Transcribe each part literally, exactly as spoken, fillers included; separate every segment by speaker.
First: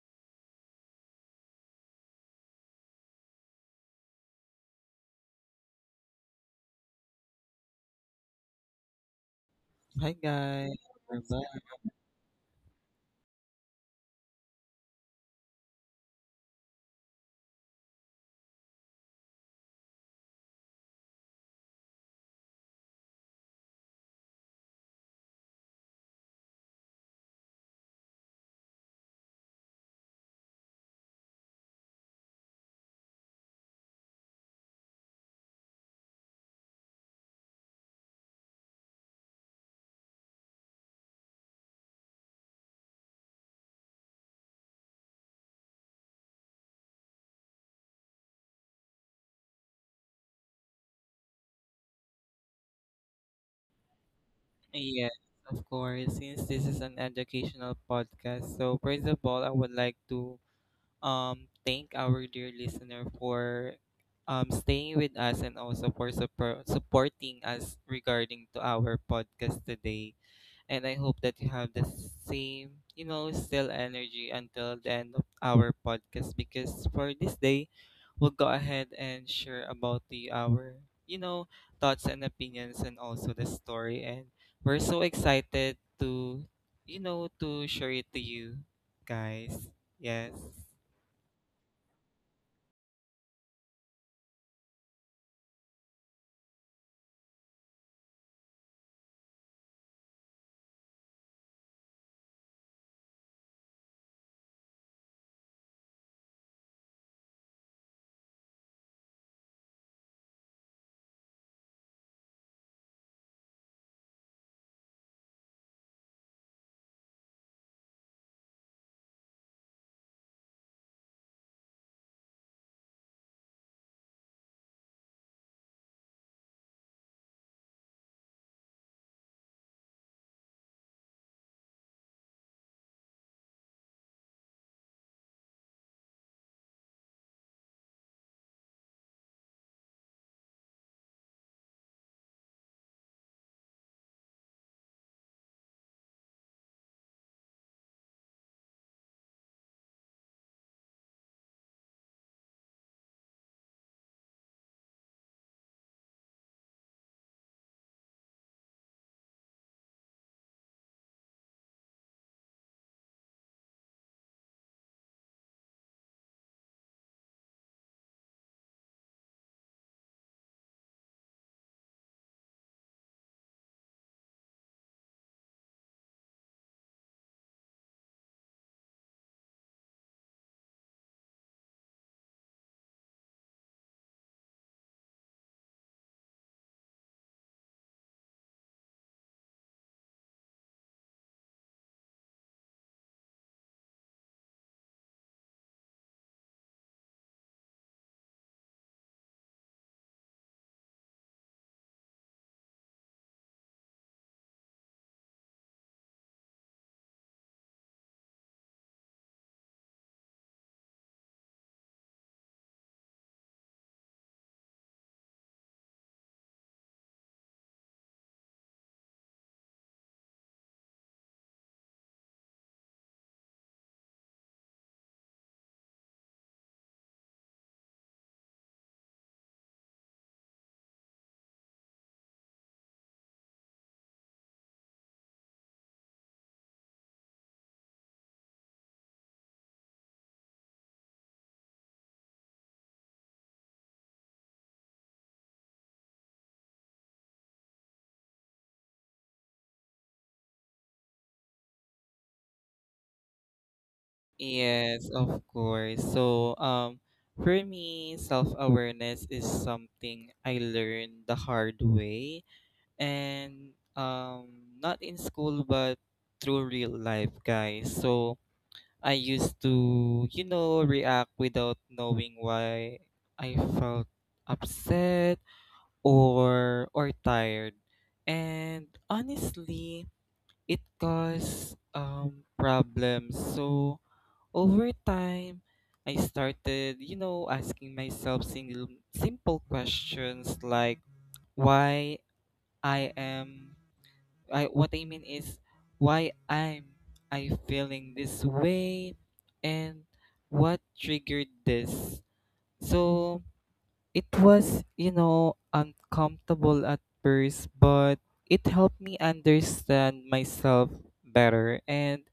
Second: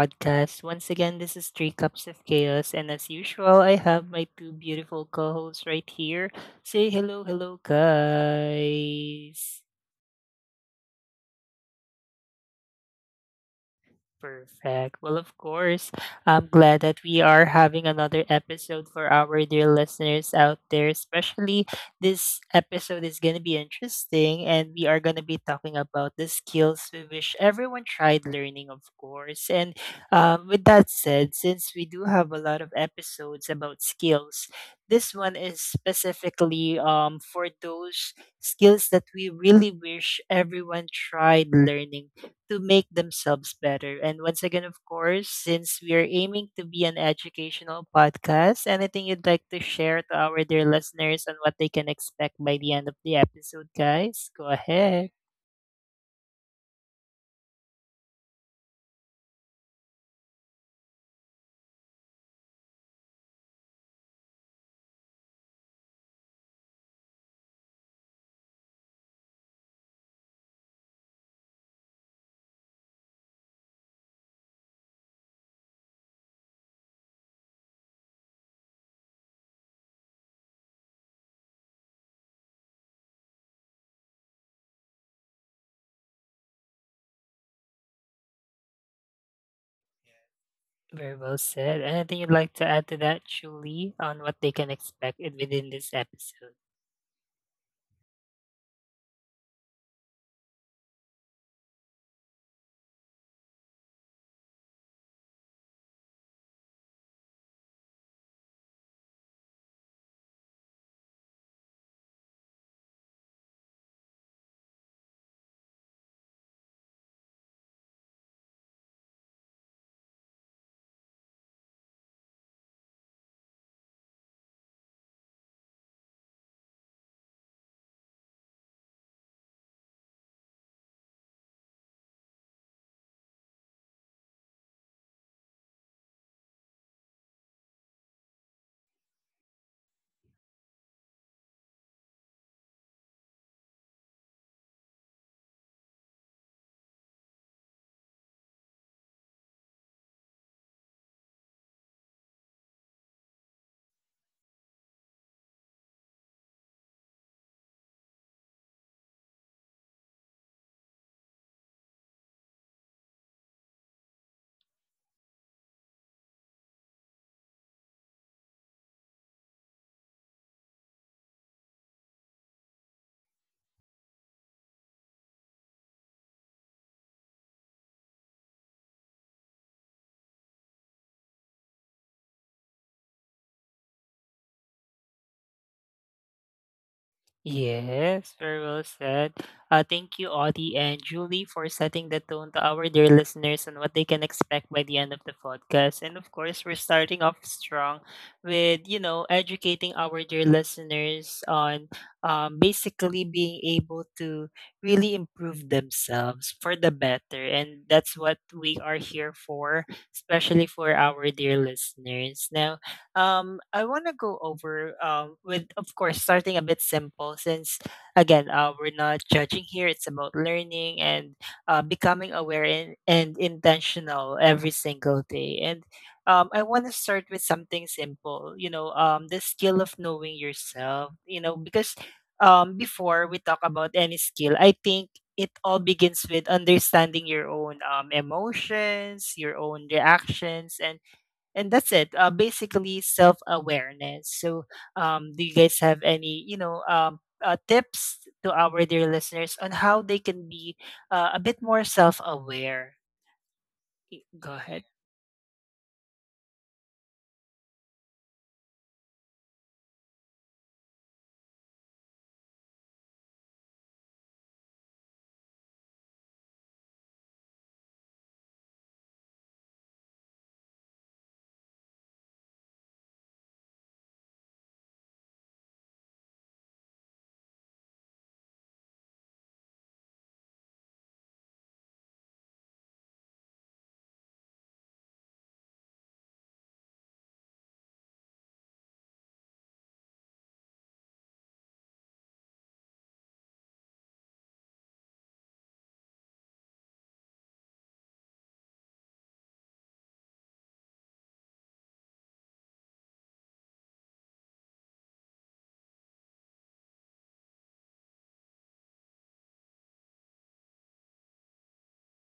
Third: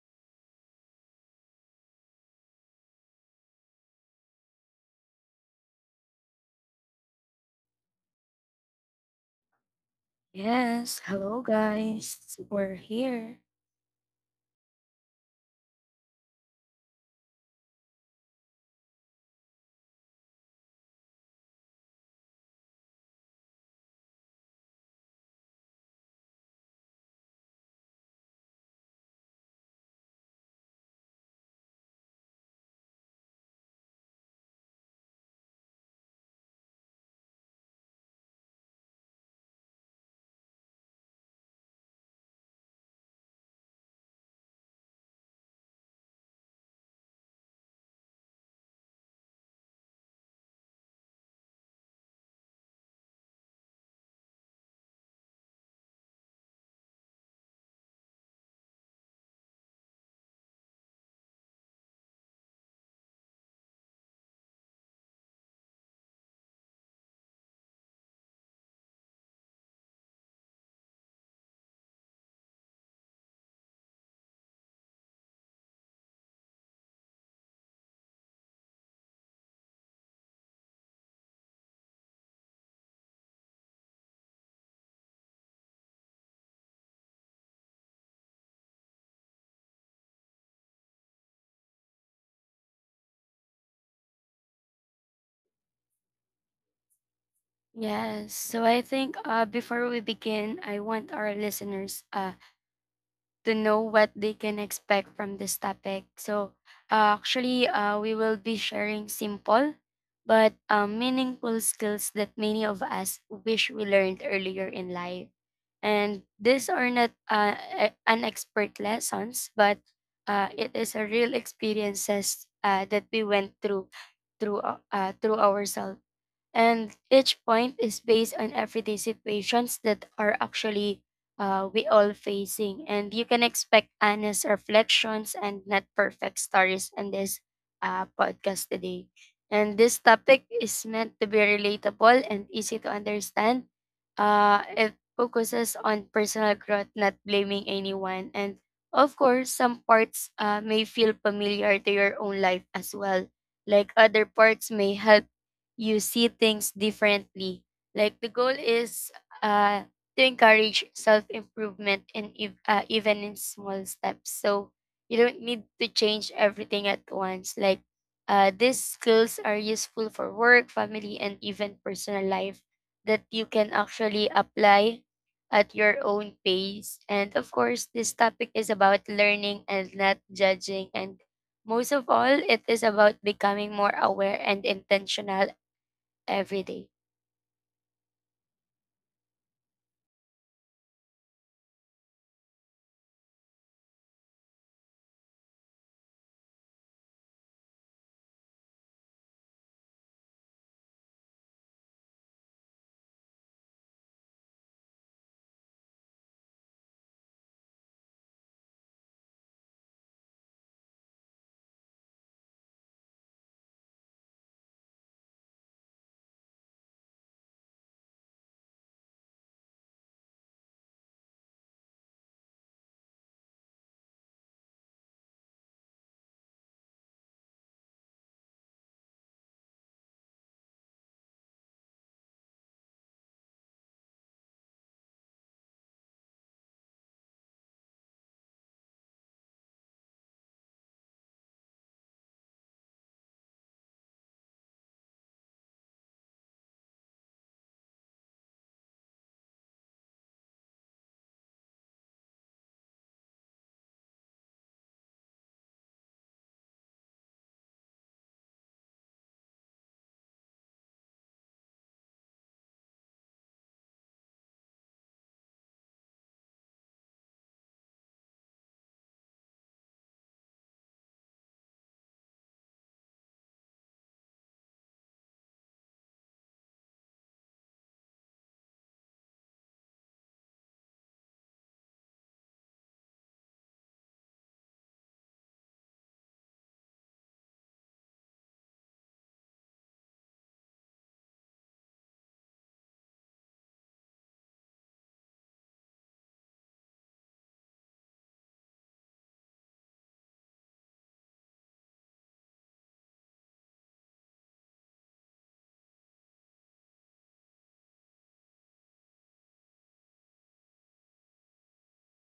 Speaker 1: podcast. Once again, this is Three Cups of Chaos, and as usual, I have my two beautiful co hosts right here. Say hello, hello, guys.
Speaker 2: Hi guys,
Speaker 3: Yes,
Speaker 2: we're
Speaker 3: hello
Speaker 2: back.
Speaker 3: guys. We're here.
Speaker 1: Perfect. Well, of course, I'm glad that we are having another episode for our dear listeners out there. Especially this episode is going to be interesting, and we are going to be talking about the skills we wish everyone tried learning, of course. And um, With that said, since we do have a lot of episodes about skills, this one is specifically um, for those skills that we really wish everyone tried learning to make themselves better. And once again, of course, since we are aiming to be an educational podcast, anything you'd like to share to our dear listeners on what they can expect by the end of the episode, guys? Go ahead.
Speaker 2: Yes, of course. Since this is an educational podcast, so first of all, I would like to um thank our dear listener for um staying with us and also for support supporting us regarding to our podcast today. And I hope that you have the same, you know, still energy until the end of our podcast because for this day, we'll go ahead and share about the our, you know, thoughts and opinions and also the story, and we're so excited to, you know, to share it to you guys. Yes.
Speaker 1: Very well said. Anything you'd like to add to that, Julie, on what they can expect in- within this episode?
Speaker 3: Yes. So I think uh, before we begin, I want our listeners uh, to know what they can expect from this topic. So, uh, actually, uh, we will be sharing simple but uh, meaningful skills that many of us wish we learned earlier in life. And these are not uh, e- an expert lessons, but uh, it is a real experiences uh, that we went through through uh, uh, through ourselves and each point is based on everyday situations that are actually uh, we all facing, and you can expect honest reflections and not perfect stories in this uh, podcast today. And this topic is meant to be relatable and easy to understand. Uh, it focuses on personal growth, not blaming anyone, and of course some parts uh, may feel familiar to your own life as well, like other parts may help you see things differently. Like the goal is uh, to encourage self improvement and ev- uh, even in small steps. So you don't need to change everything at once. Like uh, these skills are useful for work, family, and even personal life that you can actually apply at your own pace. And of course, this topic is about learning and not judging, and most of all, it is about becoming more aware and intentional every day.
Speaker 1: Yes, very well said. Uh, thank you, Audie and Julie, for setting the tone to our dear listeners on what they can expect by the end of the podcast. And of course, we're starting off strong with, you know, educating our dear listeners on um, basically being able to really improve themselves for the better. And that's what we are here for, especially for our dear listeners. Now, um, I want to go over um, with, of course, starting a bit simple since, again, uh, we're not judging here. It's about learning and uh, becoming aware and, and intentional every single day. And um, I want to start with something simple, you know, um, the skill of knowing yourself, you know, because um, before we talk about any skill, I think it all begins with understanding your own um, emotions, your own reactions, and and that's it. Uh, basically, self awareness. So, um, do you guys have any, you know, um, uh, tips to our dear listeners on how they can be uh, a bit more self aware? Go ahead.
Speaker 2: Yes, of course. So, um, for me, self awareness is something I learned the hard way and um not in school but through real life, guys. So I used to, you know react without knowing why I felt upset or or tired, and honestly it caused um problems. So over time, I started, you know asking myself single simple questions like, why I am I what I mean is why I'm I feeling this way and what triggered this. So it was, you know, uncomfortable at first, but it helped me understand myself better. And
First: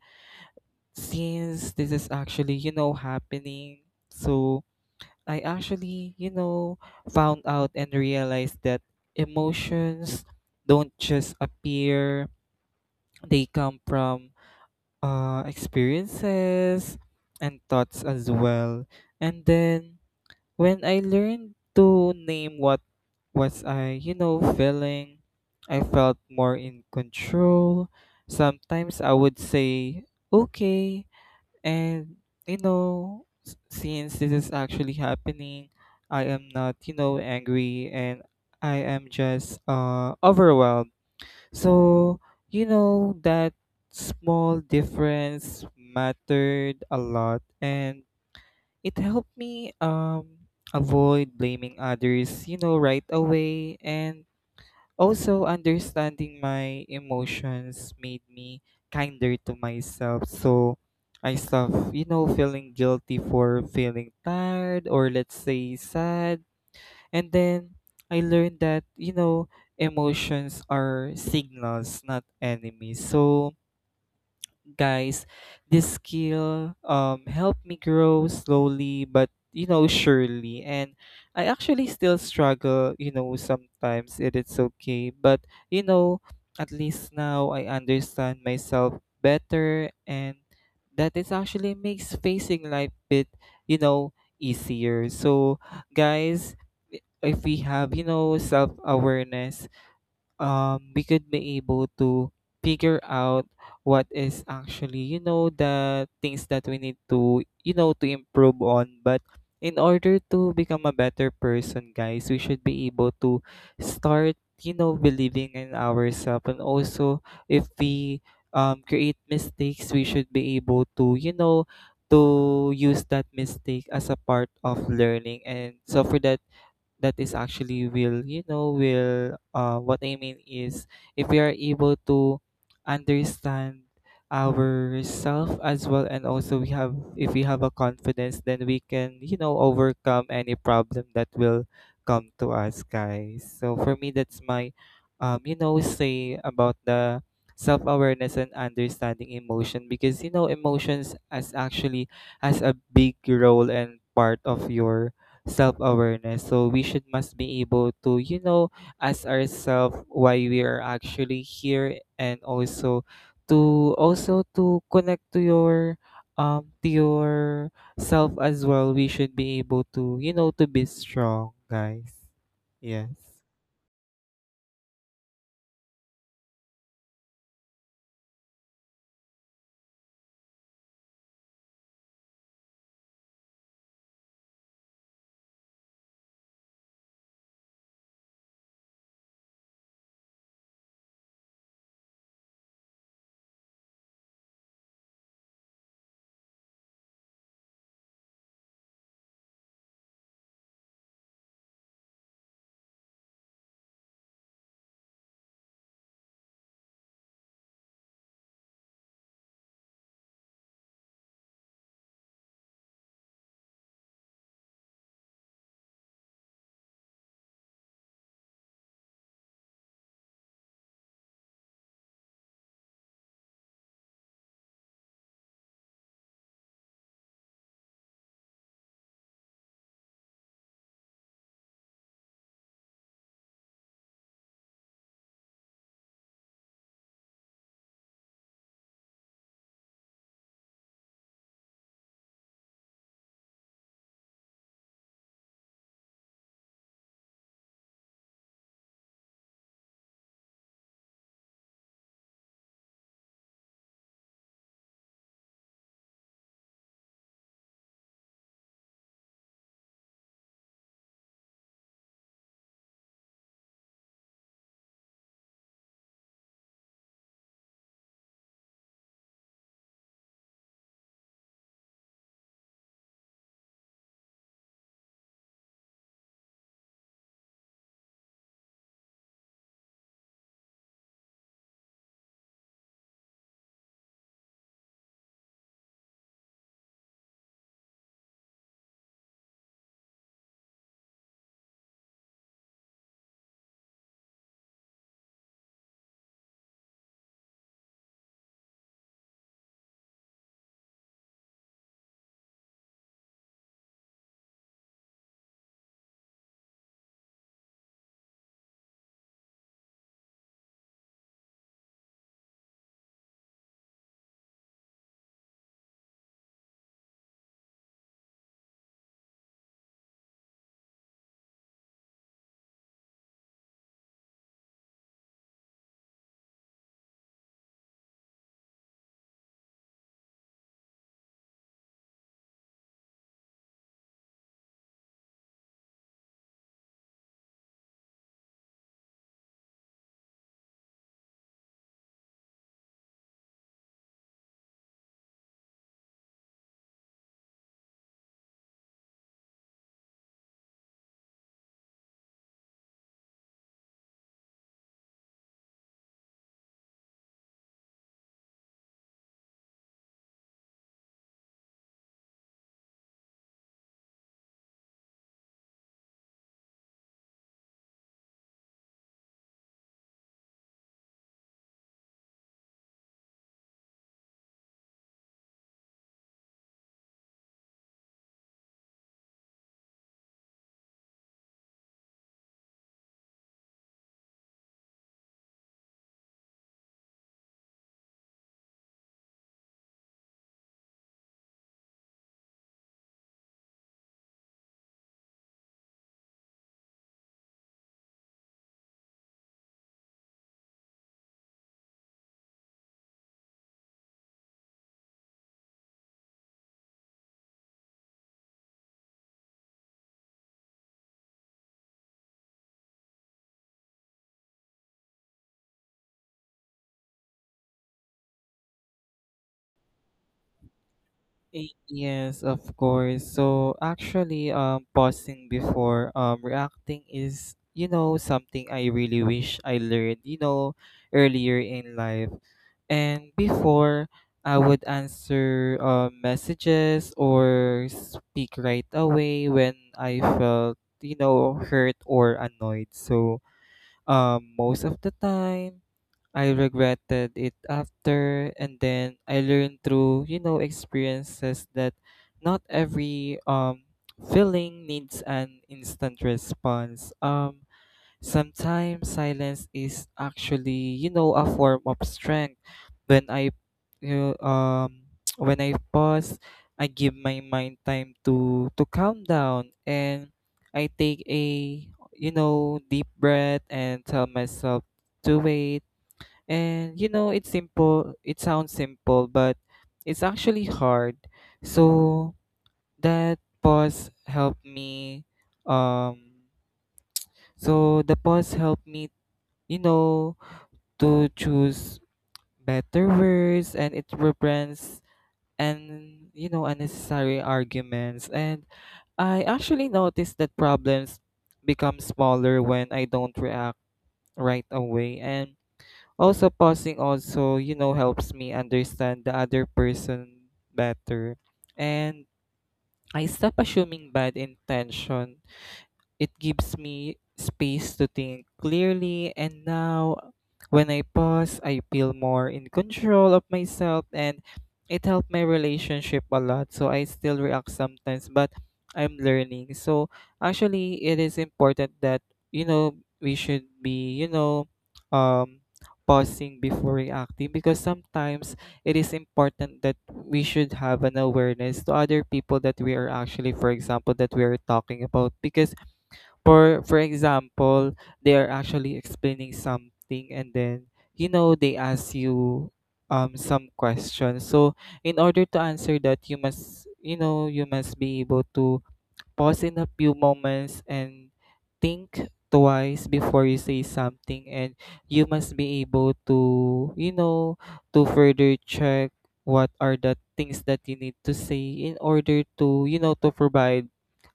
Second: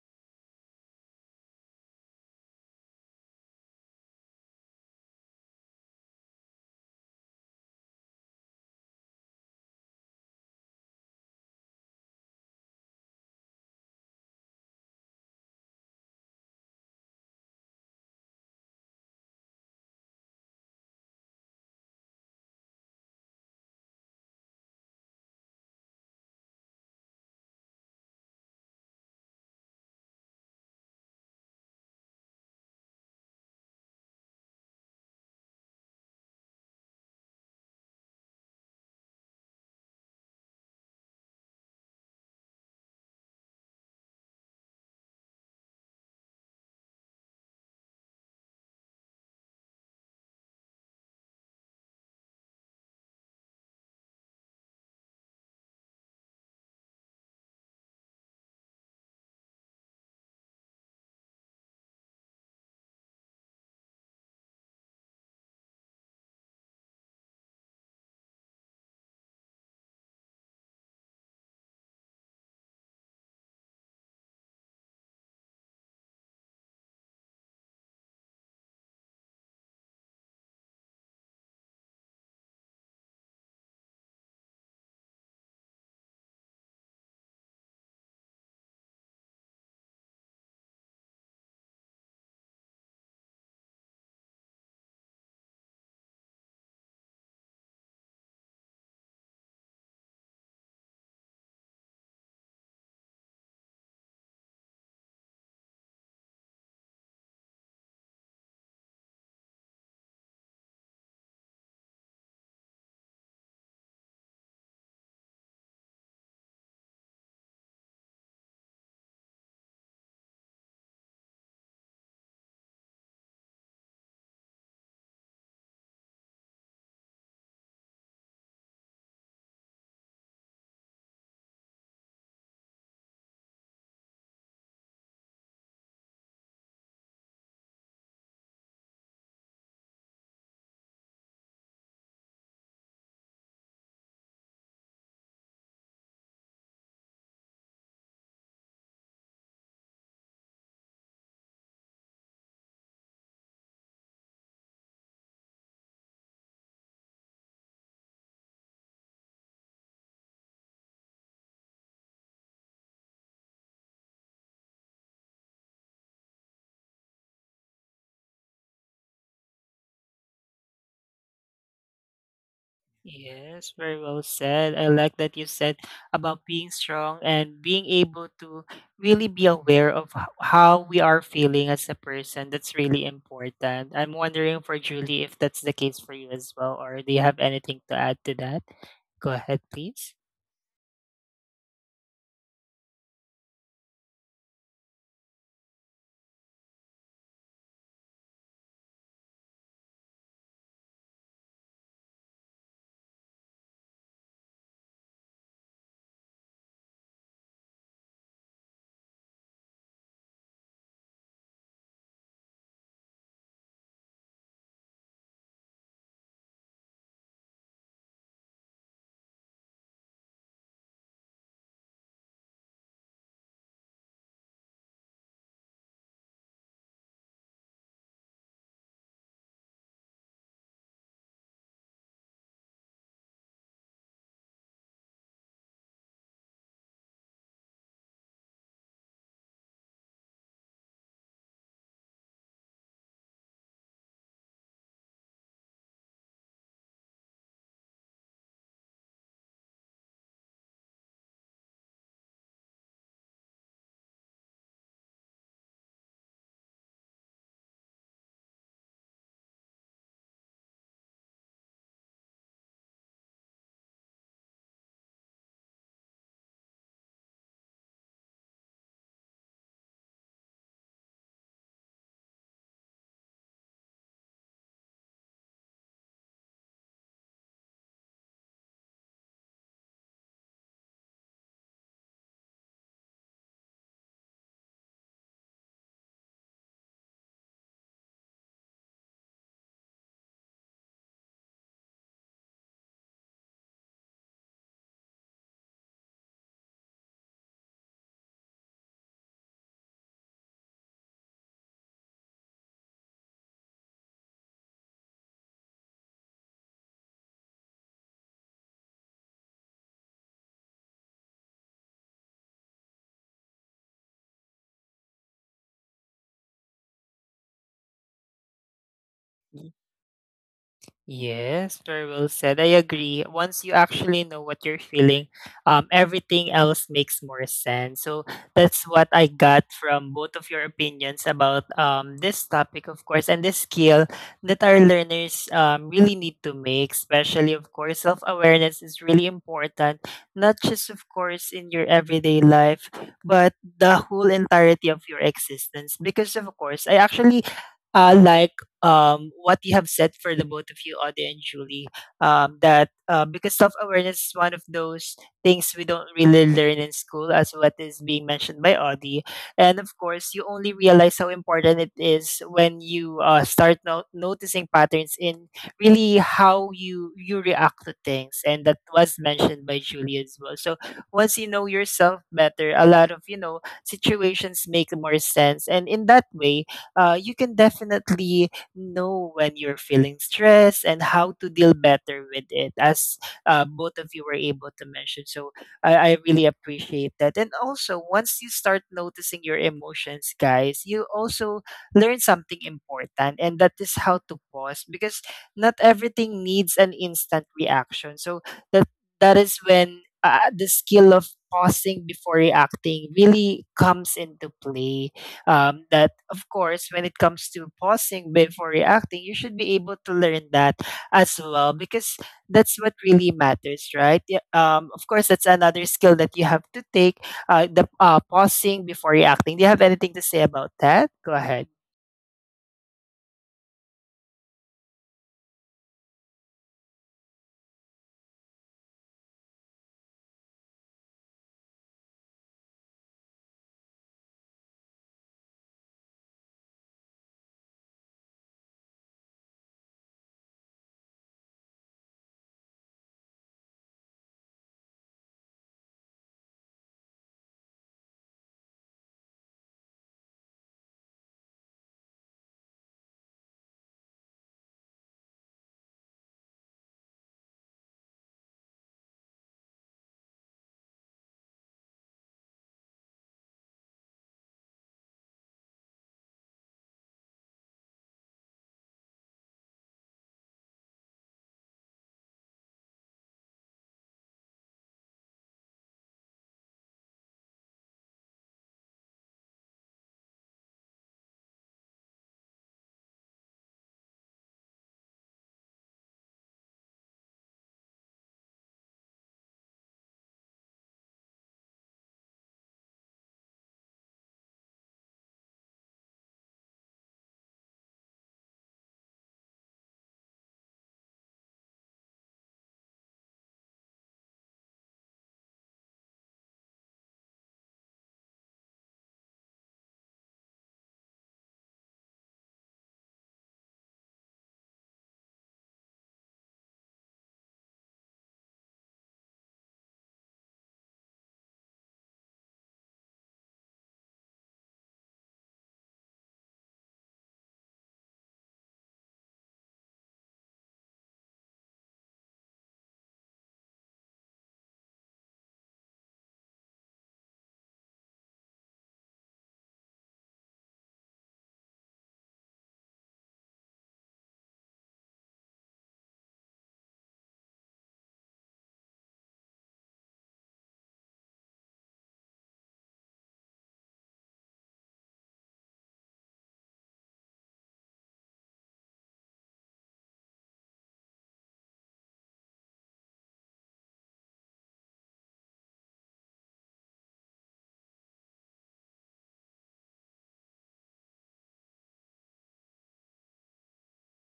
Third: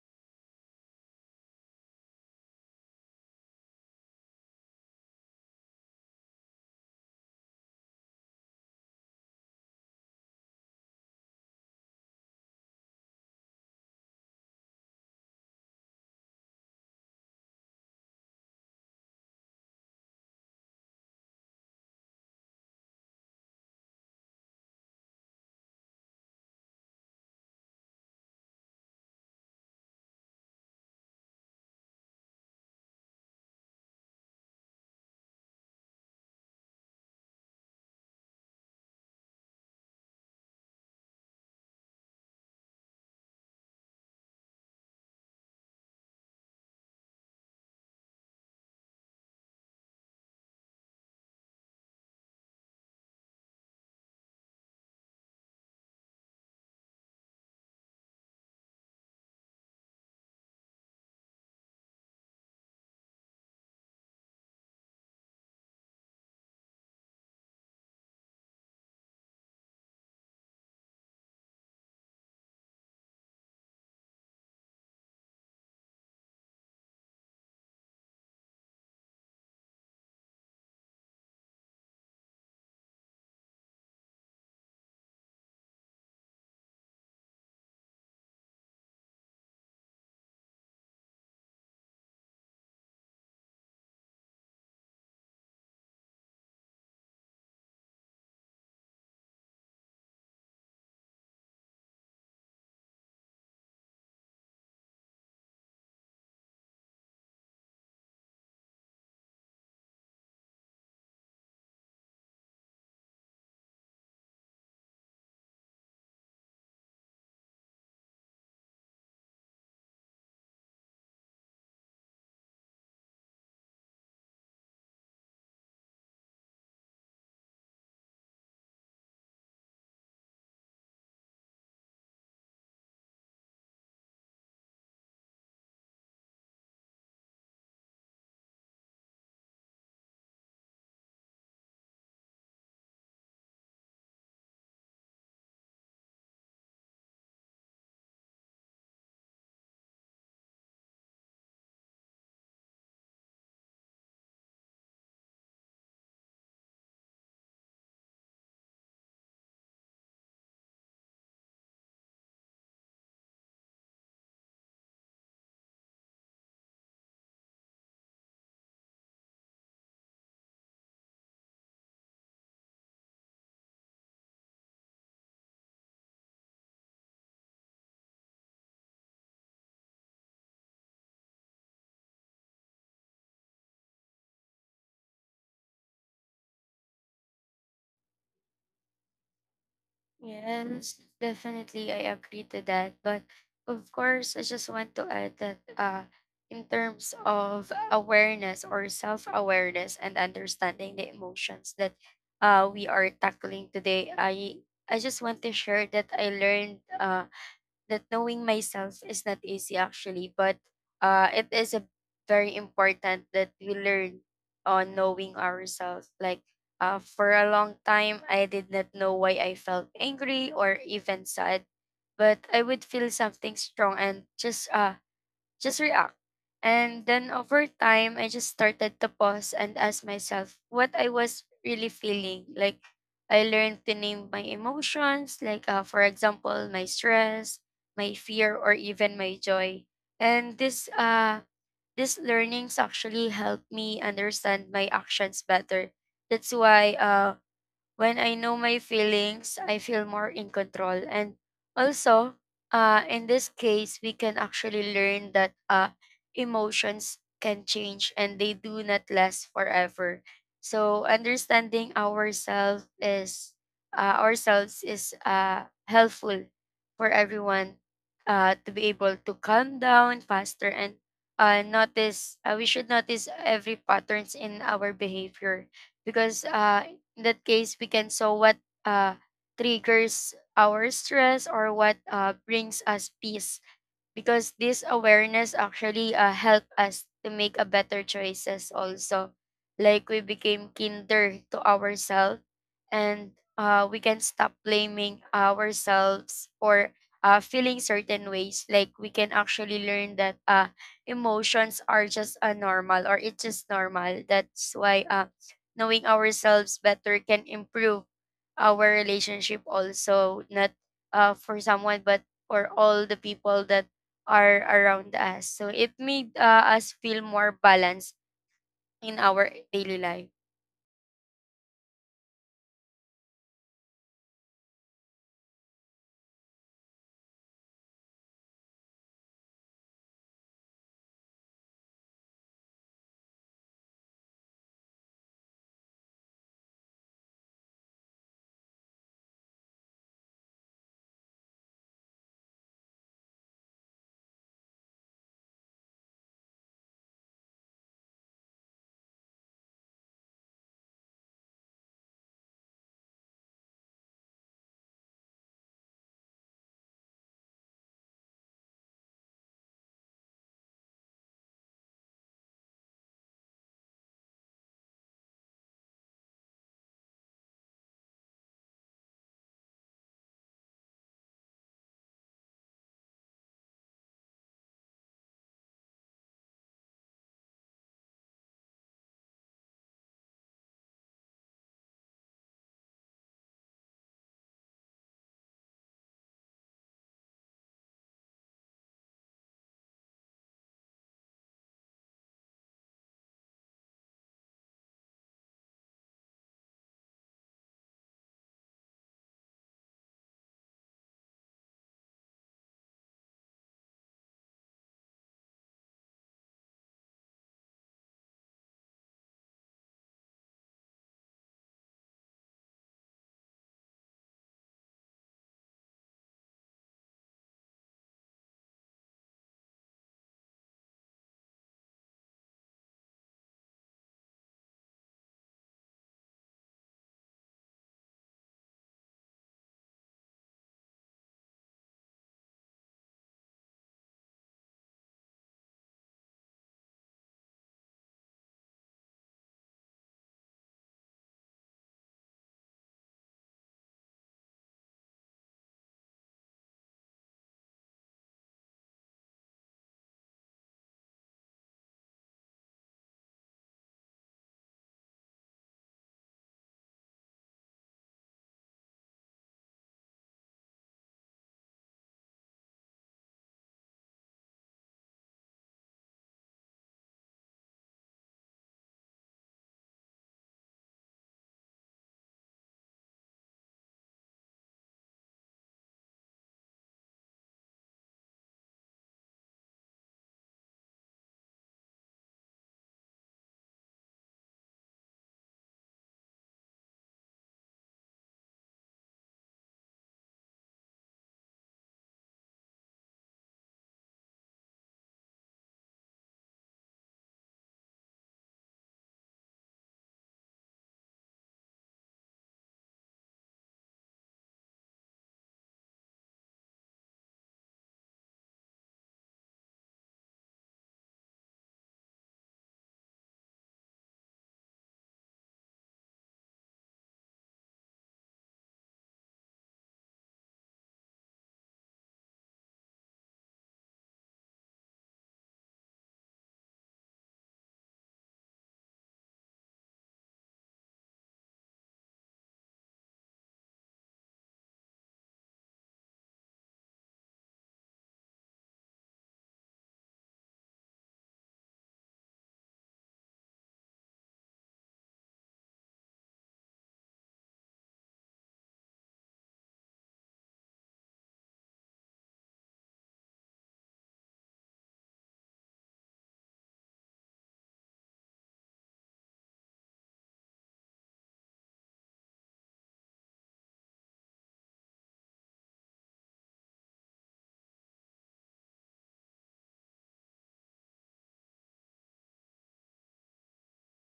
Speaker 2: since this is actually, you know, happening, so I actually, you know, found out and realized that emotions don't just appear, they come from uh, experiences and thoughts as well. And then, when I learned to name what was I, you know, feeling, I felt more in control. Sometimes I would say, okay, and you know, s- since this is actually happening, I am not, you know, angry, and I am just uh, overwhelmed. So, you know, that small difference mattered a lot, and it helped me um avoid blaming others, you know, right away. And also, understanding my emotions made me kinder to myself. So I stopped, you know, feeling guilty for feeling tired, or let's say sad. And then I learned that, you know, emotions are signals, not enemies. So, guys, this skill um helped me grow slowly but, you know surely. And I actually still struggle. You know, sometimes it is okay, but, you know, at least now I understand myself better, and that is actually makes facing life bit, you know, easier. So, guys, i- if we have, you know, self awareness, um, we could be able to figure out what is actually, you know, the things that we need to, you know, to improve on. But in order to become a better person, guys, we should be able to start, you know, believing in ourselves. And also, if we um, create mistakes, we should be able to, you know, to use that mistake as a part of learning. And so for that, that is actually will you know will uh what I mean is, if we are able to understand ourself as well, and also we have if we have a confidence, then we can, you know overcome any problem that will come to us, guys. So for me, that's my um you know say about the self-awareness and understanding emotion, because, you know emotions as actually has a big role and part of your self-awareness. So we should must be able to, you know ask ourselves why we are actually here, and also to also to connect to your um to your self as well. We should be able to, you know to be strong, guys. Yes.
Speaker 1: Yes, very well said. I like that you said about being strong and being able to really be aware of h- how we are feeling as a person. That's really important. I'm wondering for Julie if that's the case for you as well, or do you have anything to add to that? Go ahead, please.
Speaker 3: Yes, definitely I agree to that. But of course, I just want to add that uh in terms of awareness or self-awareness and understanding the emotions that uh we are tackling today, I I just want to share that I learned uh that knowing myself is not easy actually, but uh, it is a very important that we learn on knowing ourselves. Like uh, for a long time, I did not know why I felt angry or even sad, but I would feel something strong and just uh, just react. And then over time, I just started to pause and ask myself what I was really feeling. Like, I learned to name my emotions, like, uh, for example, my stress, my fear, or even my joy. And this, uh, these learnings actually helped me understand my actions better. That's why uh, when I know my feelings, I feel more in control. And also, uh, in this case, we can actually learn that uh, emotions can change and they do not last forever. So understanding ourselves is uh, ourselves is uh, helpful for everyone uh, to be able to calm down faster and uh, notice uh, we should notice every patterns in our behavior because uh, in that case, we can saw what uh, triggers our stress or what uh, brings us peace. Because this awareness actually uh, helped us to make a better choices also, like we became kinder to ourselves and uh, we can stop blaming ourselves or uh, feeling certain ways, like we can actually learn that uh, emotions are just a normal or it's just normal. That's why uh, knowing ourselves better can improve our relationship also, not uh, for someone but for all the people that are around us, so it made uh, us feel more balanced in
Speaker 1: う
Speaker 3: our daily life.
Speaker 1: Yes, very well said. I agree. Once you actually know what you're feeling, um, everything else makes more sense. So that's what I got from both of your opinions about um, this topic, of course, and this skill that our learners um, really need to make, especially, of course, self awareness is really important, not just, of course, in your everyday life, but the whole entirety of your existence. Because, of course, I actually uh, like um, what you have said for the both of you, Audie and Julie, um, that uh, because self awareness is one of those things we don't really learn in school, as what is being mentioned by Audie. And of course, you only realize how important it is when you uh, start no- noticing patterns in really how you you react to things, and that was mentioned by Julie as well. So once you know yourself better, a lot of you know situations make more sense, and in that way, uh, you can definitely know when you're feeling stressed and how to deal better with it, as uh, both of you were able to mention. So I, I really appreciate that. And also, once you start noticing your emotions, guys, you also learn something important, and that is how to pause because not everything needs an instant reaction. So that that is when uh, the skill of pausing before reacting really comes into play, um, that of course when it comes to pausing before reacting you should be able to learn that as well because that's what really matters, right? Yeah, um, of course that's another skill that you have to take, uh, the uh, pausing before reacting. Do you have anything to say about that? Go ahead.
Speaker 2: Eh, Yes, of course. So actually, um, pausing before um reacting is, you know, something I really wish I learned, you know, earlier in life. And before, I would answer uh, messages or speak right away when I felt, you know, hurt or annoyed. So, um, most of the time, I regretted it after. And then I learned through, you know experiences that not every um feeling needs an instant response. Um, sometimes silence is actually, you know a form of strength. When I you know, um when I pause, I give my mind time to to calm down, and I take a, you know deep breath and tell myself to wait. And, you know, it's simple, it sounds simple, but it's actually hard. So that pause helped me um so the pause helped me, you know, to choose better words, and it prevents and you know unnecessary arguments. And I actually noticed that problems become smaller when I don't react right away. And also, pausing also, you know, helps me understand the other person better. And I stop assuming bad intention. It gives me space to think clearly, and now when I pause, I feel more in control of myself, and it helped my relationship a lot. So I still react sometimes, but I'm learning. So actually, it is important that, you know we should be, you know um pausing before reacting, because sometimes it is important that we should have an awareness to other people that we are actually for example that we are talking about. Because for for example, they are actually explaining something, and then, you know they ask you um some questions. So in order to answer that, you must you know you must be able to pause in a few moments and think twice before you say something. And you must be able to you know to further check what are the things that you need to say, in order to you know to provide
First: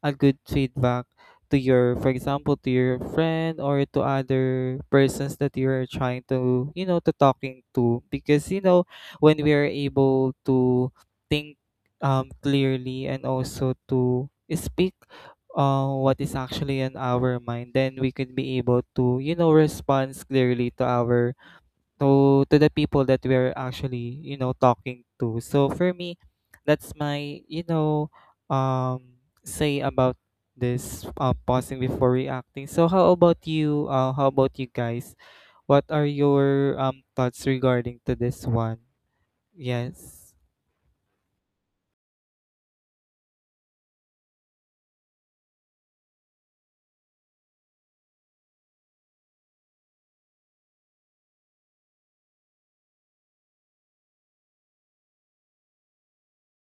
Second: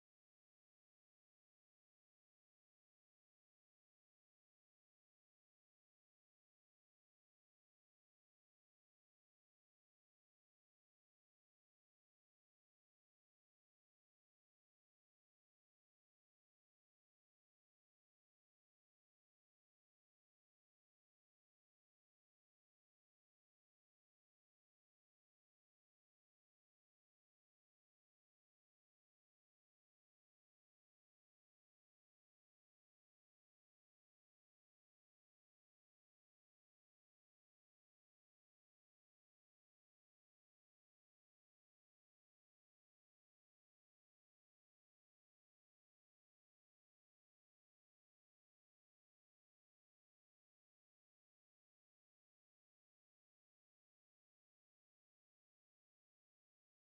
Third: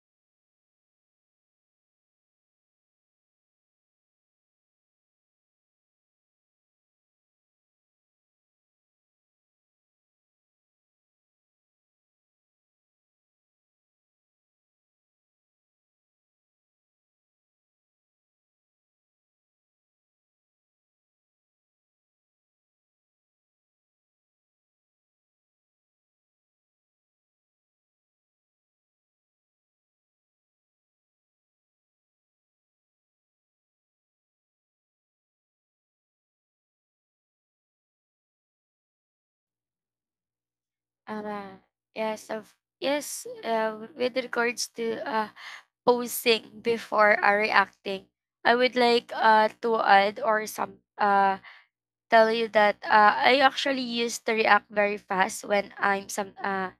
Speaker 2: a good feedback to your for example to your friend, or to other persons that you're trying to you know to talking to. Because, you know when we are able to think, um, clearly, and also to speak, uh, what is actually in our mind, then we could be able to, you know respond clearly to our to to the people that we're actually, you know talking to. So for me, that's my, you know um say about this, uh, pausing before reacting. So how about you, uh, how about you, guys? What are your um thoughts regarding to this one? Yes.
Speaker 3: uh, yes of yes, uh, with regards to uh, posing before uh, reacting, I would like uh, to add or some uh, tell you that uh, I actually used to react very fast when I'm some uh,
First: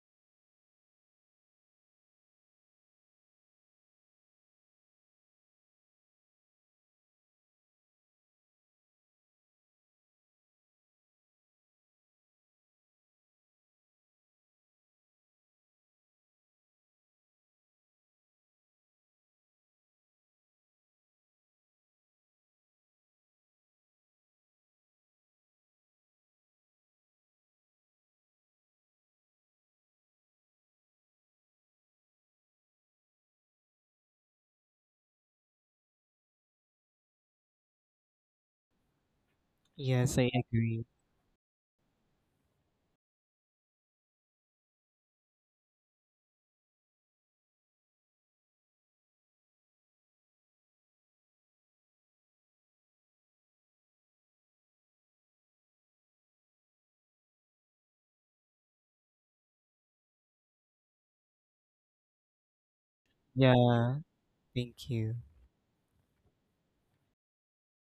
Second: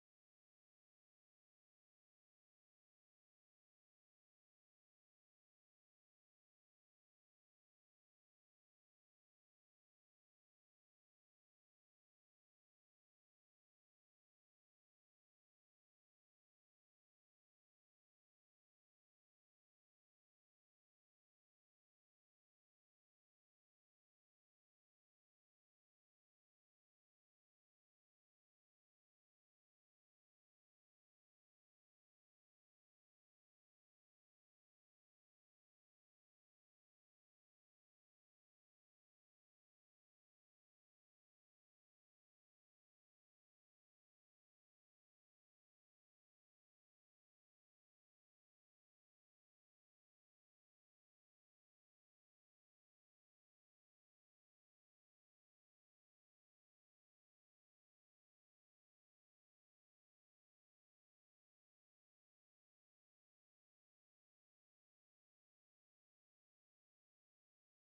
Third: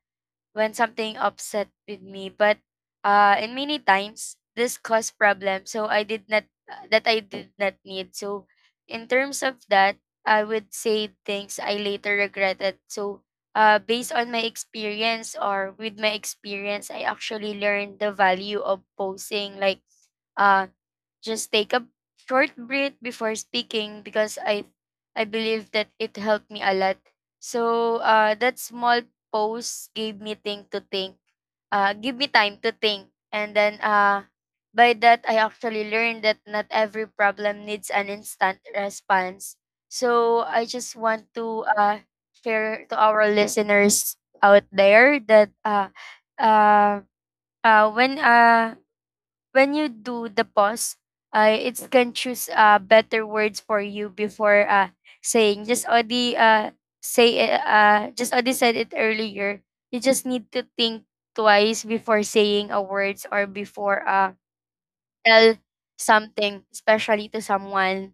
Speaker 3: when something upset with me, but uh and many times this caused problems so I did not uh, that I did not need. So in terms of that, I would say things I later regretted. So uh based on my experience, or with my experience, I actually learned the value of posing like, uh just take a short breath before speaking, because I I believe that it helped me a lot. So uh, that small pause gave me thing to think, uh, give me time to think, and then uh, by that I actually learned that not every problem needs an instant response.
Speaker 2: Yes, I
Speaker 3: So I just
Speaker 2: agree.
Speaker 3: want to uh, share to our listeners out there that uh, uh, uh, when uh, when you do the pause, uh, it can choose uh, better words for you before uh, saying. Just already uh, say it, uh, just already said it earlier. You just need to think twice before saying a words or before
Speaker 2: Yeah.
Speaker 3: uh,
Speaker 2: Thank you.
Speaker 3: tell something, especially to someone.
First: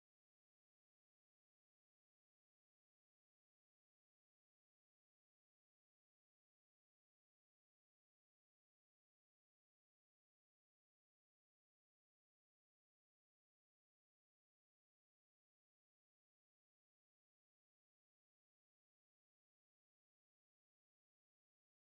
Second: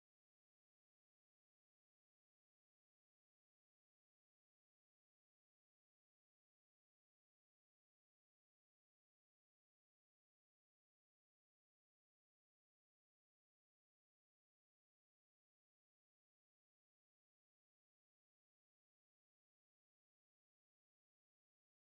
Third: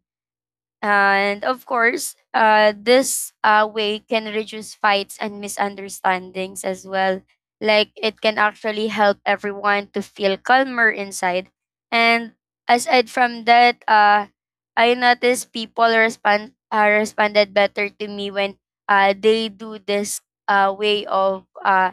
Speaker 3: And of course, uh, this uh, way can reduce fights and misunderstandings as well. Like, it can actually help everyone to feel calmer inside. And aside from that, uh, I noticed people respond uh, responded better to me when uh, they do this uh, way of uh,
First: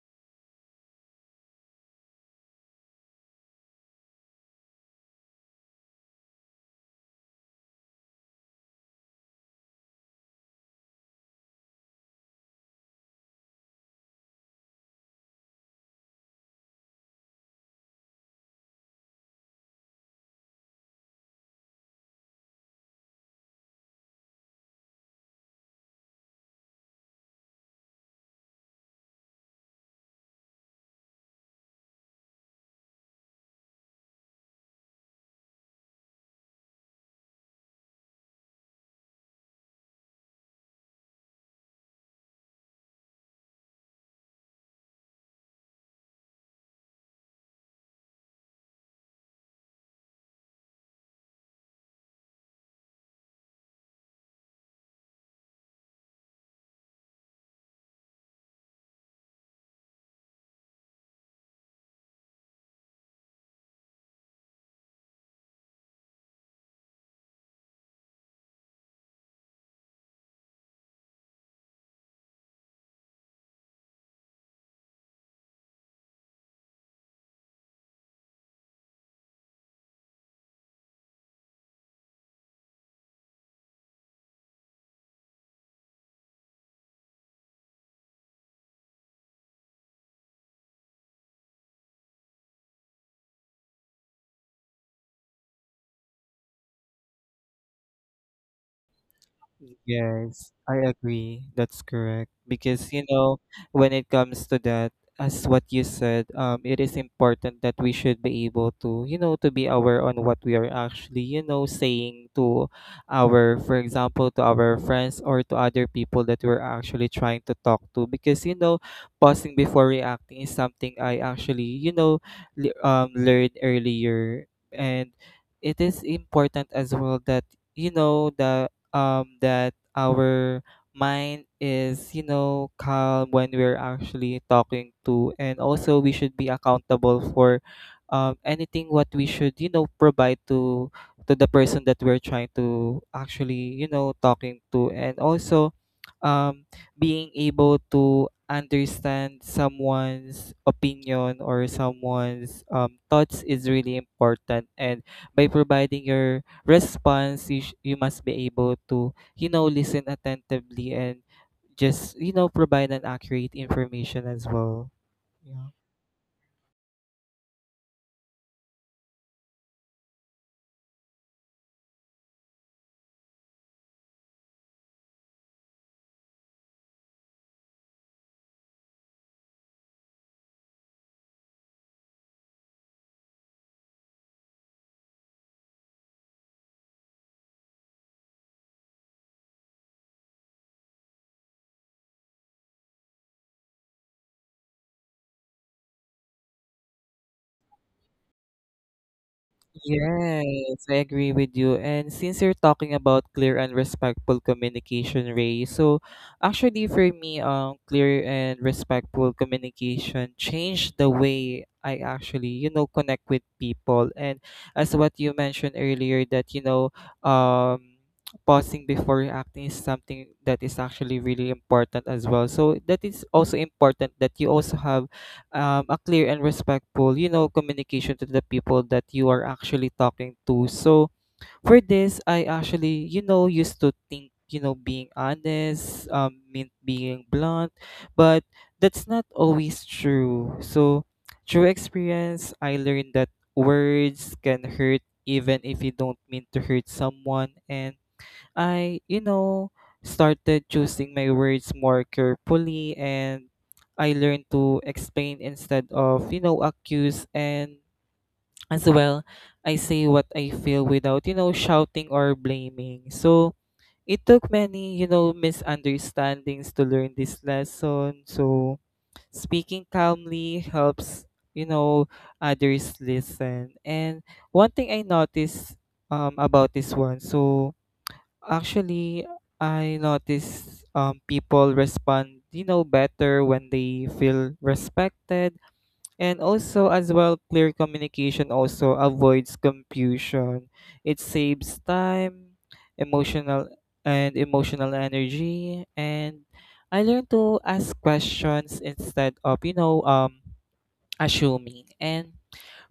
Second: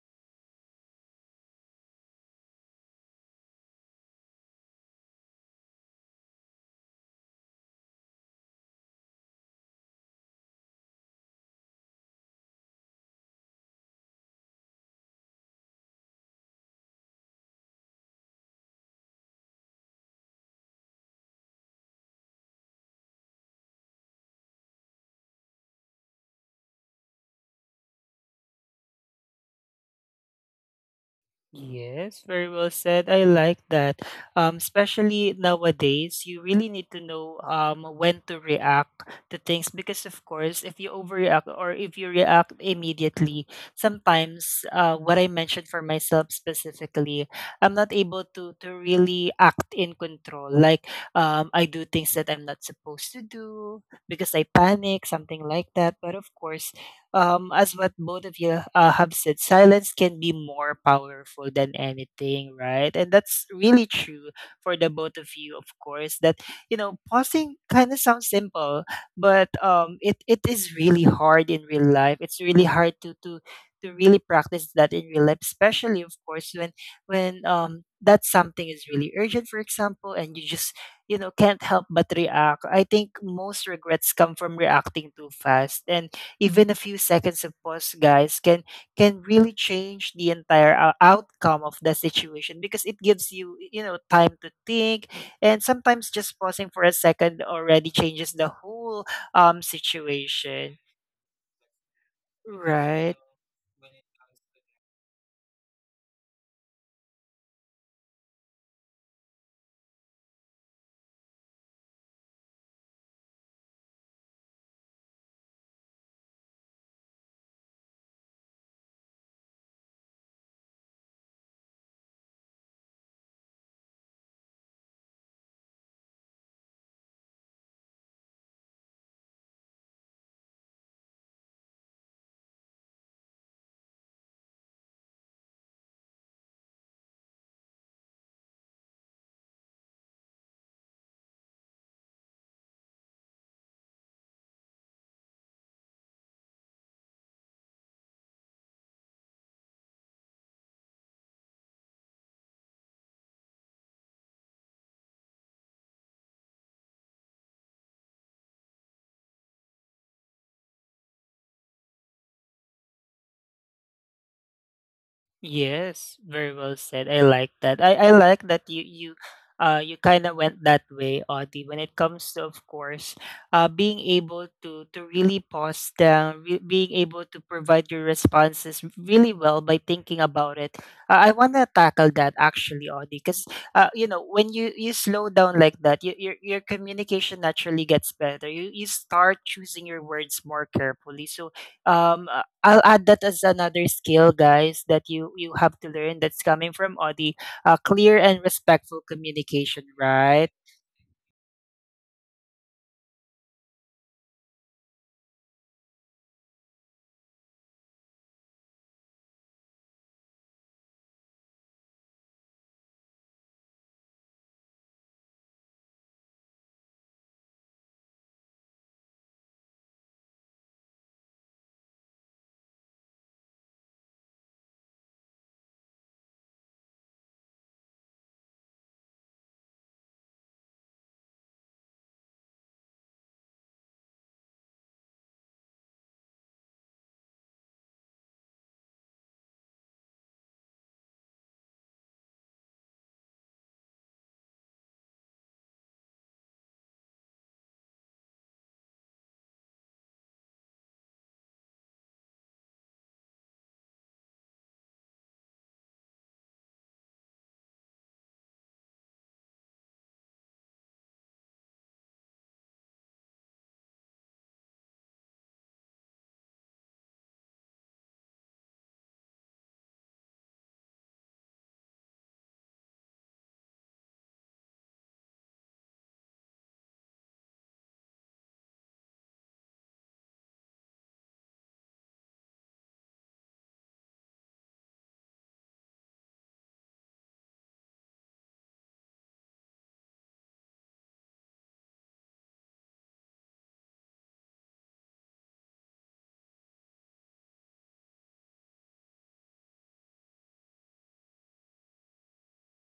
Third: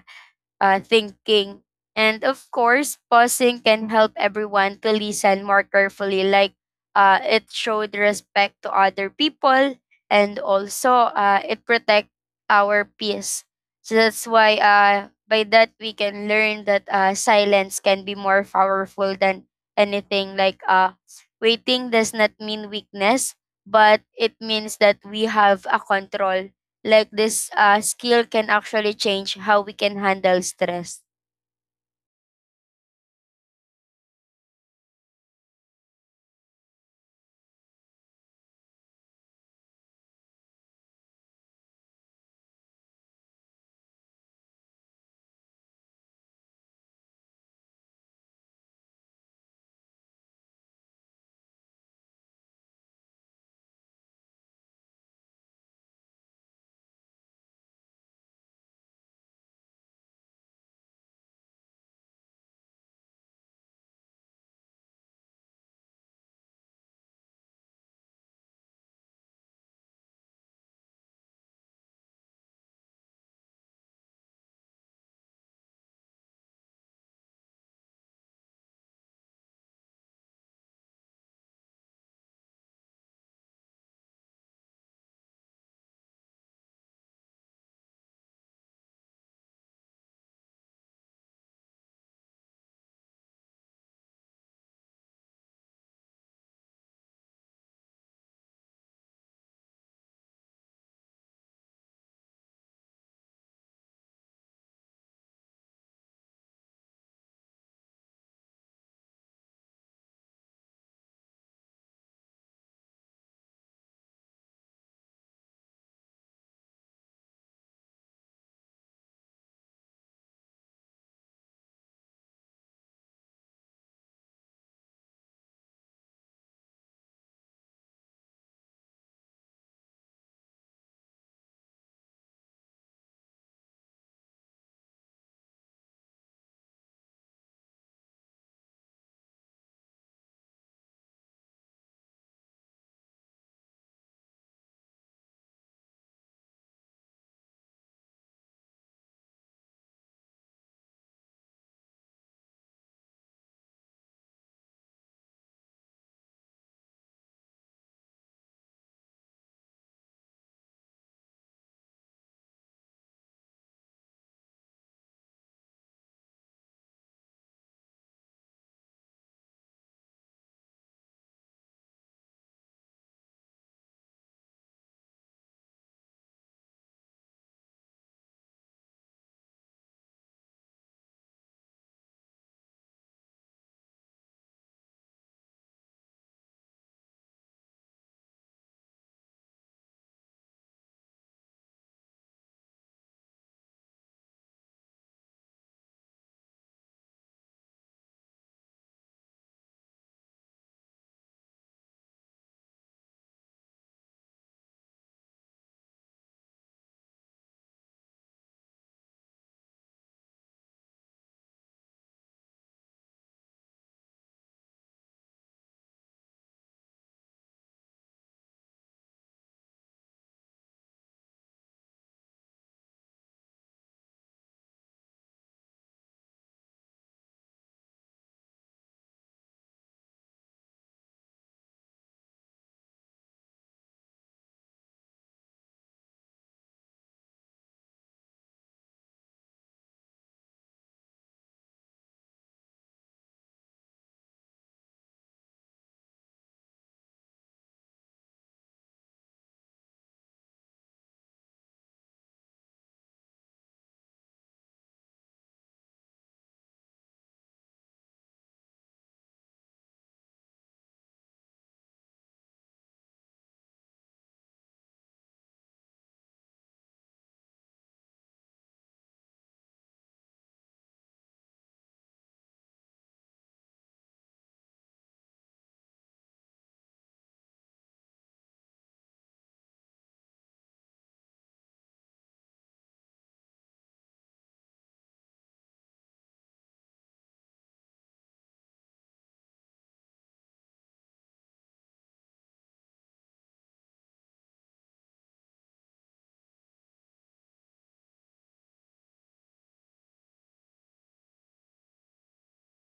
Speaker 3: uh, thinking. And of course, pausing can help everyone to listen more carefully. Like uh, it showed respect to other people, and also uh, it protect our peace. So that's why uh, by that we can learn that uh, silence can be more powerful than anything. Like uh, waiting does not mean weakness, but it means that we have a control. Like this uh, skill can actually change how we can handle stress.
Speaker 1: Yes, very well said. I like that. Um, especially nowadays, you really need to know um when to react to things because, of course, if you overreact or if you react immediately, sometimes uh, what I mentioned for myself specifically, I'm not able to to really act in control. Like um, I do things that I'm not supposed to do because I panic, something like that. But of course, um, as what both of you uh, have said, silence can be more powerful than anything, right? And that's really true for the both of you, of course. That you know, pausing kind of sounds simple, but um, it it is really hard in real life. It's really hard to to to really practice that in real life, especially of course when when um that something is really urgent, for example, and you just you know can't help but react. I think most regrets come from reacting too fast and even a few seconds of pause guys can can really change the entire ou- outcome of the situation because it gives you you know time to think and sometimes just pausing for a second already changes the whole um
Speaker 2: Yes,
Speaker 1: situation,
Speaker 2: I agree. That's correct. Because, you
Speaker 1: right?
Speaker 2: know, when it comes to that, as what you said, um, it is important that we should be able to, you know, to be aware on what we are actually, you know, saying to our, for example, to our friends, or to other people that we're actually trying to talk to. Because, you know, pausing before reacting is something I actually, you know, le- um, learned earlier. And it is important as well that, you know, the um, that our mind is, you know, calm when we're actually talking to. And also, we should be accountable for, um, anything what we should, you know, provide to to the person that we're trying to actually, you know, talking to. And also, um, being able to understand someone's opinion or someone's, um, thoughts is really important. And by providing your response, you sh you must be able to, you know, listen attentively, and just, you know, provide an accurate information as well. Yeah.
Speaker 1: Yes, very well said. I like that. I, I like that you you uh you kind of went that way, Audie, when it comes to, of course, uh being able to to really pause down, re- being able to provide your responses really well by thinking about it. Uh, I want to tackle that actually, Audie, because uh you know when you you slow down like that, you, your your communication naturally gets better. You you start choosing your words more carefully, so um uh, I'll add that as another skill guys that you you have to learn that's coming from Audi, uh, clear and respectful communication, right?
Speaker 2: Yes, I agree with you. And since you're talking about clear and respectful communication, Ray, so actually for me, um, clear and respectful communication changed the way I actually, you know, connect with people. And as what you mentioned earlier, that you know, um, pausing before acting is something that is actually really important as well. So that is also important that you also have, um, a clear and respectful, you know, communication to the people that you are actually talking to. So for this, I actually, you know, used to think, you know, being honest, um, meant being blunt, but that's not always true. So through experience, I learned that words can hurt even if you don't mean to hurt someone. And I, you know, started choosing my words more carefully, and I learned to explain instead of, you know, accuse. And as well, I say what I feel without, you know, shouting or blaming. So it took many, you know, misunderstandings to learn this lesson. So speaking calmly helps, you know, others listen. And one thing I noticed um about this one. So actually, I notice um, people respond, you know, better when they feel respected. And also, as well, clear communication also avoids confusion. It saves time, emotional and emotional energy. And I learn to ask questions instead of, you know, um, assuming, and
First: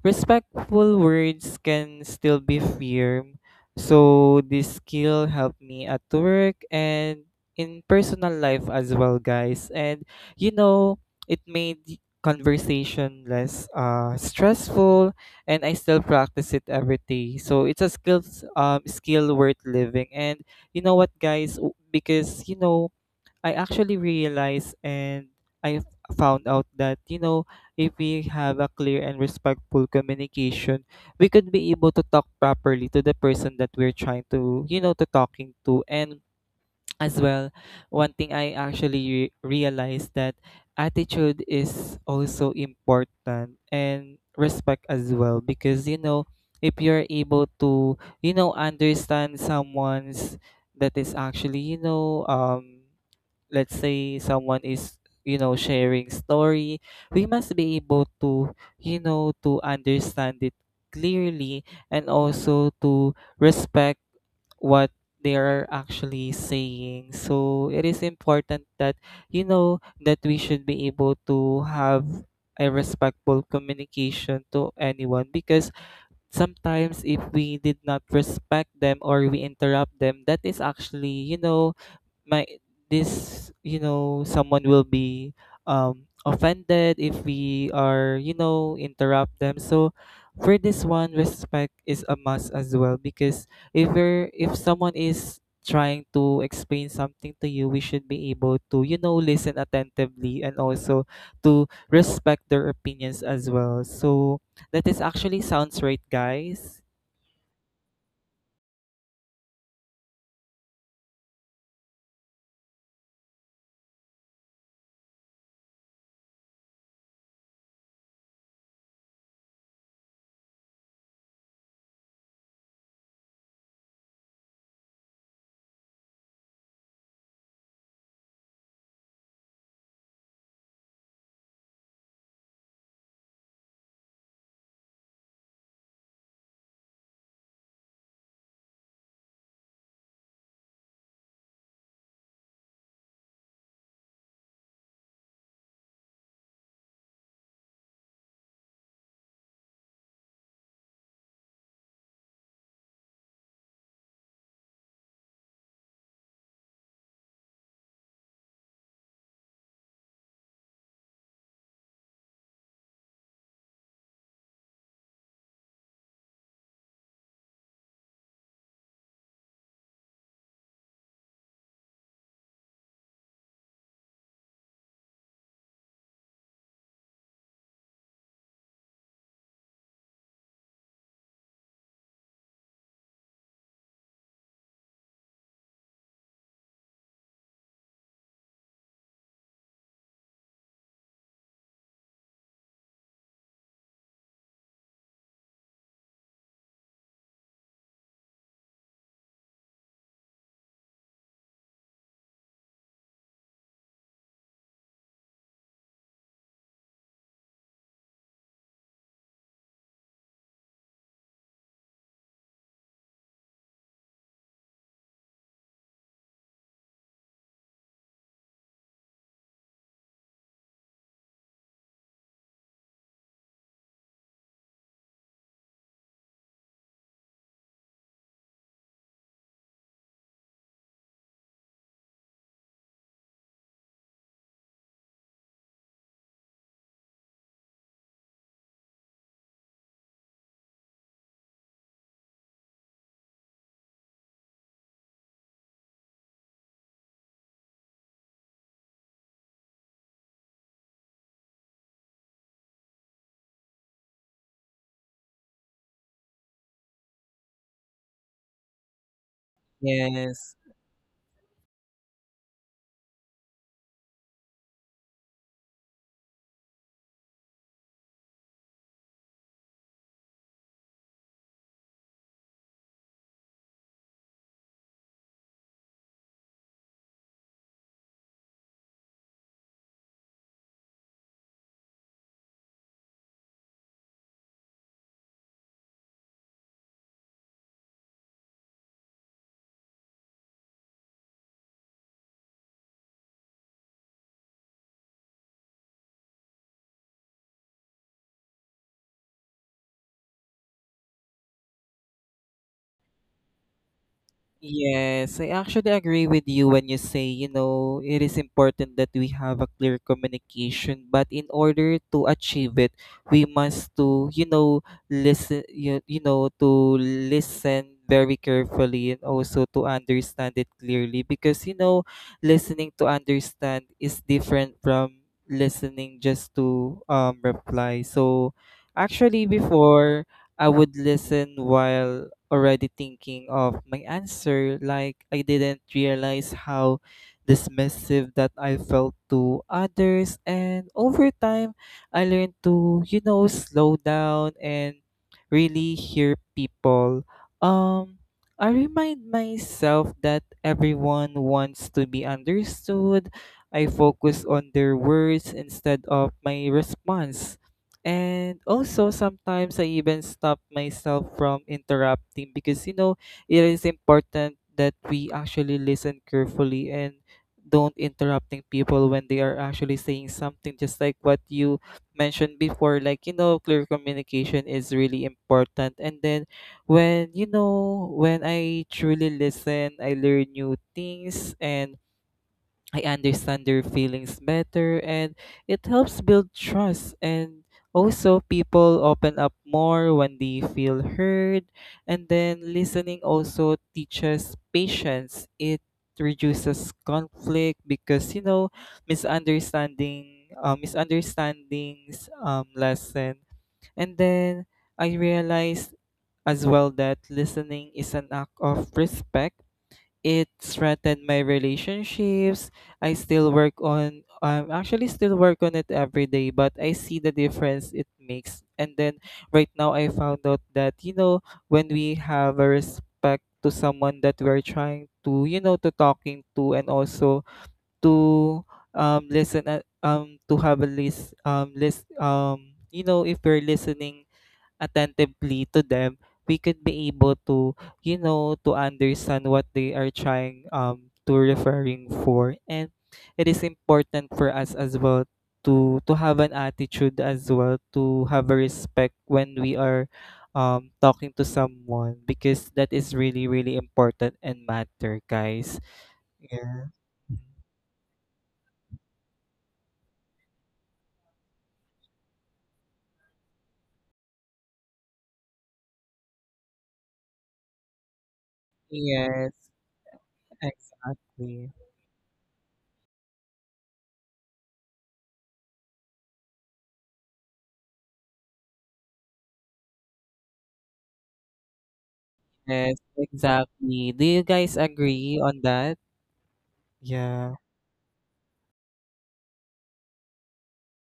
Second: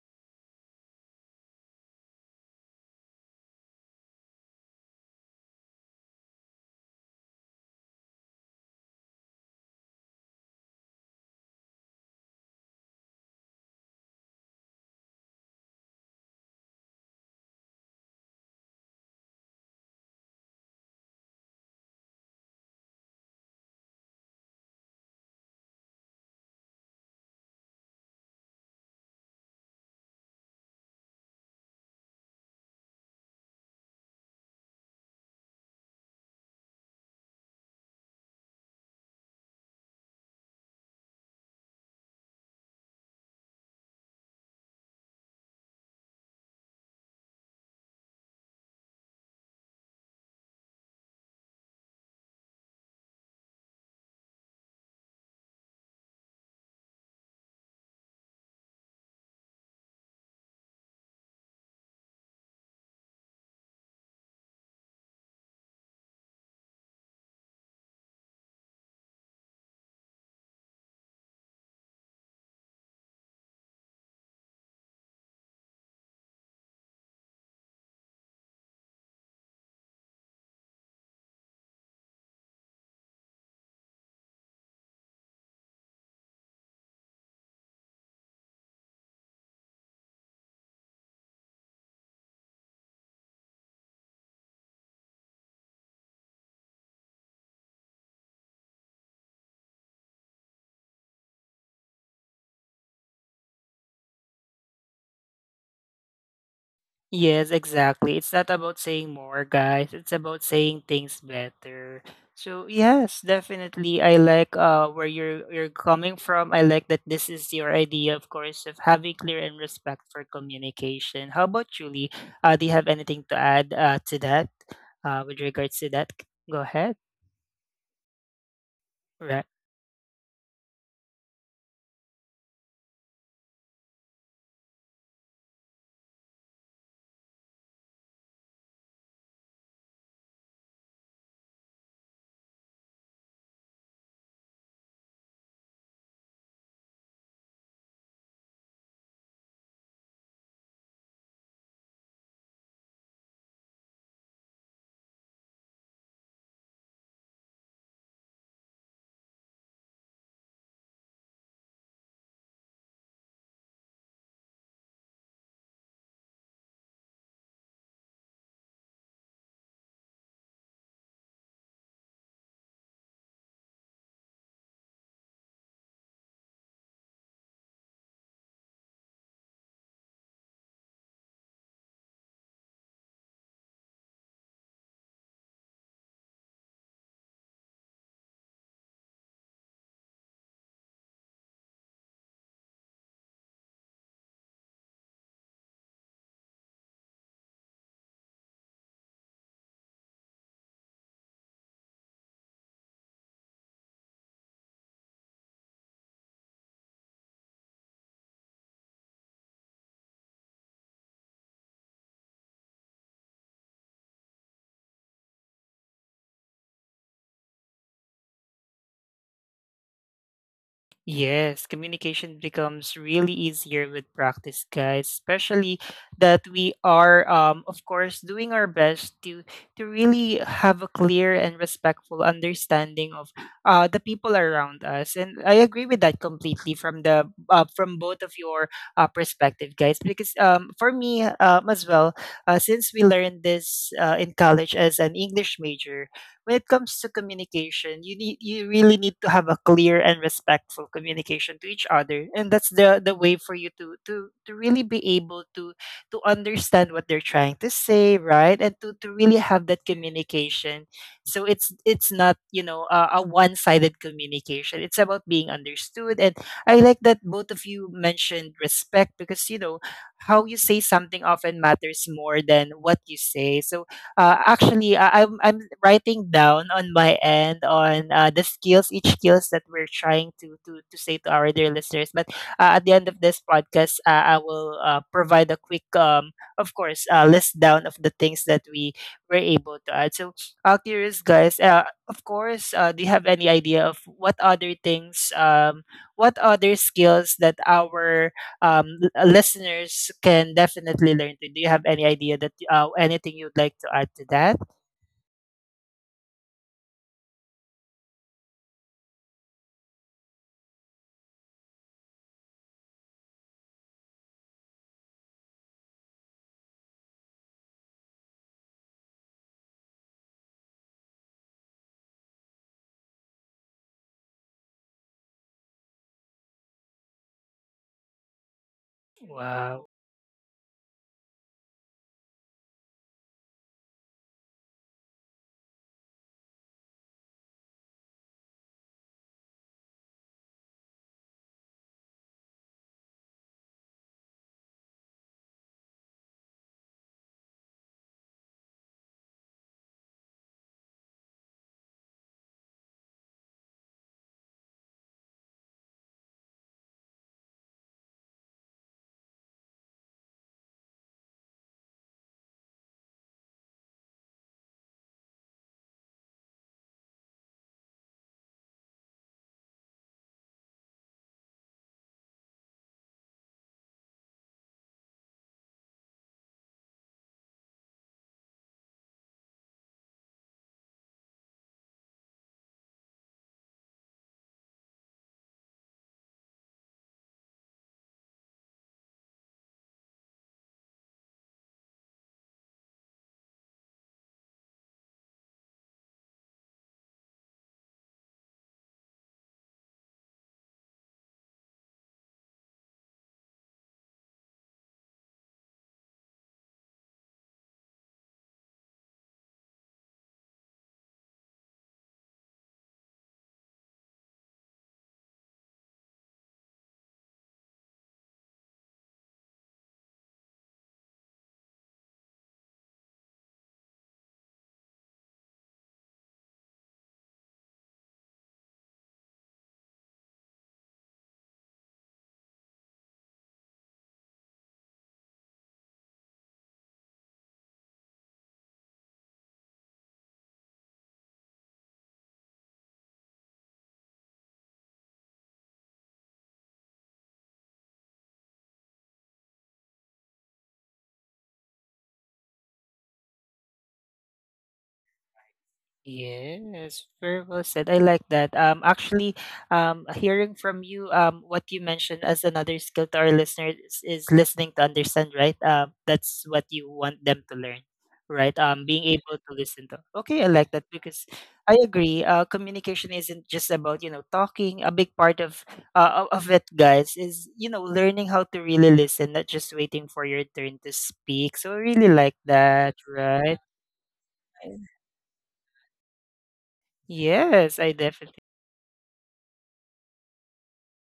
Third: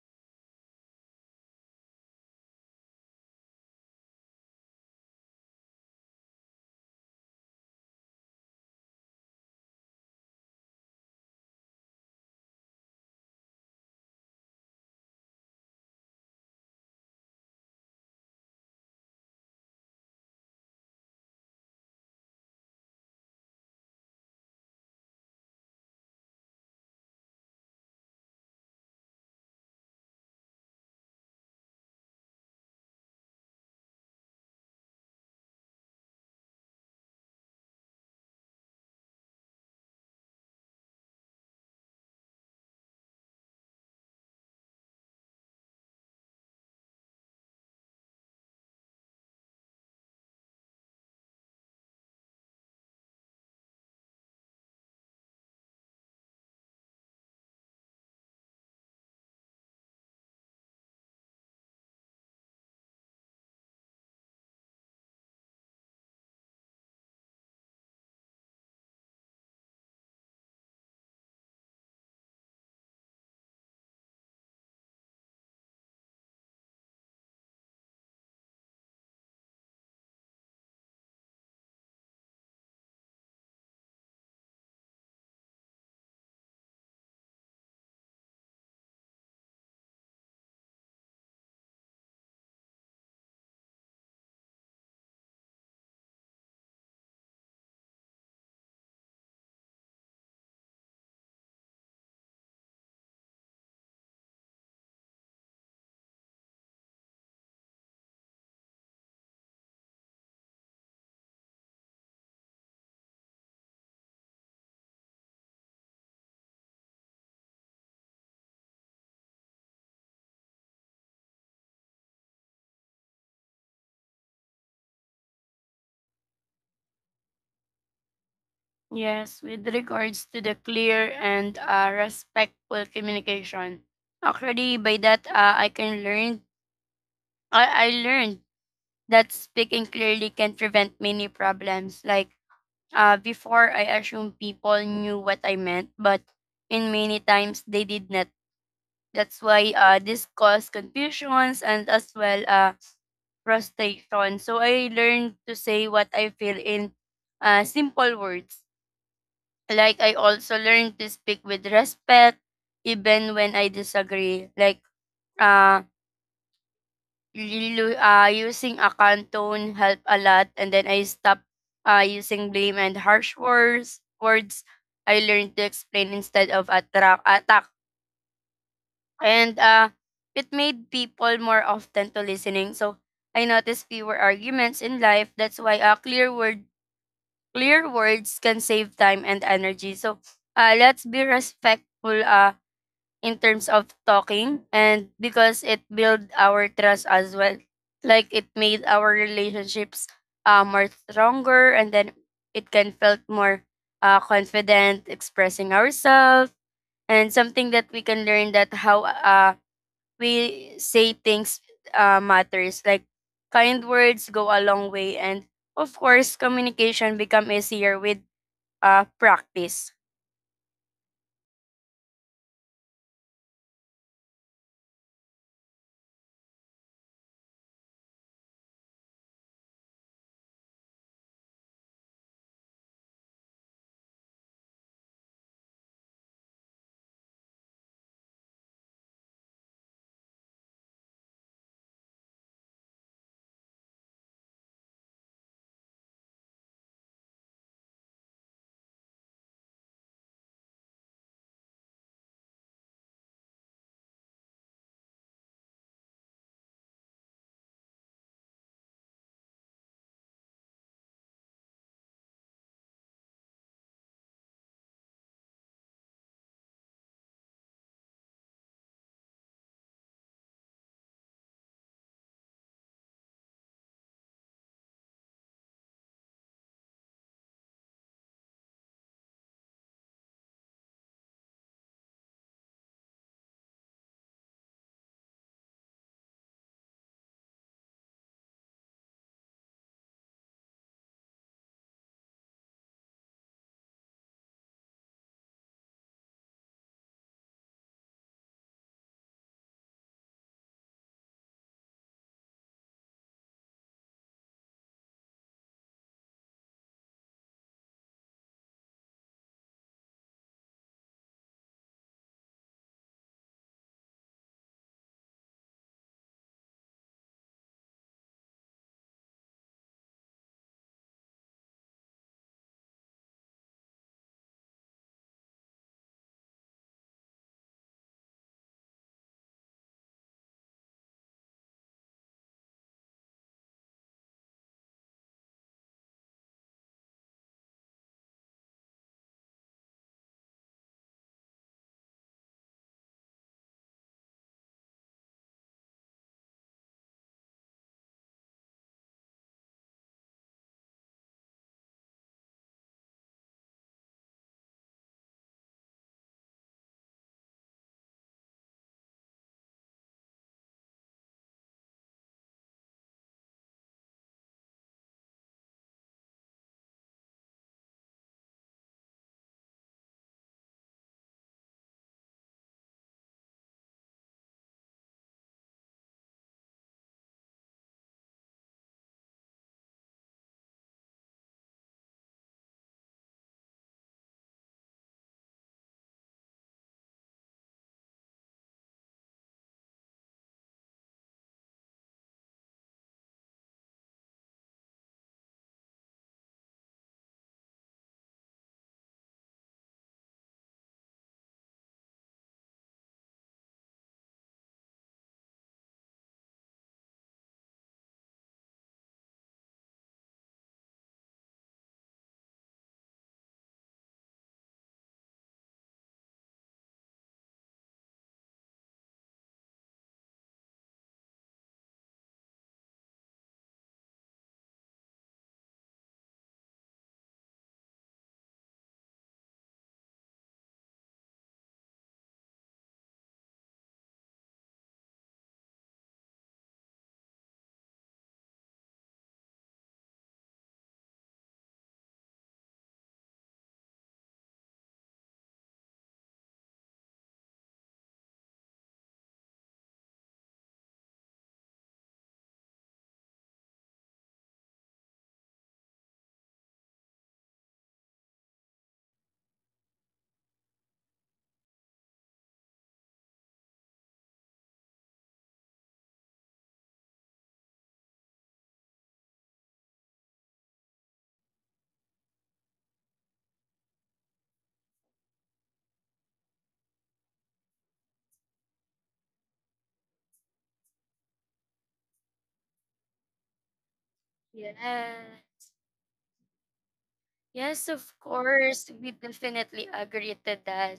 Speaker 2: respectful words can still be firm. So this skill helped me at work and in personal life as well, guys. And, you know it made the conversation less, uh, stressful. And I still practice it every day, so it's a skill um, skill worth living. And you know what, guys? W- because, you know I actually realized. And I found out that, you know, if we have a clear and respectful communication, we could be able to talk properly to the person that we're trying to, you know, to talking to. And as well, one thing I actually re- realized that attitude is also important and respect as well because, you know, if you're able to, you know, understand someone's that is actually, you know, um let's say someone is you know sharing story. We must be able to, you know to understand it clearly, and also to respect what they are actually saying. So it is important that, you know that we should be able to have a respectful communication to anyone, because sometimes if we did not respect them or we interrupt them, that is actually, you know my this you know someone will be um offended if we are, you know interrupt them. So for this one, respect is a must as well, because if we're if someone is trying to explain something to you, we should be able to, you know listen attentively, and also to respect their opinions as well. So that is actually sounds right, guys.
Speaker 1: Yes, exactly. It's not about saying more, guys. It's about saying things better. So yes, definitely. I like uh where you're you're coming from. I like that this is your idea, of course, of having clear and respect for communication. How about Julie? Lee? Uh, do you have anything to add uh, to that? Uh, with regards to that, go ahead.
Speaker 3: Yes,
Speaker 1: Right.
Speaker 3: with regards to the clear and uh, respectful communication. Actually, by that, uh, I can learn, I, I learned that speaking clearly can prevent many problems. Like, uh, before I assumed people knew what I meant, but in many times they did not. That's why uh, this caused confusions and as well uh, frustration. So I learned to say what I feel in uh, simple words. Like, I also learned to speak with respect even when I disagree. Like uh, lilu- uh using a calm tone helped a lot, and then I stopped uh, using blame and harsh words. Words I learned to explain instead of attract attack, and uh, it made people more often to listening. So I noticed fewer arguments in life. That's why uh, clear word clear words can save time and energy. So uh, let's be respectful uh, in terms of talking, and because it build our trust as well. Like, it made our relationships uh, more stronger, and then it can felt more uh, confident expressing ourselves, and something that we can learn that how uh, we say things uh, matters. Like, kind words go a long way, and of course, communication become easier with uh, practice.
Speaker 1: Yes, communication becomes really easier with practice, guys. Especially that we are, um, of course, doing our best to to really have a clear and respectful understanding of uh, the people around us. And I agree with that completely from the uh, from both of your uh, perspective, guys. Because um, for me um, as well, uh, since we learned this uh, in college as an English major, when it comes to communication, you need you really need to have a clear and respectful communication to each other, and that's the the way for you to to to really be able to to understand what they're trying to say, right? And to to really have that
Speaker 2: Yes.
Speaker 1: communication. So it's it's not you know a, a one sided communication. It's about being understood, and I like that both of you mentioned respect because you know how you say something often matters more than what you say. So uh, actually uh, I'm I'm writing down on my end on uh, the skills, each skills that we're trying to to to say to our dear listeners. But uh, at the end of this podcast, uh, I will uh, provide a quick, um, of course, uh, list down of the things that we were able to add. So, uh, curious guys, uh, of course, uh, do you have any idea of what other things, um, what other skills that our um, l- uh, listeners can definitely learn to? Do you have any idea that uh, anything you'd like to add to that?
Speaker 2: Yes, I actually agree with you when you say, you know, it is important that we have a clear communication, but in order to achieve it, we must to, you know, listen, you, you know, to listen very carefully and also to understand it clearly because, you know, listening to understand is different from listening just to um reply. So, actually
Speaker 1: Wow.
Speaker 2: before, I would listen while already thinking of my answer. Like, I didn't realize how dismissive that I felt to others. And over time, I learned to, you know, slow down and really hear people. Um, I remind myself that everyone wants to be understood. I focus on their words instead of my response. And also sometimes I even stop myself from interrupting, because you know it is important that we actually listen carefully and don't interrupting people when they are actually saying something, just like what you mentioned before. Like, you know clear communication is really important. And then when you know when I truly listen, I learn new things and I understand their feelings better, and it helps build trust, and also people open up more when they feel heard. And then listening also teaches patience. It reduces conflict, because you know misunderstanding uh, misunderstandings um, lessen. And then I realized as well that listening is an act of respect. It threatened my relationships. I still work on I'm actually still work on it every day, but I see the difference it makes. And then right now, I found out that, you know, when we have a respect to someone that we're trying to, you know, to talking to, and also to um listen at, um to have a list um list um you know if we're listening attentively to them, we could be able to, you know, to understand what they are trying um to referring for. And it is important for us as well to to have an attitude as well, to have a respect when we are um talking to someone, because that is really, really important and matter, guys. Yeah.
Speaker 1: Yes, very well said. I like that. Um, actually, um, hearing from you, um, what you mentioned as another skill to our listeners is, is listening to understand, right? Um, that's what you want them to learn, right? Um, being able
Speaker 2: Yes,
Speaker 1: to listen to. Okay, I like that because
Speaker 2: exactly.
Speaker 1: I agree. Uh, communication isn't just about you know talking. A big part of uh, o- of it, guys, is you know learning how to really listen, not just waiting for your turn to speak. So I really like
Speaker 2: Yes,
Speaker 1: that, right?
Speaker 2: exactly. Do you guys
Speaker 3: Yes.
Speaker 2: agree on that? Yeah,
Speaker 1: Yes, I
Speaker 3: Yes, of
Speaker 1: definitely.
Speaker 3: course. We definitely agree to that.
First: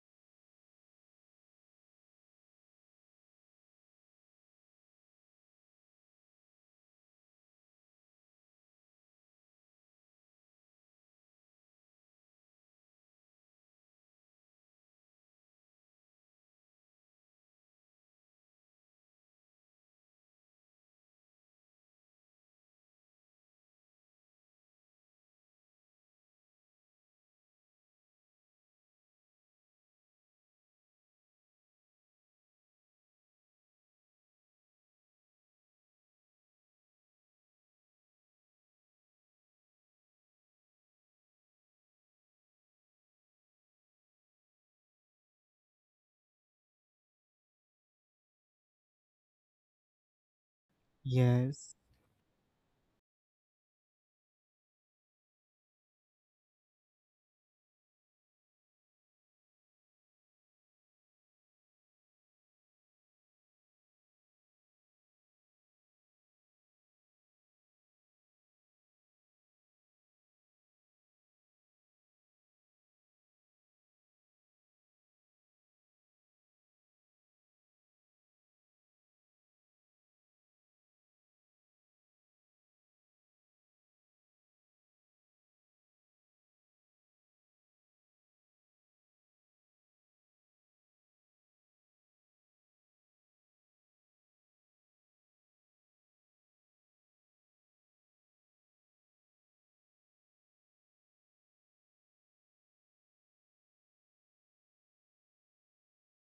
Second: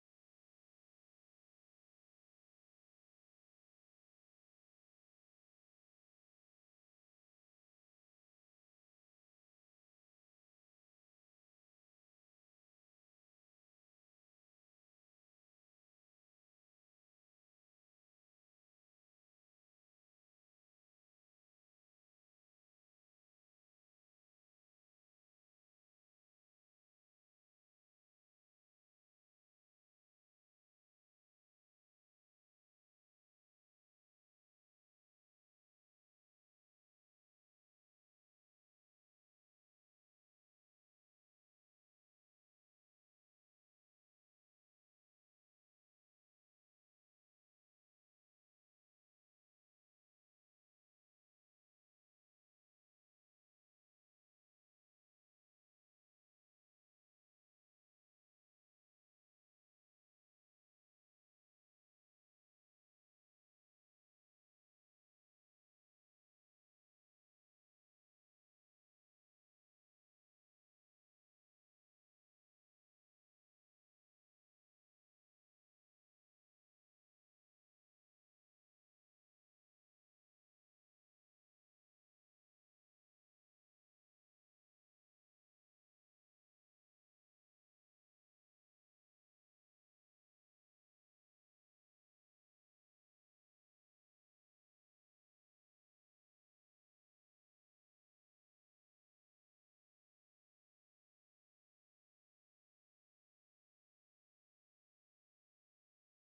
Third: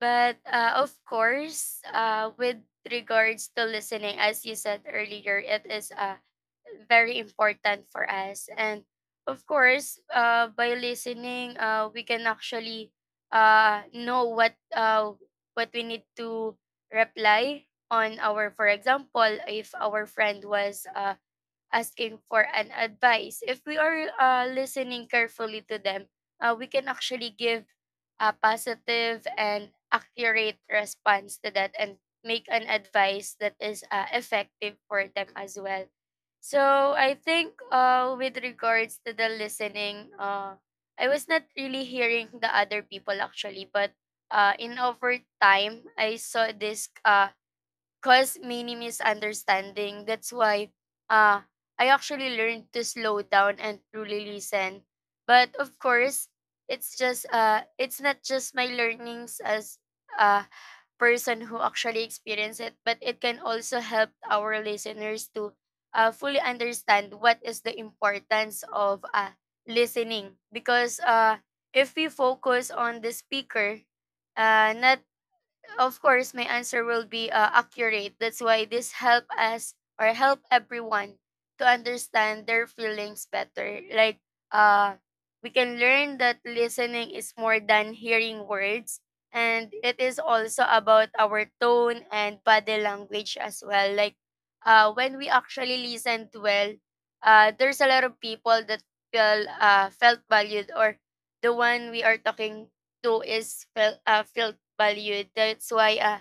Speaker 3: But uh, of course, uh, with regards to listening, as you said earlier, it is uh, very important for us. And of course, uh, by listening, uh, we can actually uh, know what uh, what we need to reply on our, for example, if our friend was uh, asking for an advice. If we are uh, listening carefully to them, uh, we can actually give a positive and accurate response to that and make an advice that is uh, effective for them as well. So I think uh, with regards to the listening, uh, I was not really hearing the other people actually, but uh, in over time, I saw this uh, cause many misunderstanding. That's why uh,
Speaker 2: yes.
Speaker 3: I actually learned to slow down and truly listen. But of course, it's just uh, it's not just my learnings as a person who actually experienced it, but it can also help our listeners to uh, fully understand what is the importance of uh, listening. Because uh, if we focus on the speaker, uh, not of course my answer will be uh, accurate. That's why this help us or help everyone to understand their feelings better. Like, uh we can learn that listening is more than hearing words, and it is also about our tone and body language as well. Like, uh when we actually listened well, uh there's a lot of people that feel uh felt valued, or the one we are talking too is felt uh, felt valued. That's why uh,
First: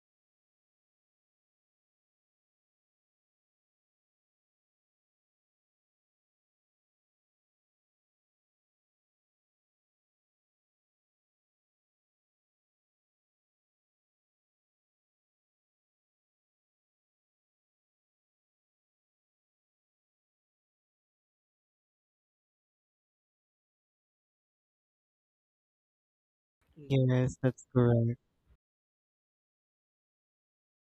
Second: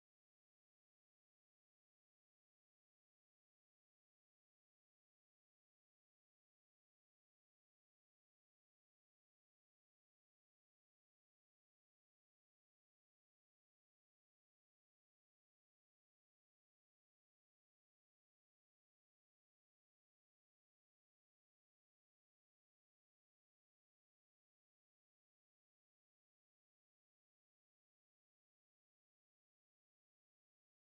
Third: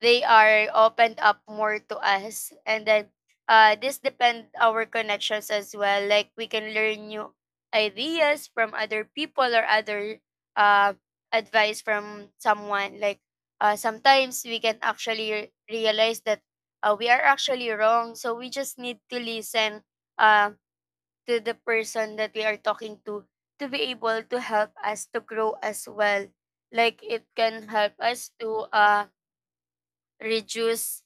Speaker 3: they are opened up more to us, and then uh, this depend our connections as well. Like, we can learn new ideas from other people or other uh, advice from someone. Like uh, sometimes we can actually re- realize that uh, we are actually wrong, so we just need to listen. Um, to the person that we are talking to to be able to help us to grow as well, like it
Speaker 2: Yes,
Speaker 3: can
Speaker 2: that's
Speaker 3: help
Speaker 2: correct.
Speaker 3: us to uh reduce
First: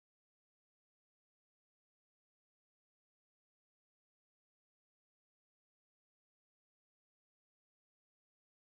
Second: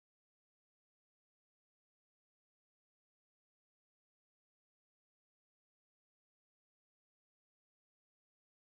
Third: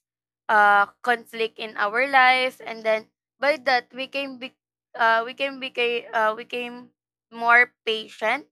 Speaker 3: uh conflict in our life, and then by that we can be uh we can become uh we can more patient.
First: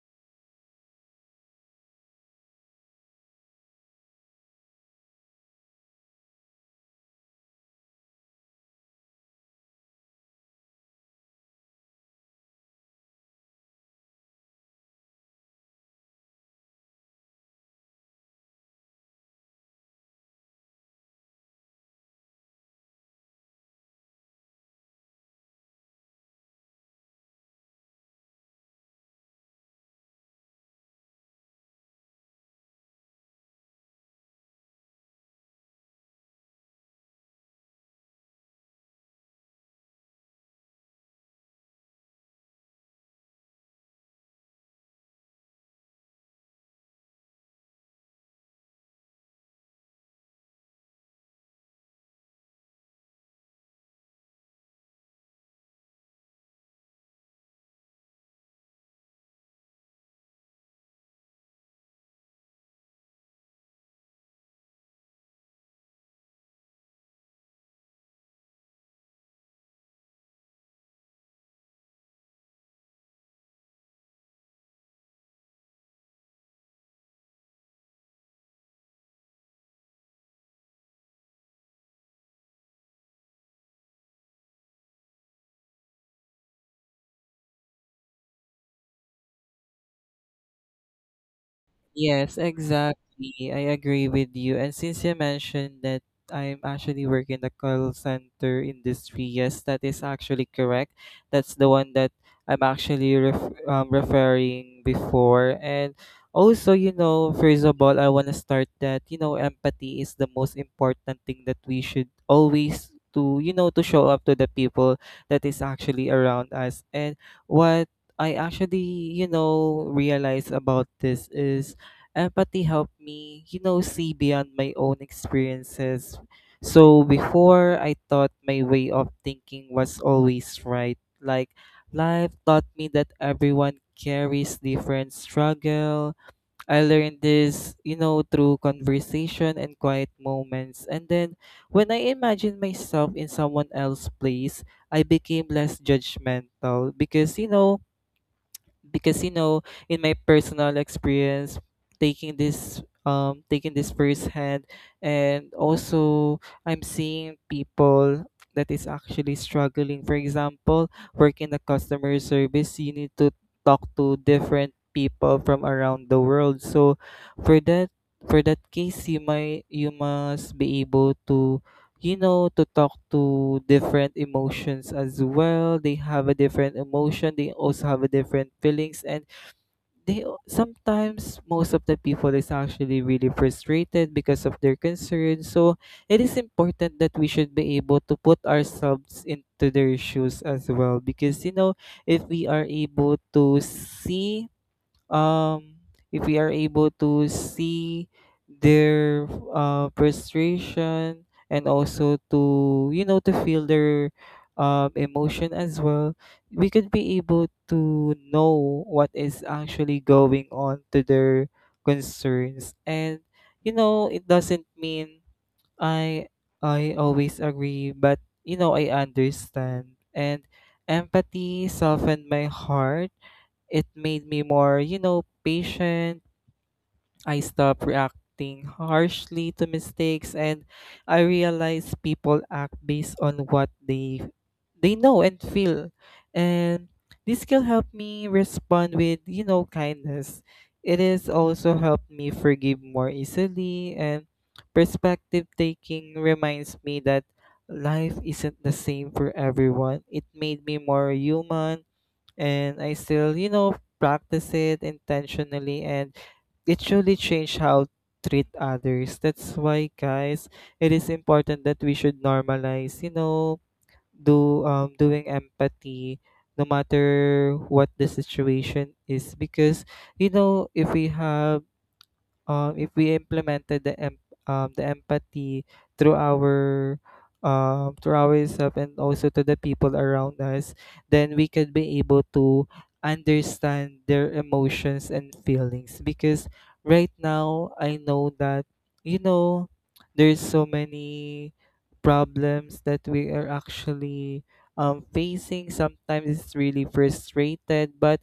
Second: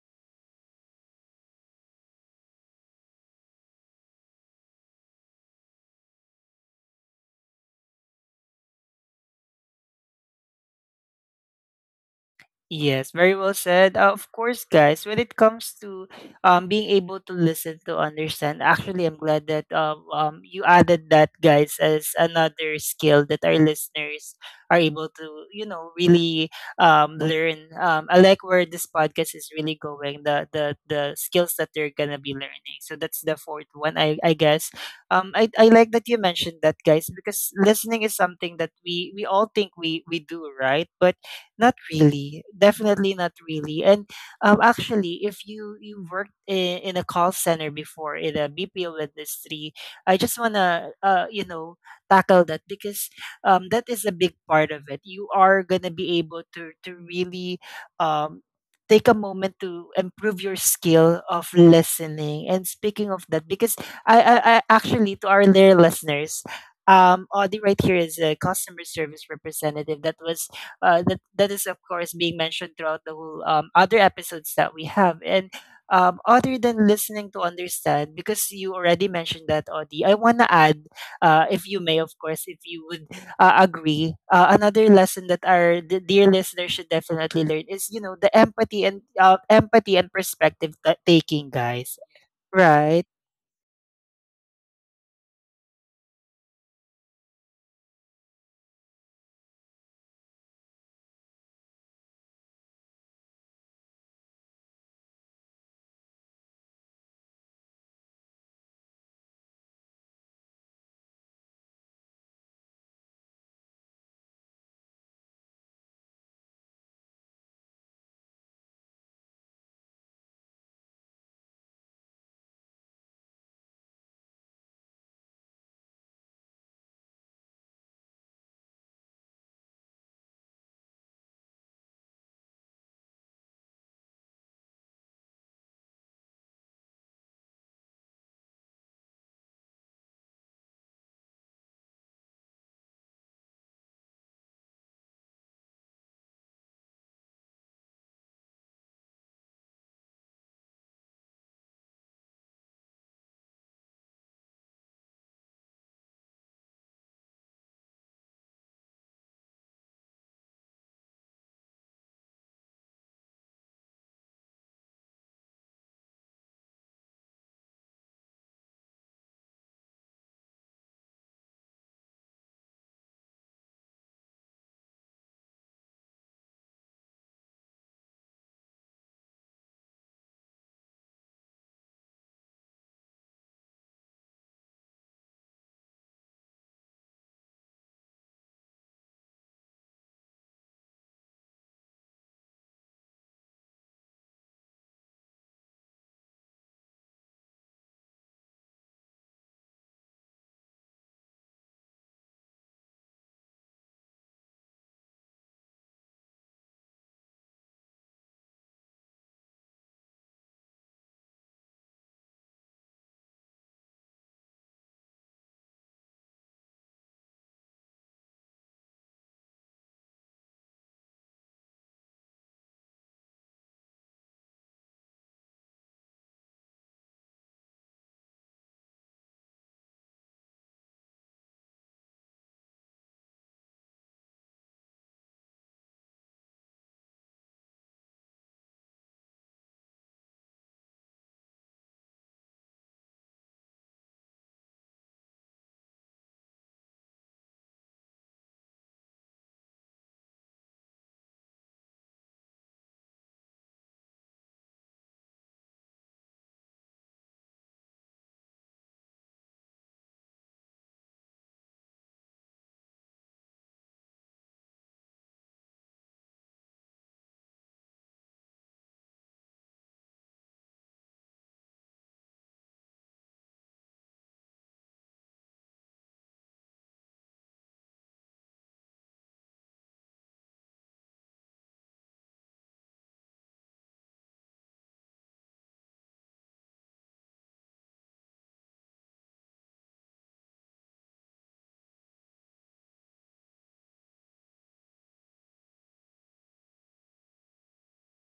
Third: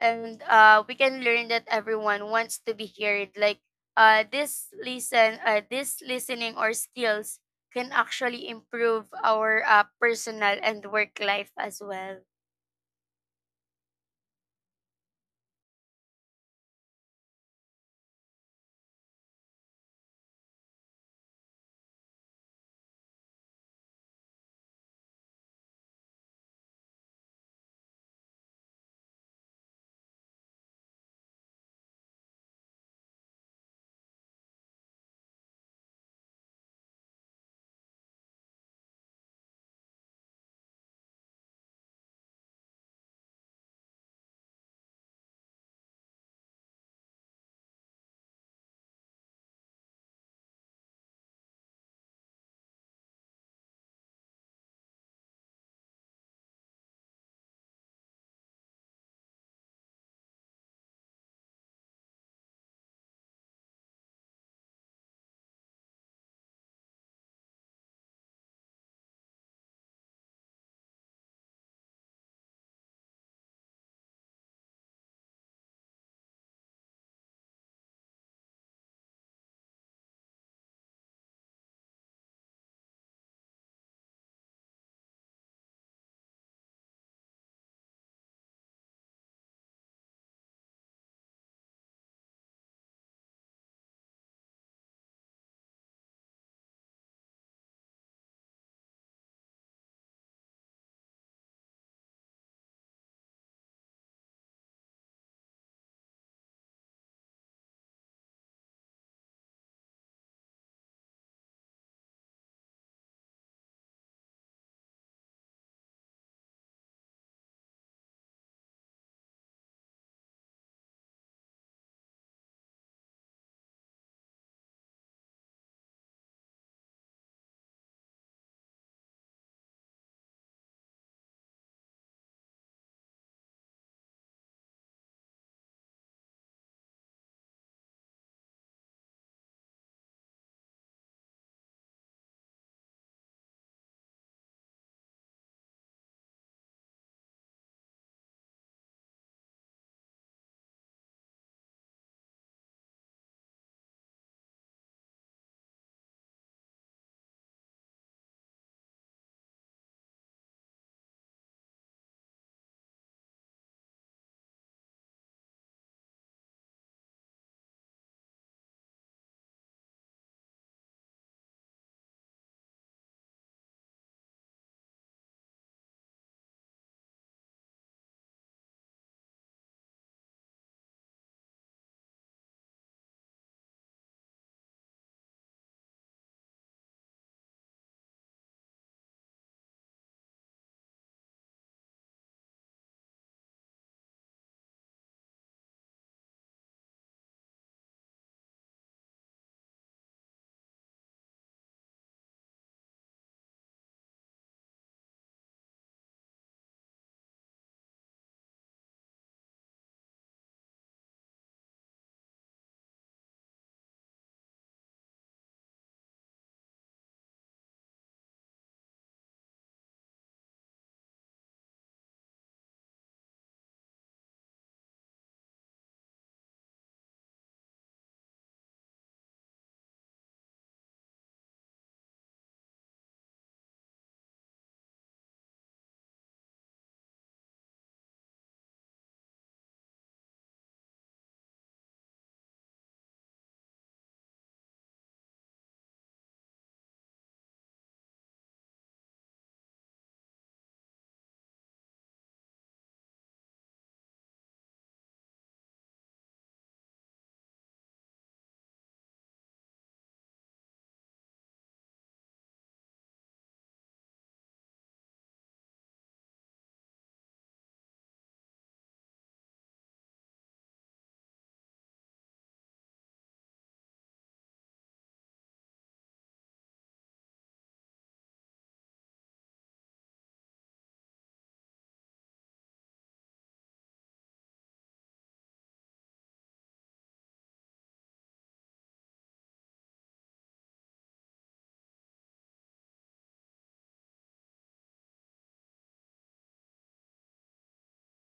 Speaker 3: And uh we can learn that everyone wants to be heard. Like uh this listen uh this listening or skills can actually improve our uh, personal and work life as well.
Speaker 1: Yes, very well said. Uh, of course, guys, when it comes to um, being able to listen to understand, actually, I'm glad that um, um, you added that, guys, as another skill that our listeners are able to, you know, really um, learn. Um, I like where this podcast is really going, the the, the skills that they're going to be learning. So that's the fourth one, I, I guess. Um, I, I like that you mentioned that, guys, because listening is something that we, we all think we, we do, right? But not really. Definitely not really. And um, actually, if you you worked in, in a call center before in a B P O industry, I just wanna uh, you know tackle that because um, that is a big part of it. You are gonna be able to to really um, take a moment to improve your skill of listening. And speaking of that, because I I, I actually to our dear listeners. Um, Audie right here is a customer service representative that was uh, that that is of course being mentioned throughout the whole um, other episodes that we have and um, other than listening to understand because you already mentioned that, Audie. I want to add uh, if you may, of course, if you would uh, agree, uh, another lesson that our d- dear listeners should definitely learn is you know the empathy and uh, empathy and perspective ta- taking, guys,
Speaker 2: Yes,
Speaker 1: right?
Speaker 2: exactly. I agree with you. And since you mentioned that, I'm actually working in the call center industry, yes, that is actually correct. That's the one that I'm actually ref- um, referring before. And also, you know, first of all, I want to start that, you know, empathy is the most important thing that we should always to, you know to show up to the people that is actually around us. And what I actually, you know realize about this is empathy helped me, you know, see beyond my own experiences. So before, I thought my way of thinking was always right. Like, life taught me that everyone carries different struggle. I learned this, you know, through conversation and quiet moments. And then when I imagined myself in someone else's place, I became less judgmental, because, you know, because you know in my personal experience, taking this um taking this firsthand, and also I'm seeing people that is actually struggling. For example, work in the customer service, you need to talk to different people from around the world. So for that for that case, you might you must be able to, you know, to talk to different emotions as well. They have a different emotion. They also have a different feelings, and they al- sometimes most of the people is actually really frustrated because of their concerns. So it is important that we should be able to put ourselves into their shoes as well, because, you know, if we are able to see um, if we are able to see their uh, frustration, and also to, you know to feel their um, emotion as well, we could be able to know what is actually going on to their concerns. And you know it doesn't mean I I always agree, but you know I understand. And empathy softened my heart. It made me more, you know, patient. I stopped reacting harshly to mistakes, and I realized people act based on what they they know and feel. And this skill helped me respond with, you know, kindness. It has also helped me forgive more easily. And perspective taking reminds me that life isn't the same for everyone. It made me more human, and I still, you know, practice it intentionally, and it truly changed how treat others. That's why, guys, it is important that we should normalize, you know, do um doing empathy no matter what the situation is. Because you know if we have um, if we implemented the em- um, the empathy through our um, through ourselves, and also to the people around us, then we could be able to understand their emotions and feelings. Because right now, I know that you know there's so many problems that we are actually um, facing. Sometimes it's really frustrated, but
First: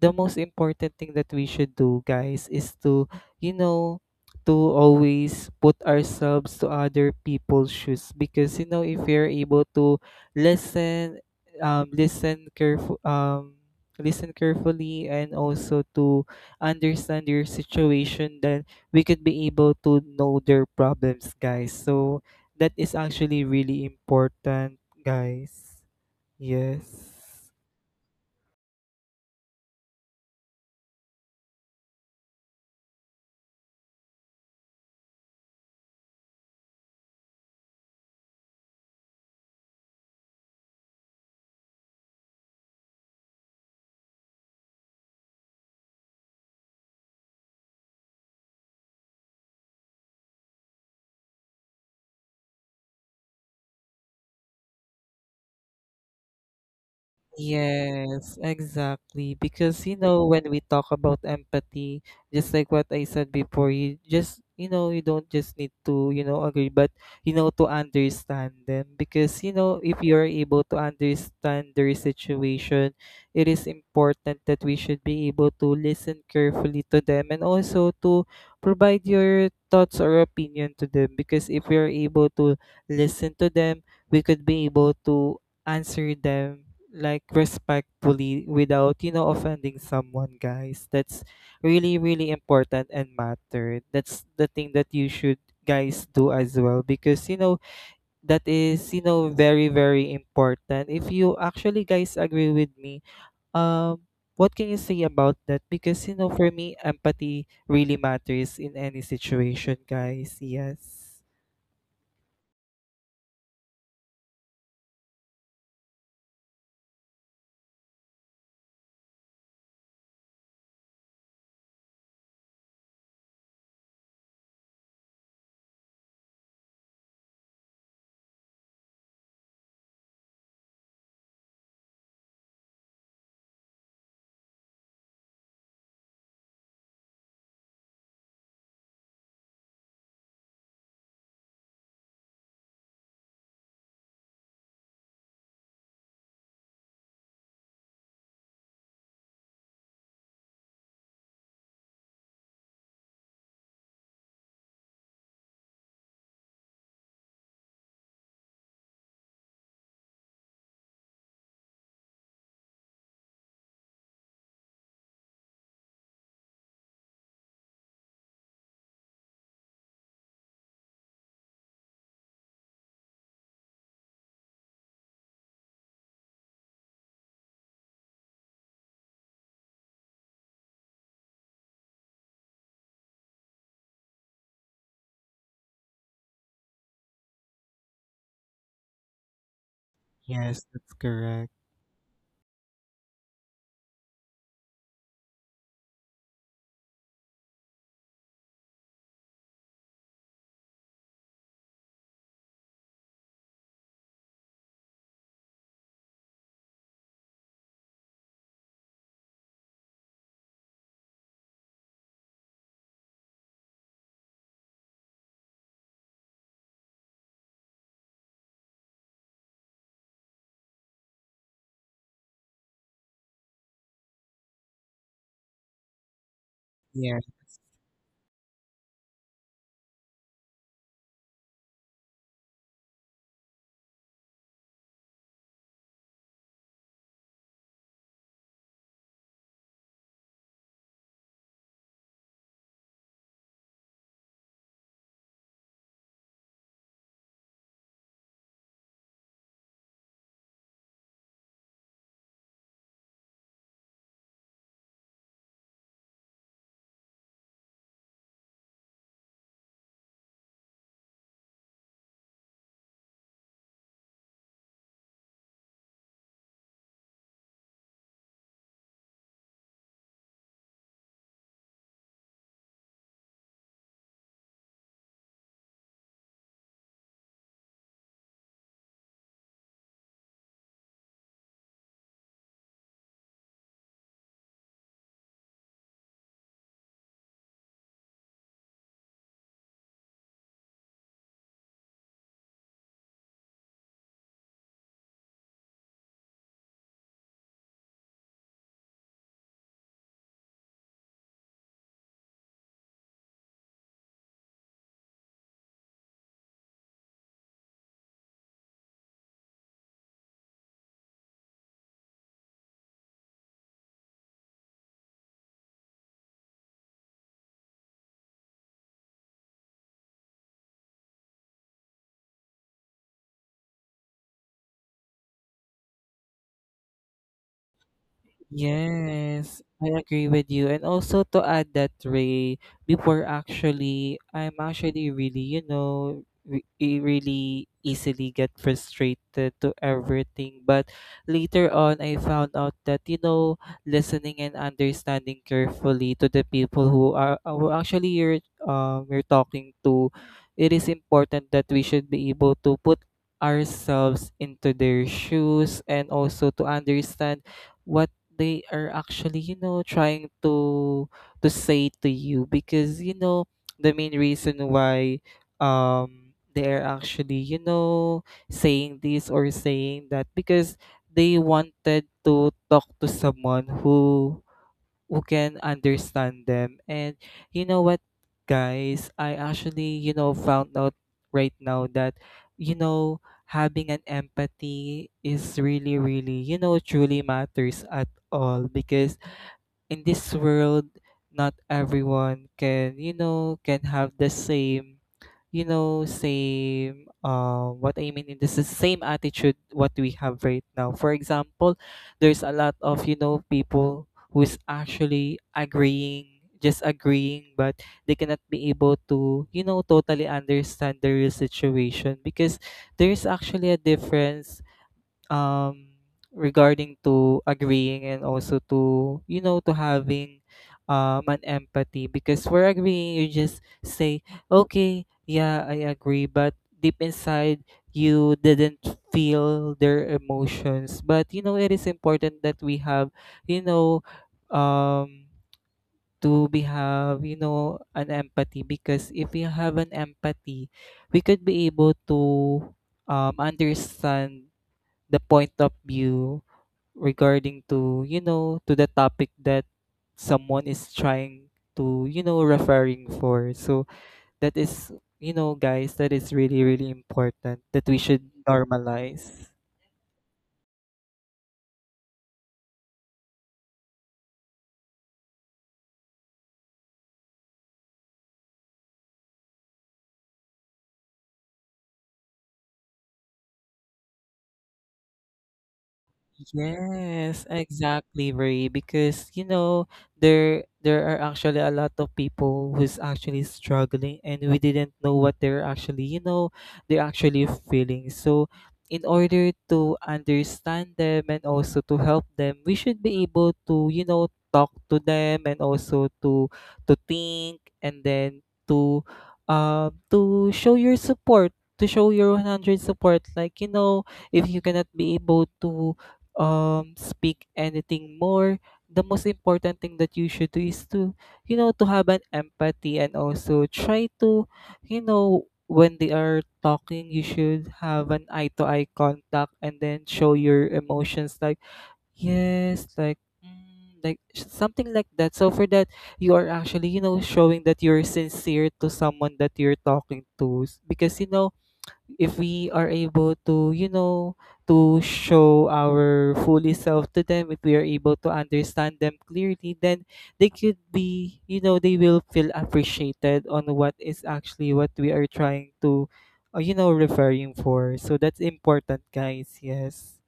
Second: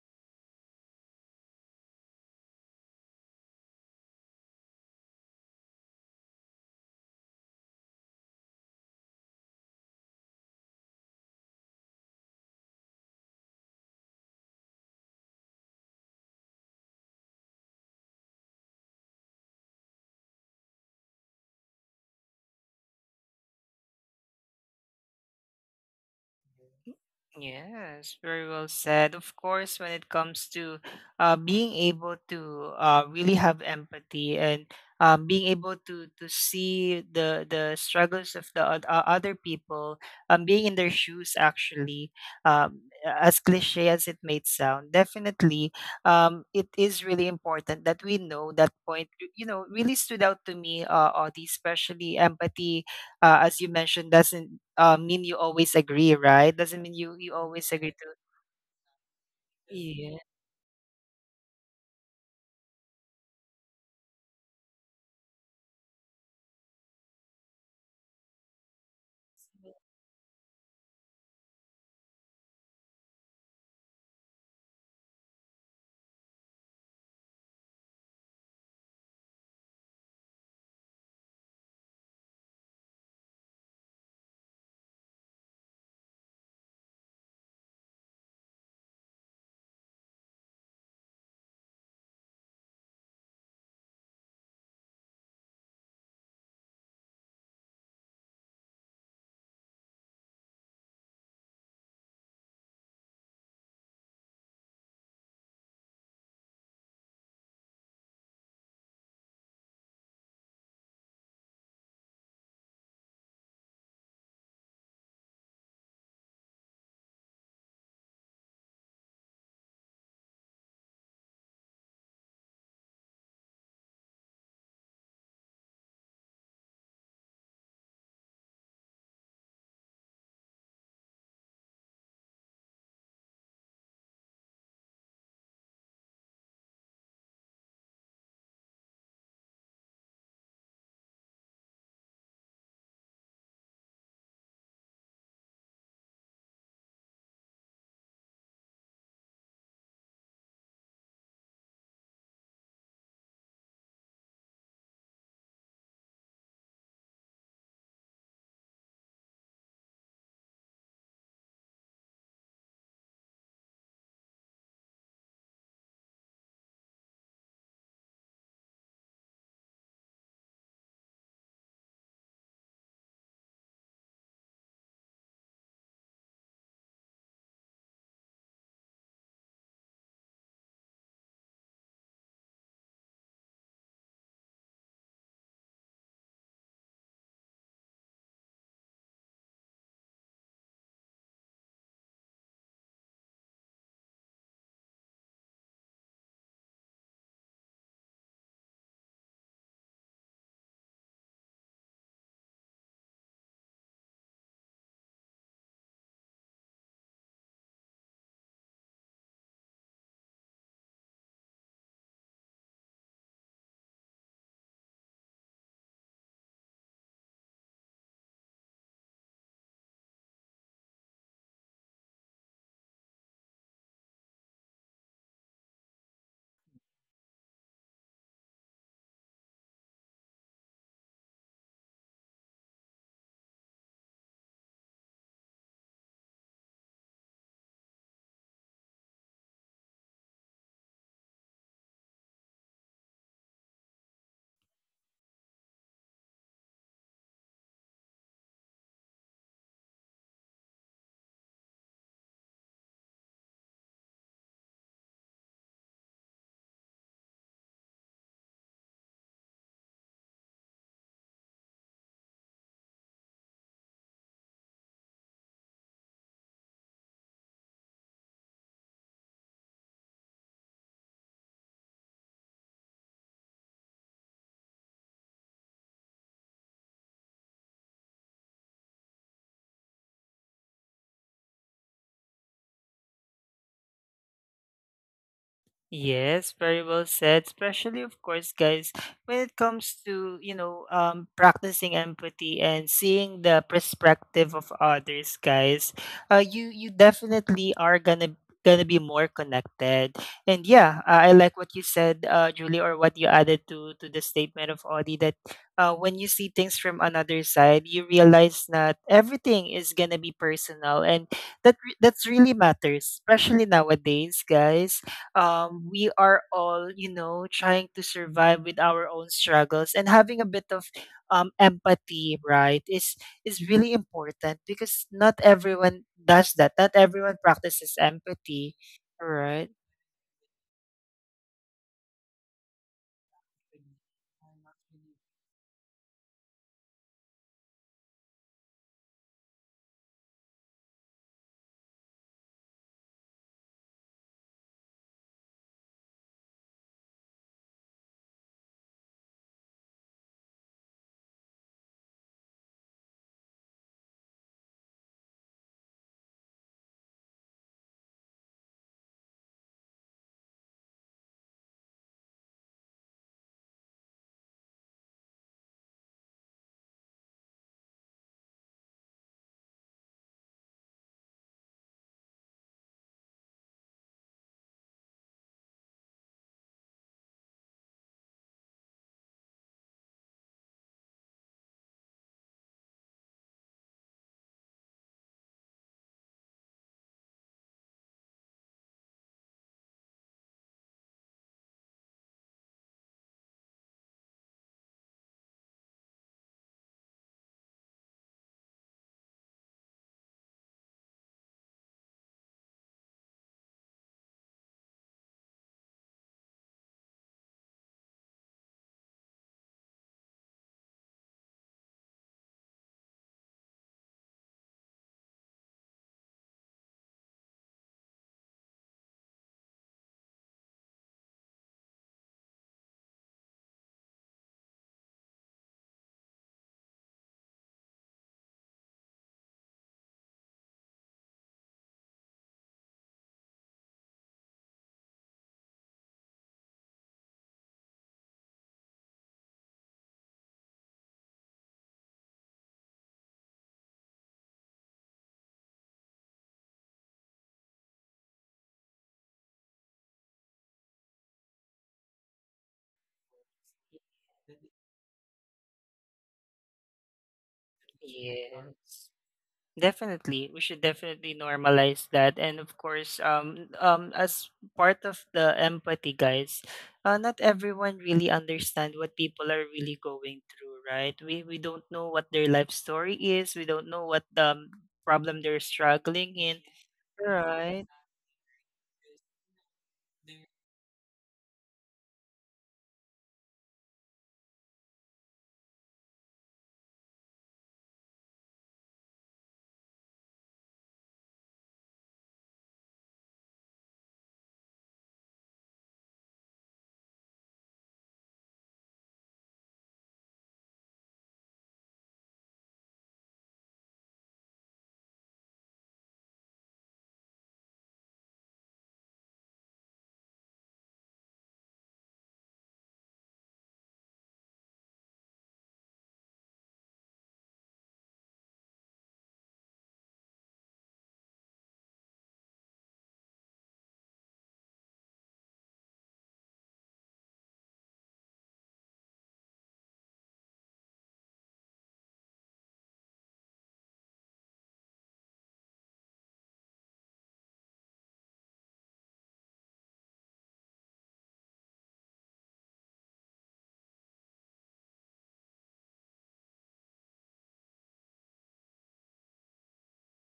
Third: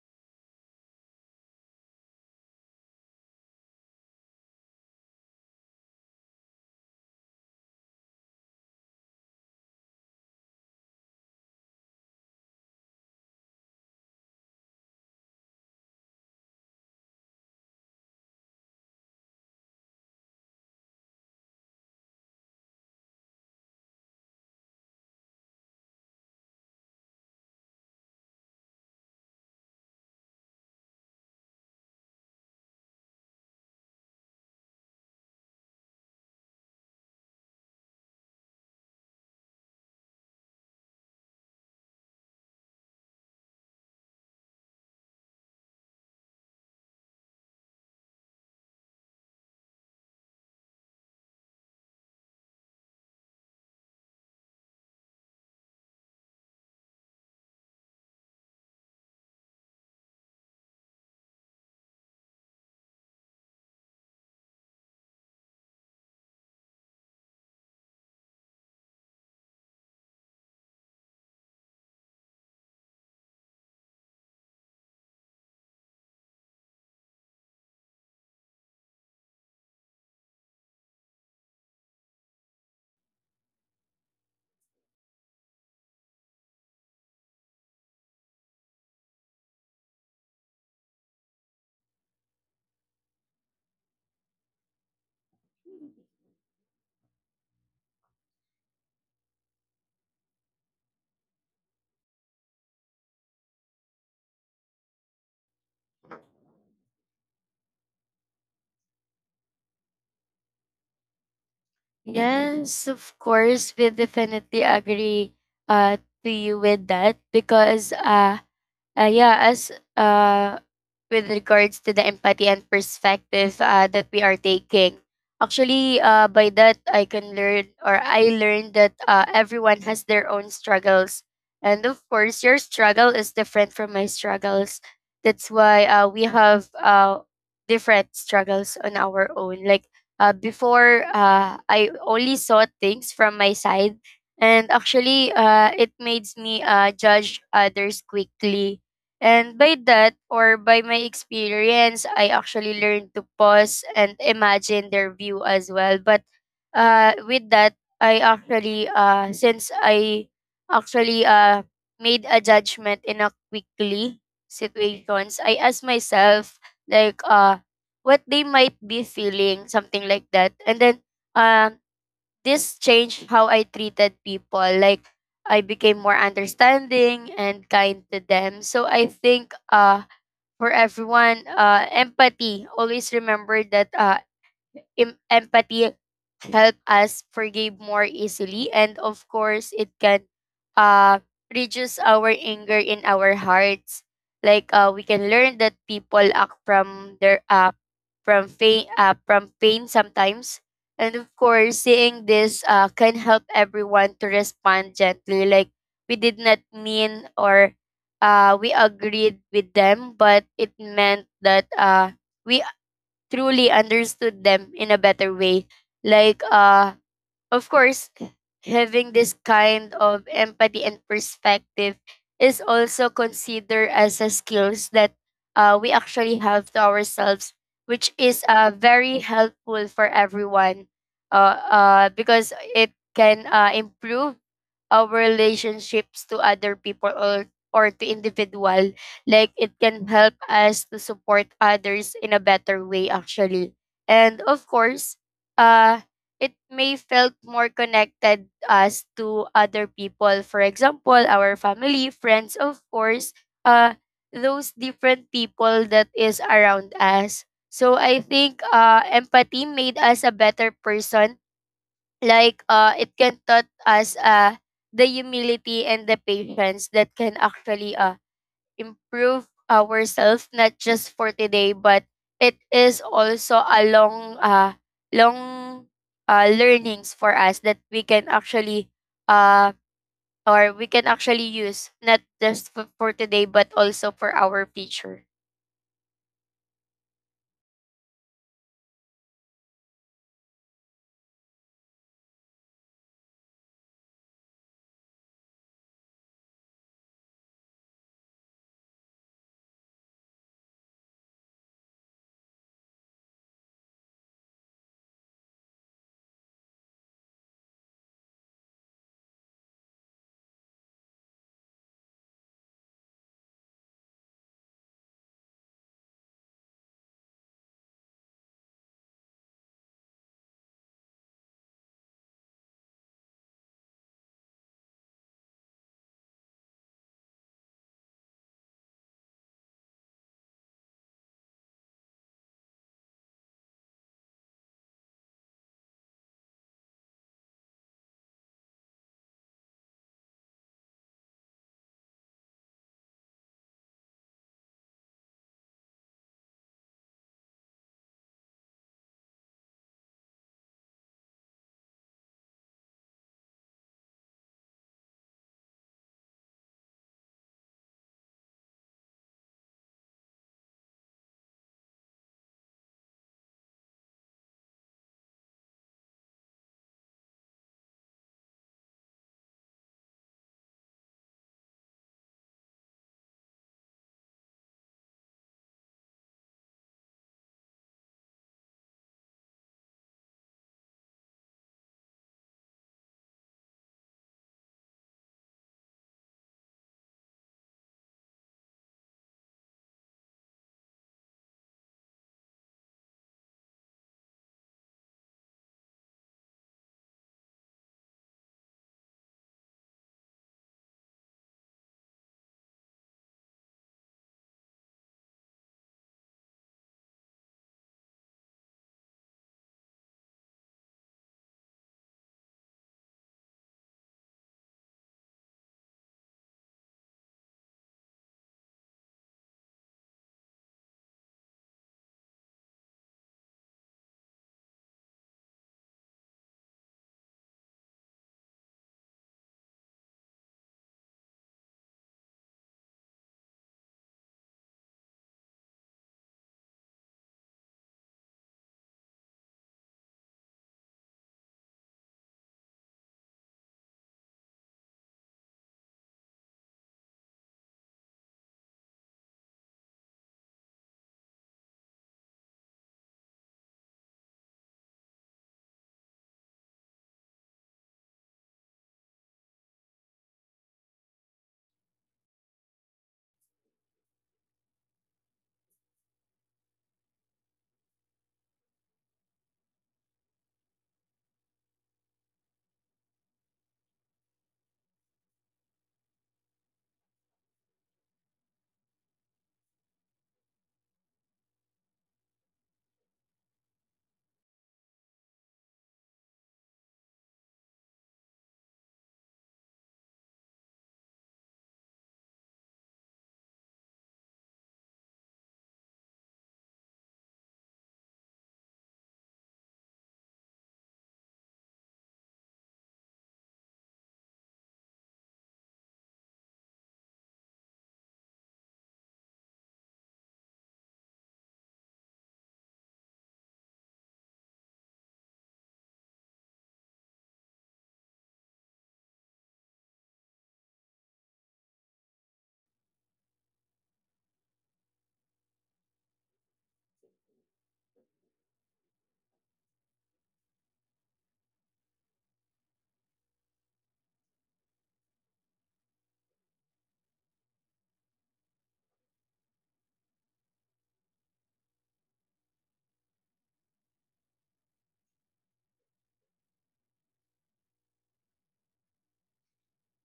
Speaker 2: the most important thing that we should do, guys, is to, you know, to always put ourselves to other people's shoes. Because you know if you're able to listen um listen careful um listen carefully, and also to understand your situation, then we could be able to know their problems, guys. So that is actually really important, guys. Yes.
Speaker 1: Yes, very well said. Of course, when it comes to uh, being able to uh, really have empathy and um, being able to to see the the struggles of the oth- uh, other people, um, being in their shoes, actually, um, as cliche as it may sound, definitely, um, it is really important that we know that point. You know, really stood out to me, uh, Audie, especially empathy, uh, as you mentioned, doesn't uh, mean you always agree, right? Doesn't mean you you always agree to.
Speaker 2: Yes, exactly. Because, you
Speaker 1: Yeah.
Speaker 2: know, when we talk about empathy, just like what I said before, you just, you know, you don't just need to, you know, agree, but, you know, to understand them. Because, you know, if you are able to understand their situation, it is important that we should be able to listen carefully to them, and also to provide your thoughts or opinion to them. Because if we are able to listen to them, we could be able to answer them like respectfully without, you know offending someone, guys. That's really, really important and matter. That's the thing that you should, guys, do as well, because you know that is, you know very, very important. If you actually, guys, agree with me, um what can you say about that? Because, you know for me, empathy really matters in any situation, guys. Yes.
Speaker 3: Yes, of course, we definitely agree uh to you with that. Because uh uh, yeah, as uh, with regards to the empathy and perspective uh, that we are taking, actually, uh, by that I can learn or I learned that uh, everyone has their own struggles, and of course, your struggle is different from my struggles. That's why uh, we have uh, different struggles on our own. Like uh, before, uh, I only saw things from my side, and actually, uh, it made me uh, judge others quickly. And by that, or by my experience, I actually learned to pause and imagine their view as well. But uh, with that, I actually, uh, since I actually uh, made a judgment in a quickly situations, I asked myself, like, uh, what they might be feeling, something like that. And then, um, this changed how I treated people. Like, I became more understanding and kind to them. So I think uh for everyone, uh empathy, always remember that uh em- empathy help us forgive more easily, and of course it can
Speaker 2: Yes, that's
Speaker 3: uh
Speaker 2: correct.
Speaker 3: reduce our anger in our hearts. Like uh, we can learn that people act from their uh from pain uh, from pain sometimes. And of course, seeing this uh, can help everyone to respond gently. Like, we did not mean or uh, we agreed with them, but it meant that uh, we truly understood them in a better way. Like, uh, of course, having this kind of empathy and perspective is also considered as a skills that uh, we actually have to
Speaker 2: Yeah.
Speaker 3: ourselves, which is uh, very helpful for everyone, uh, uh, because it can uh, improve our relationships to other people, or, or to individual. Like, it can help us to support others in a better way, actually. And of course, uh, it may felt more connected us to other people, for example our family, friends, of course, uh those different people that is around us. So I think uh empathy made us a better person. Like uh it can taught us uh the humility and the patience that can actually uh improve ourselves not just for today, but it is also a long uh long uh learnings for us that we can actually uh or we can actually use not just f- for today but also for our future.
Speaker 1: Yes, very well said. Especially, of course, guys, when it comes to, you know, um, practicing empathy and seeing the perspective of others, guys, uh, you you definitely are gonna gonna be more connected. And yeah, uh, I like what you said, uh, Julie, or what you added to to the statement of Audie, that uh, when you see things from another side, you realize that everything is gonna be personal, and that re- that's really matters, especially nowadays, guys, um, we are all, you know, trying to survive with our own struggles and having a bit of um, empathy, right, is is really important because not everyone does that. Not everyone practices empathy,
Speaker 2: Yes,
Speaker 1: right?
Speaker 2: I agree with you. And also to add that, Ray, before actually, I'm actually really, you know, re- e- really easily get frustrated to everything. But later on, I found out that, you know, listening and understanding carefully to the people who are, uh, who actually you're um you're talking to, it is important that we should be able to put ourselves into their shoes, and also to understand what they are actually, you know, trying to to say to you. Because you know the main reason why um they're actually, you know, saying this or saying that, because they wanted to talk to someone who who can understand them. And you know what, guys? I actually, you know, found out right now that, you know, having an empathy is really, really, you know, truly matters at all. Because in this world, not everyone can, you know can have the same, you know same uh, what I mean in this is same attitude what we have right now. For example, there's a lot of, you know people who's actually agreeing, just agreeing, but they cannot be able to, you know totally understand the real situation. Because there's actually a difference um, regarding to agreeing, and also to, you know to having um an empathy. Because we're agreeing, you just say, okay, yeah, I agree, but deep inside, you didn't feel their emotions. But you know it is important that we have, you know um to be have, you know an empathy. Because if we have an empathy, we could be able to um, understand the point of view regarding to, you know, to the topic that someone is trying to, you know, referring for. So that is, you know, guys, that is really, really important that we should
Speaker 1: Yes.
Speaker 2: normalize.
Speaker 1: Definitely, we should definitely normalize that, and of course, um, um, as part of the empathy, guys, uh, not everyone really understand what people are really going through, right? We we don't know what their life story is. We don't know what the um, problem they're struggling in,
Speaker 2: Yes,
Speaker 1: right?
Speaker 2: exactly, Ray. Because you know there there are actually a lot of people who's actually struggling, and we didn't know what they're actually, you know they're actually feeling. So, in order to understand them and also to help them, we should be able to, you know talk to them and also to to think and then to um to show your support, to show your one hundred support. Like, you know, if you cannot be able to um speak anything more, the most important thing that you should do is to, you know to have an empathy, and also try to, you know when they are talking, you should have an eye to eye contact and then show your emotions, like yes, like mm, like s- something like that. So for that, you are actually, you know showing that you're sincere to someone that you're talking to. S- because you know if we are able to, you know to show our fully self to them, if we are able to understand them clearly, then they could, be you know they will feel appreciated on what is actually what we are trying to uh, you know referring for. So that's important, guys. Yes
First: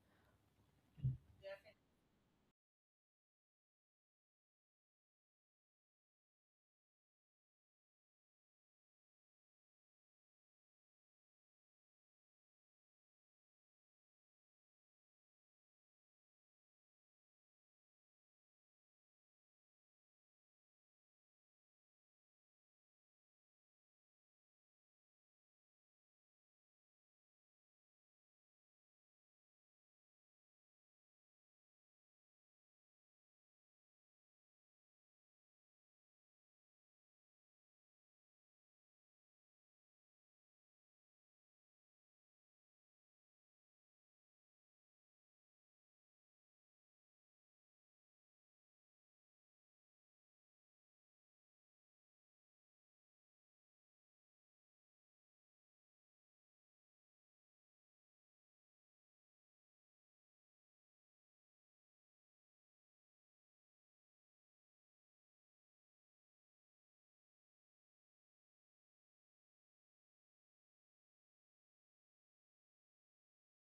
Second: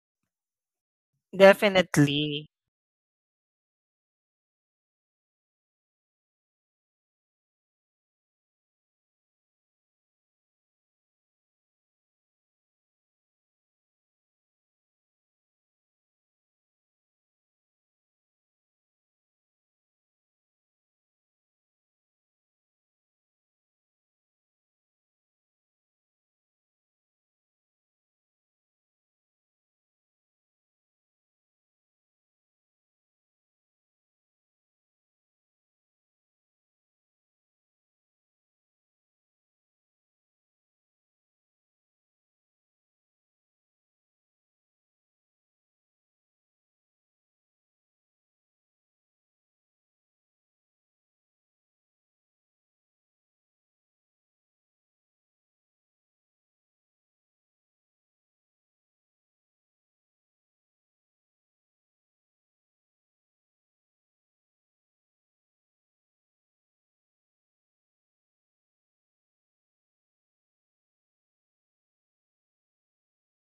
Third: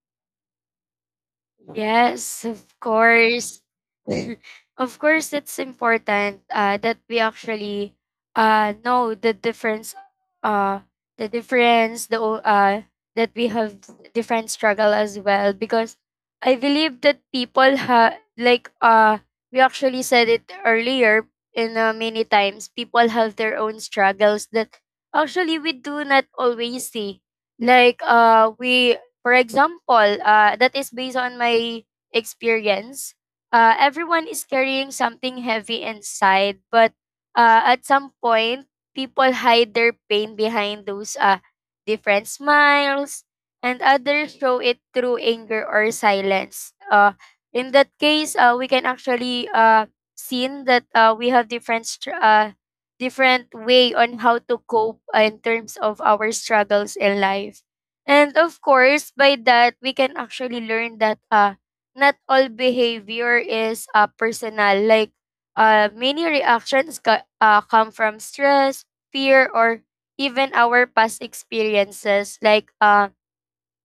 Speaker 3: Yes,
Speaker 1: Definitely.
Speaker 3: of course. Of course, it's important uh, that we actually uh, know the difference, uh, the difference, the o- uh, that we have different struggle as well. Because I believe that people have, like uh, we actually said it earlier in uh, many times, people have their own struggles that actually we do not always see. Like uh, we for example, uh, that is based on my experience. Uh, everyone is carrying something heavy inside, but uh, at some point, people hide their pain behind those uh, different smiles, and others show it through anger or silence. Uh, in that case, uh, we can actually uh, see that uh, we have different str- uh, different way on how to cope uh, in terms of our struggles in life. And of course, by that, we can actually learn that uh, not all behavior is uh, personal. Like, uh, many reactions ca- uh, come from stress, fear, or even our past experiences. Like, uh,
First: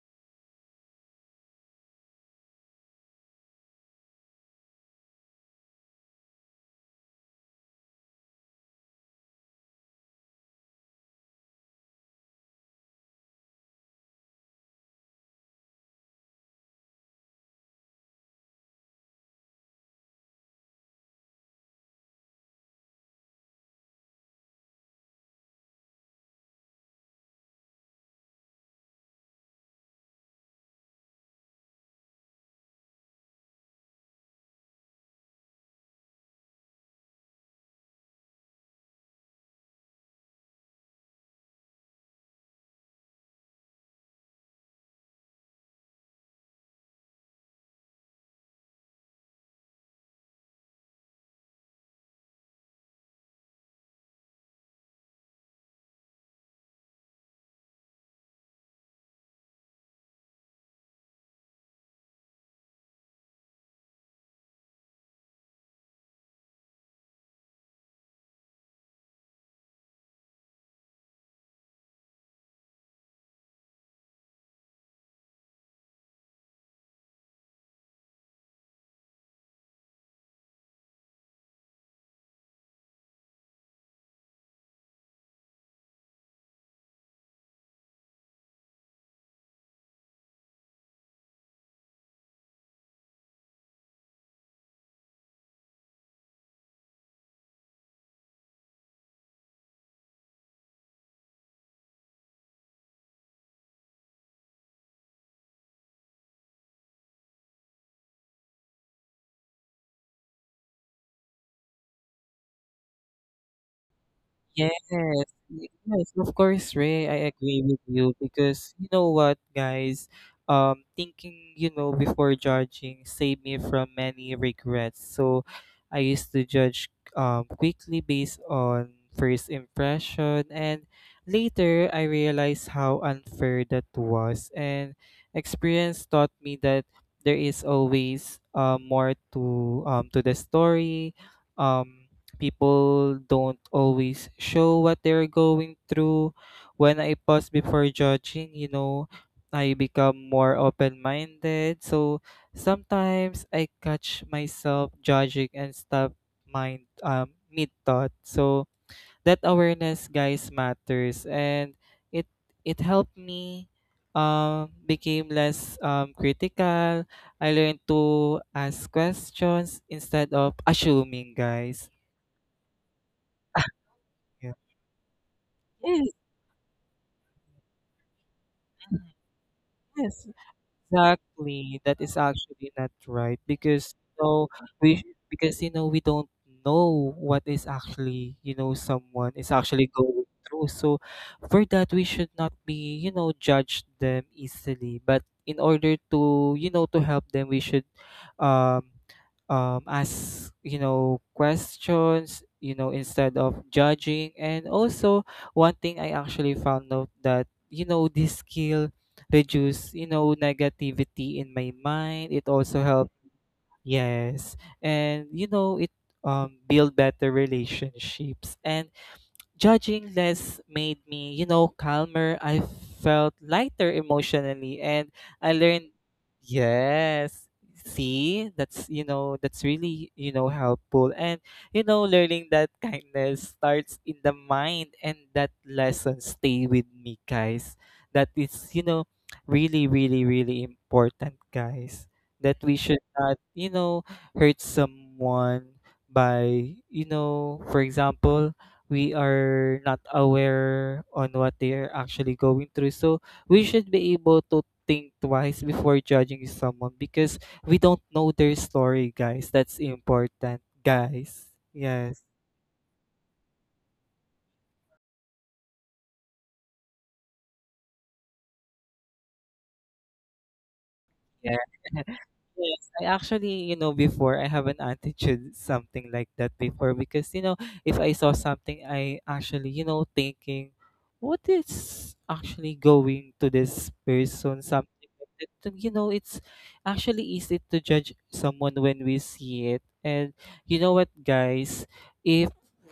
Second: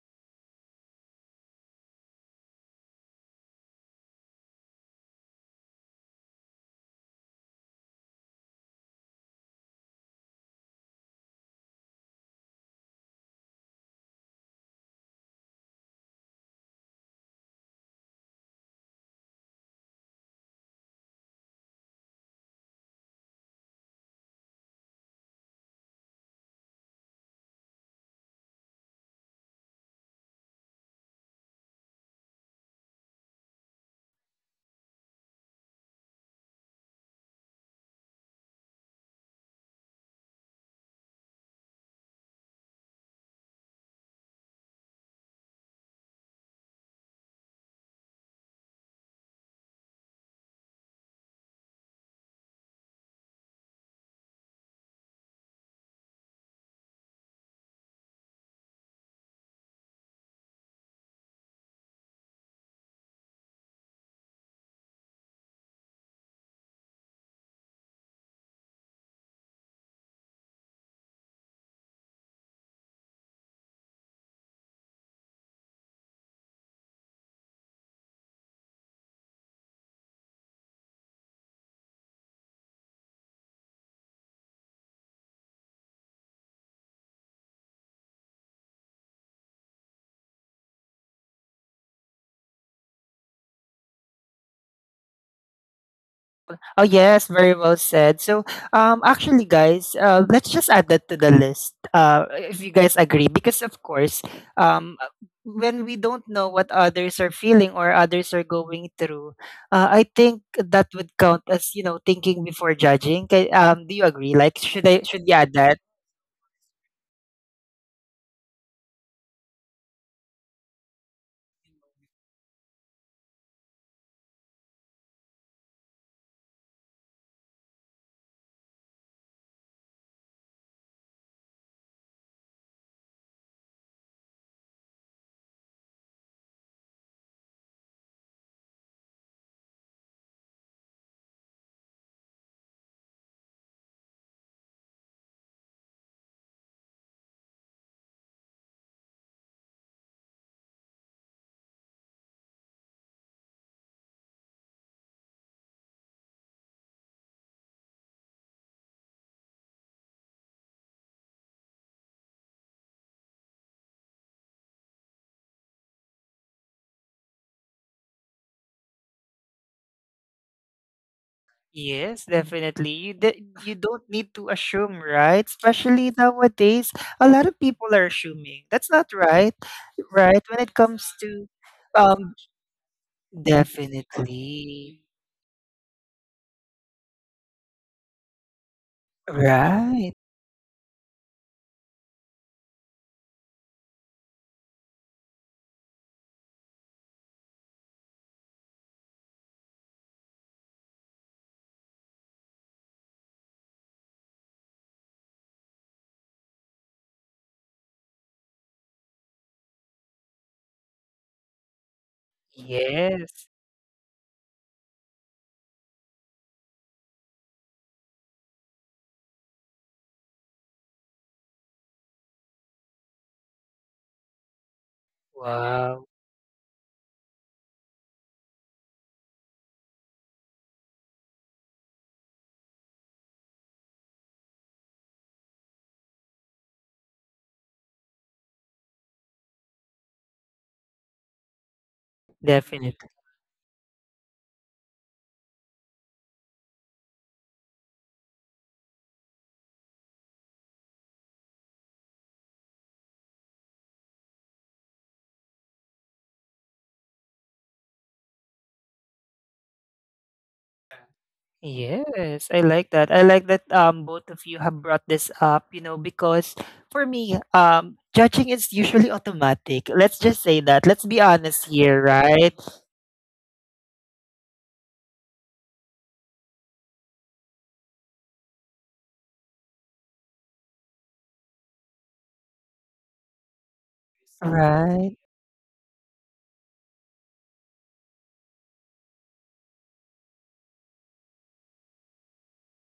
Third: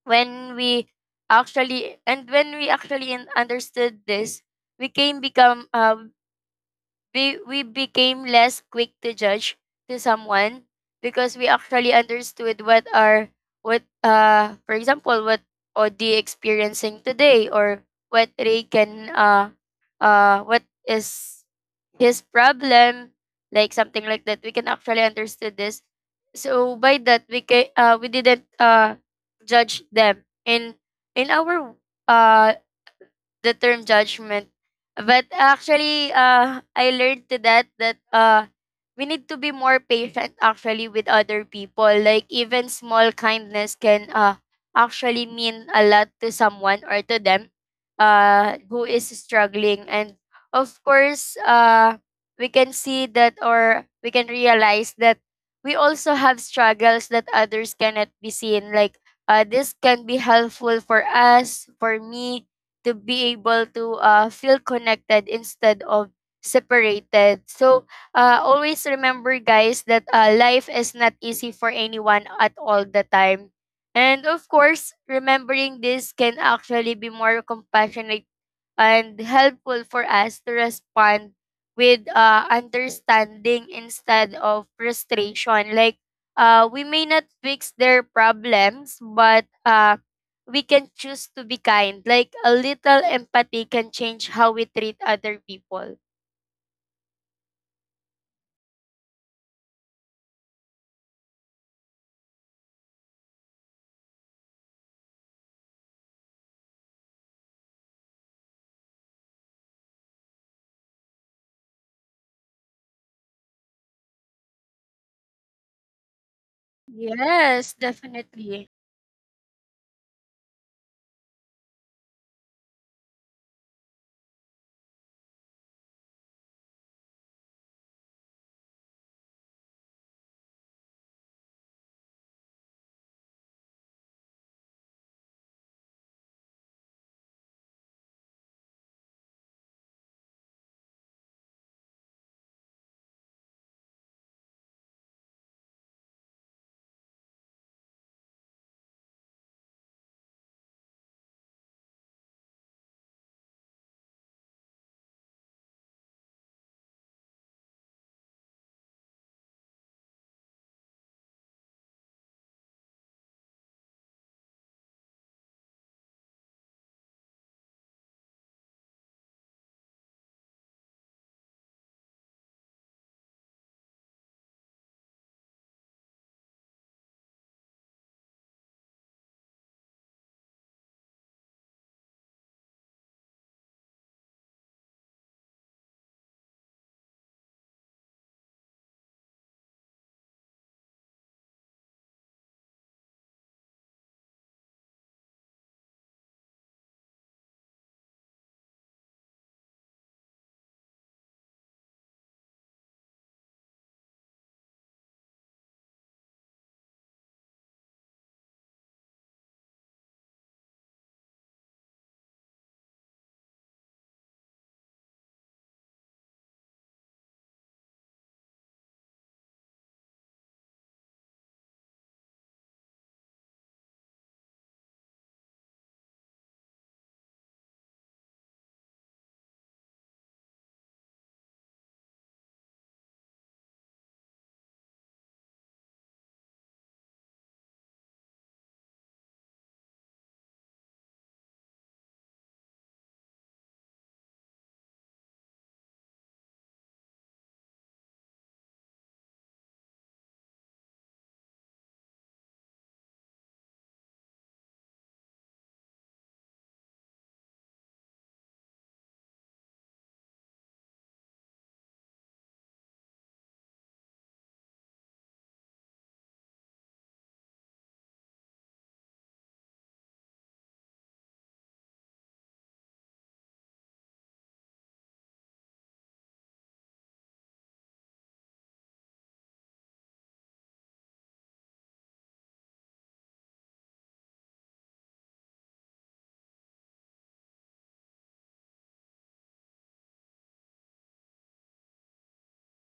Speaker 3: when we actually, and when we actually in- understood this, we can become, uh, we we became less quick to judge to someone, because we actually understood what are what uh for example what Odi experiencing today, or what Ray can uh uh what is his problem, like something like that, we can actually understood this. So by that, we can uh we didn't uh judge them in in our uh the term judgment. But actually, uh, I learned to that that uh, we need to be more patient actually with other people. Like, even small kindness can uh, actually mean a lot to someone or to them uh, who is struggling. And of course, uh, we can see that or we can realize that we also have struggles that others cannot be seen. Like uh, this can be helpful for us, for me, to be able to uh, feel connected instead of separated. So uh, always remember, guys, that uh, life is not easy for anyone at all the time. And of course, remembering this can actually be more compassionate and helpful for us to respond with uh, understanding instead of frustration. Like, uh, we may not fix their problems, but uh, we can choose to be kind. Like, a little empathy can change how we treat other people.
Speaker 1: Oh yes, very well said. So, um, actually, guys, uh, let's just add that to the list. Uh, if you guys agree, because of course, um, uh, when we don't know what others are feeling or others are going through, uh, I think that would count as you know thinking before judging. Kay- Um, do you agree? Like,
Speaker 2: Yes.
Speaker 1: should I should you add
Speaker 2: Y-
Speaker 1: that?
Speaker 2: yes, of course, Ray. I
Speaker 3: Yes,
Speaker 2: agree with you
Speaker 3: definitely.
Speaker 2: because you know what, guys, um, thinking, you know, before judging saved me from many regrets. So I used to judge um quickly based on first impression, and later I realized how unfair that was, and experience taught me that there is always, uh, more to, um to the story. Um People don't always show what they're going through. When I pause before judging, you know, I become more open minded. So sometimes I catch myself judging and stop mind um mid thought. So that awareness, guys, matters, and it it helped me um became less um critical. I learned to ask questions instead of assuming, guys.
Speaker 1: Yes, definitely. You d- you don't need to
Speaker 2: Yeah.
Speaker 1: assume, right?
Speaker 2: Yes,
Speaker 1: Especially nowadays, a lot of people are assuming. That's not right,
Speaker 2: yes,
Speaker 1: right? When it comes to
Speaker 2: exactly. That is
Speaker 1: um,
Speaker 2: actually not right because you know
Speaker 1: definitely.
Speaker 2: we because you know we don't know what is actually, you know someone is actually
Speaker 1: Right.
Speaker 2: going through. So for that, we should not be, you know judge them easily. But in order to, you know to help them, we should um um ask, you know questions, you know instead of judging. And also, one thing I actually found out that, you know this skill reduce, you know, negativity in my mind. It also helped.
Speaker 1: Yes.
Speaker 2: Yes. And you know, it um build better relationships. And judging less made me, you know, calmer. I felt lighter emotionally, and I learned.
Speaker 1: Wow.
Speaker 2: Yes. See, that's, you know, that's really, you know, helpful. And you know, learning that kindness starts in the mind, and that lesson stay with me, guys. That is, you know, really, really, really important, guys. That we should
Speaker 1: Definitely.
Speaker 2: not, you know, hurt someone by, you know, for example, we are not aware on what they are actually going through. So we should be able to think twice before judging someone, because we don't know their story, guys. That's important, guys. Yes.
Speaker 1: Yes. I like that. I like that um both of you have brought this up, you know, because for me, um judging is usually automatic. Let's just say that. Let's be
Speaker 2: Yeah.
Speaker 1: honest here, right?
Speaker 2: Yes, I actually, you know, before, I have an attitude something like that before, because, you know, if I saw something, I actually, you know, thinking what is actually going to this person, something
Speaker 1: Right.
Speaker 2: like that. So, You know, it's actually easy to judge someone when we see it. And you know what, guys, if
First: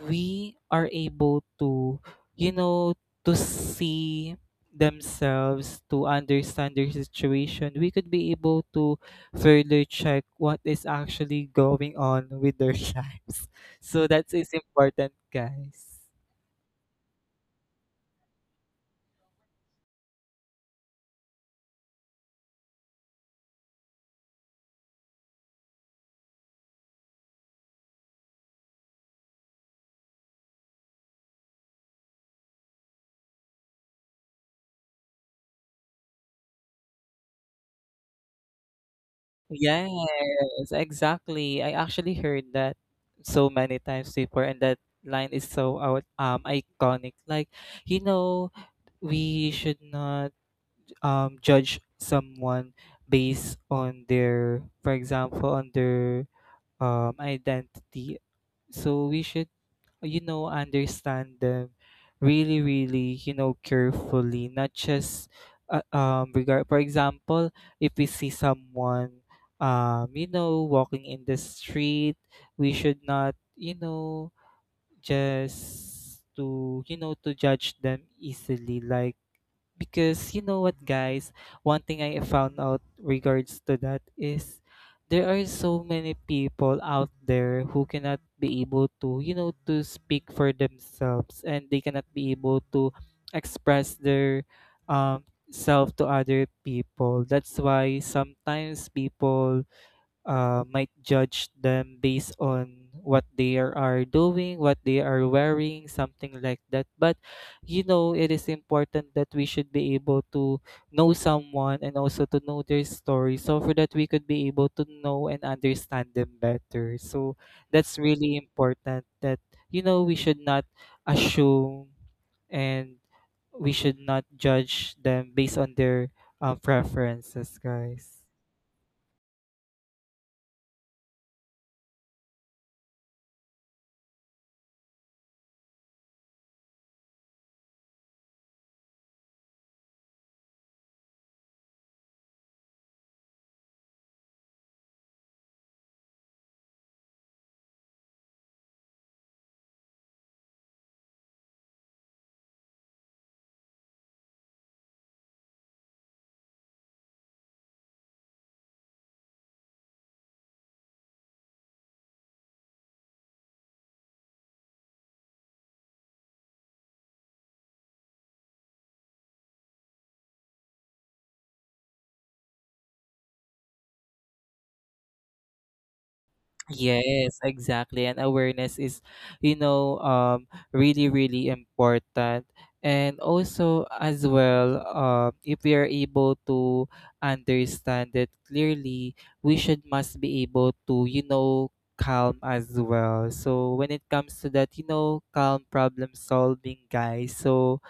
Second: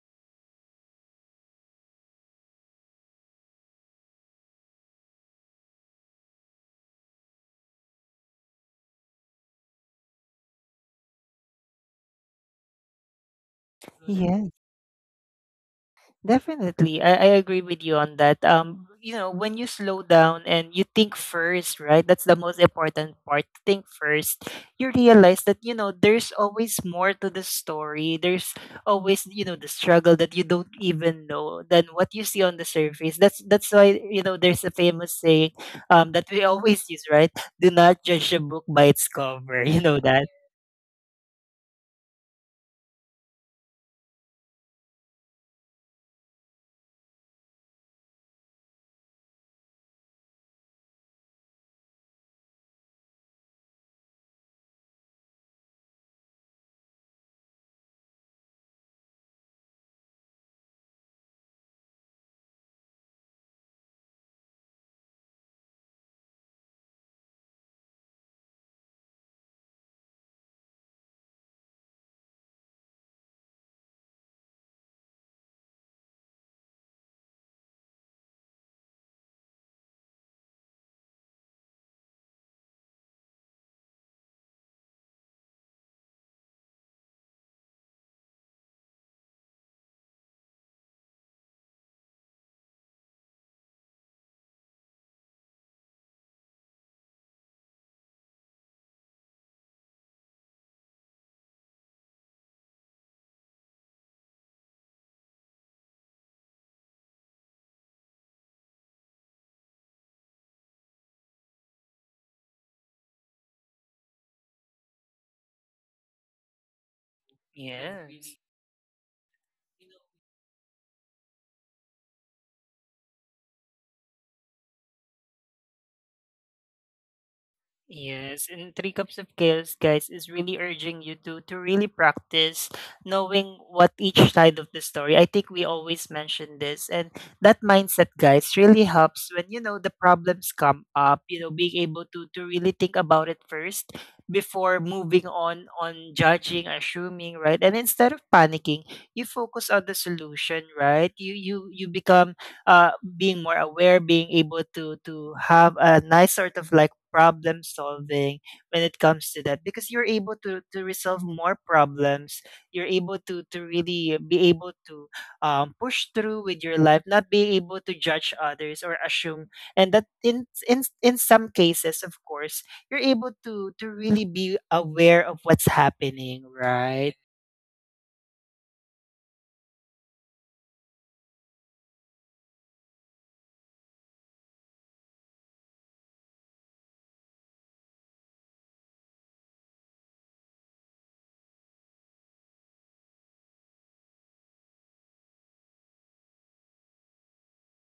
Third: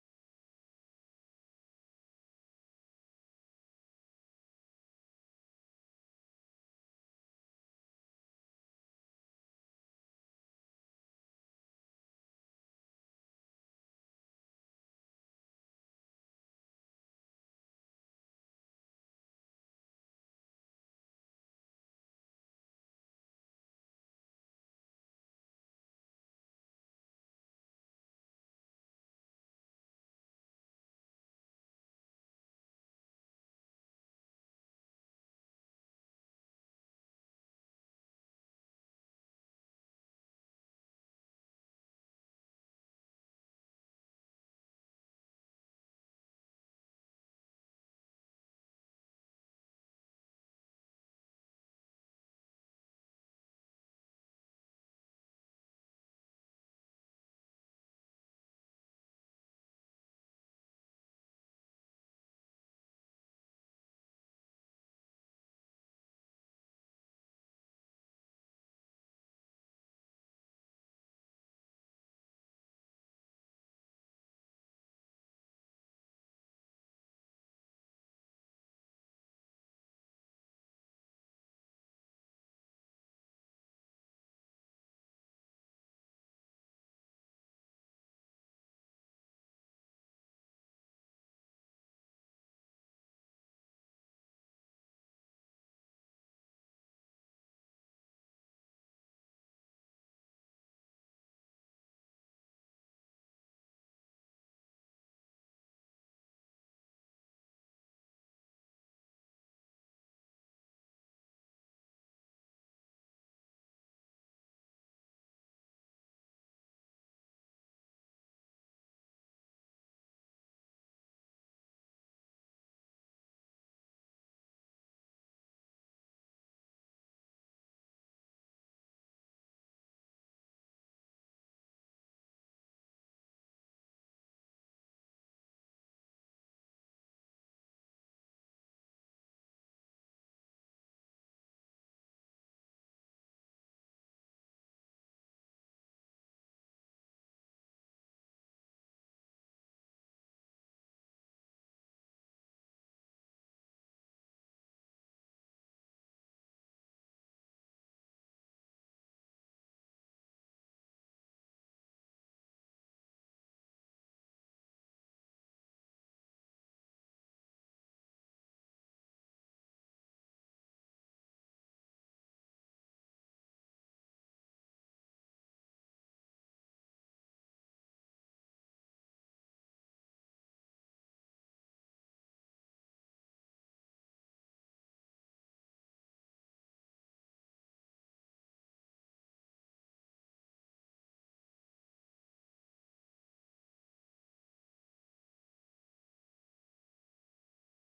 Speaker 2: we are able to, you know, to see themselves, to understand their situation, we could be able to further check what is actually going on with their lives. So that is important, guys.
Speaker 1: Definitely. I, I agree with you on that. Um, you know, when you slow down and you think first, right? That's the most important part. Think first. You realize that, you know, there's always more to the story. There's always, you know, the struggle that you don't even know than what you see on the surface. That's that's why, you know, there's a famous saying um that we always use, right? Do not judge a book by its cover. You
Speaker 2: Yes,
Speaker 1: know that?
Speaker 2: exactly. I actually heard that so many times before, and that line is so out, um iconic. Like, you know, we should not um judge someone based on their, for example, on their um identity. So we should, you know, understand them really, really, you know, carefully, not just uh, um regard for example, if we see someone, um, you know, walking in the street, we should not, you know, just to, you know to judge them easily, like, because you know what, guys, one thing I found out regards to that is, there are so many people out there who cannot be able to, you know to speak for themselves, and they cannot be able to express their um self to other people. That's why sometimes people, uh, might judge them based on what they are are doing, what they are wearing, something like that. But, you know, it is important that we should be able to know someone and also to know their story, so for that we could be able to know and understand them better. So that's
Speaker 1: Yes.
Speaker 2: really important that, you know we should not assume, and we should not judge them based on their uh, preferences, guys.
Speaker 1: Yes, and Three Cups of Chaos, guys, is really urging you to to really practice knowing what each side of the story. I think we always mention this, and that mindset, guys, really helps when you know the problems come up. You know, being able to to really think about it first before moving on on judging, assuming, right? And instead of panicking, you focus on the solution, right? You you you become uh being more aware, being able to to have a nice sort of like problem solving when it comes to that because you're able to to resolve more problems, you're able to to really be able to um, push through with your life, not be able to judge others or assume, and that in in in some cases, of course, you're able to to really be aware of what's happening, right?
Speaker 2: Yes, exactly. And awareness is, you know, um, really, really important. And also, as well, um, if we are able to understand it clearly, we should must be able to, you know, calm as well. So when it comes to that, you know, calm problem solving, guys. So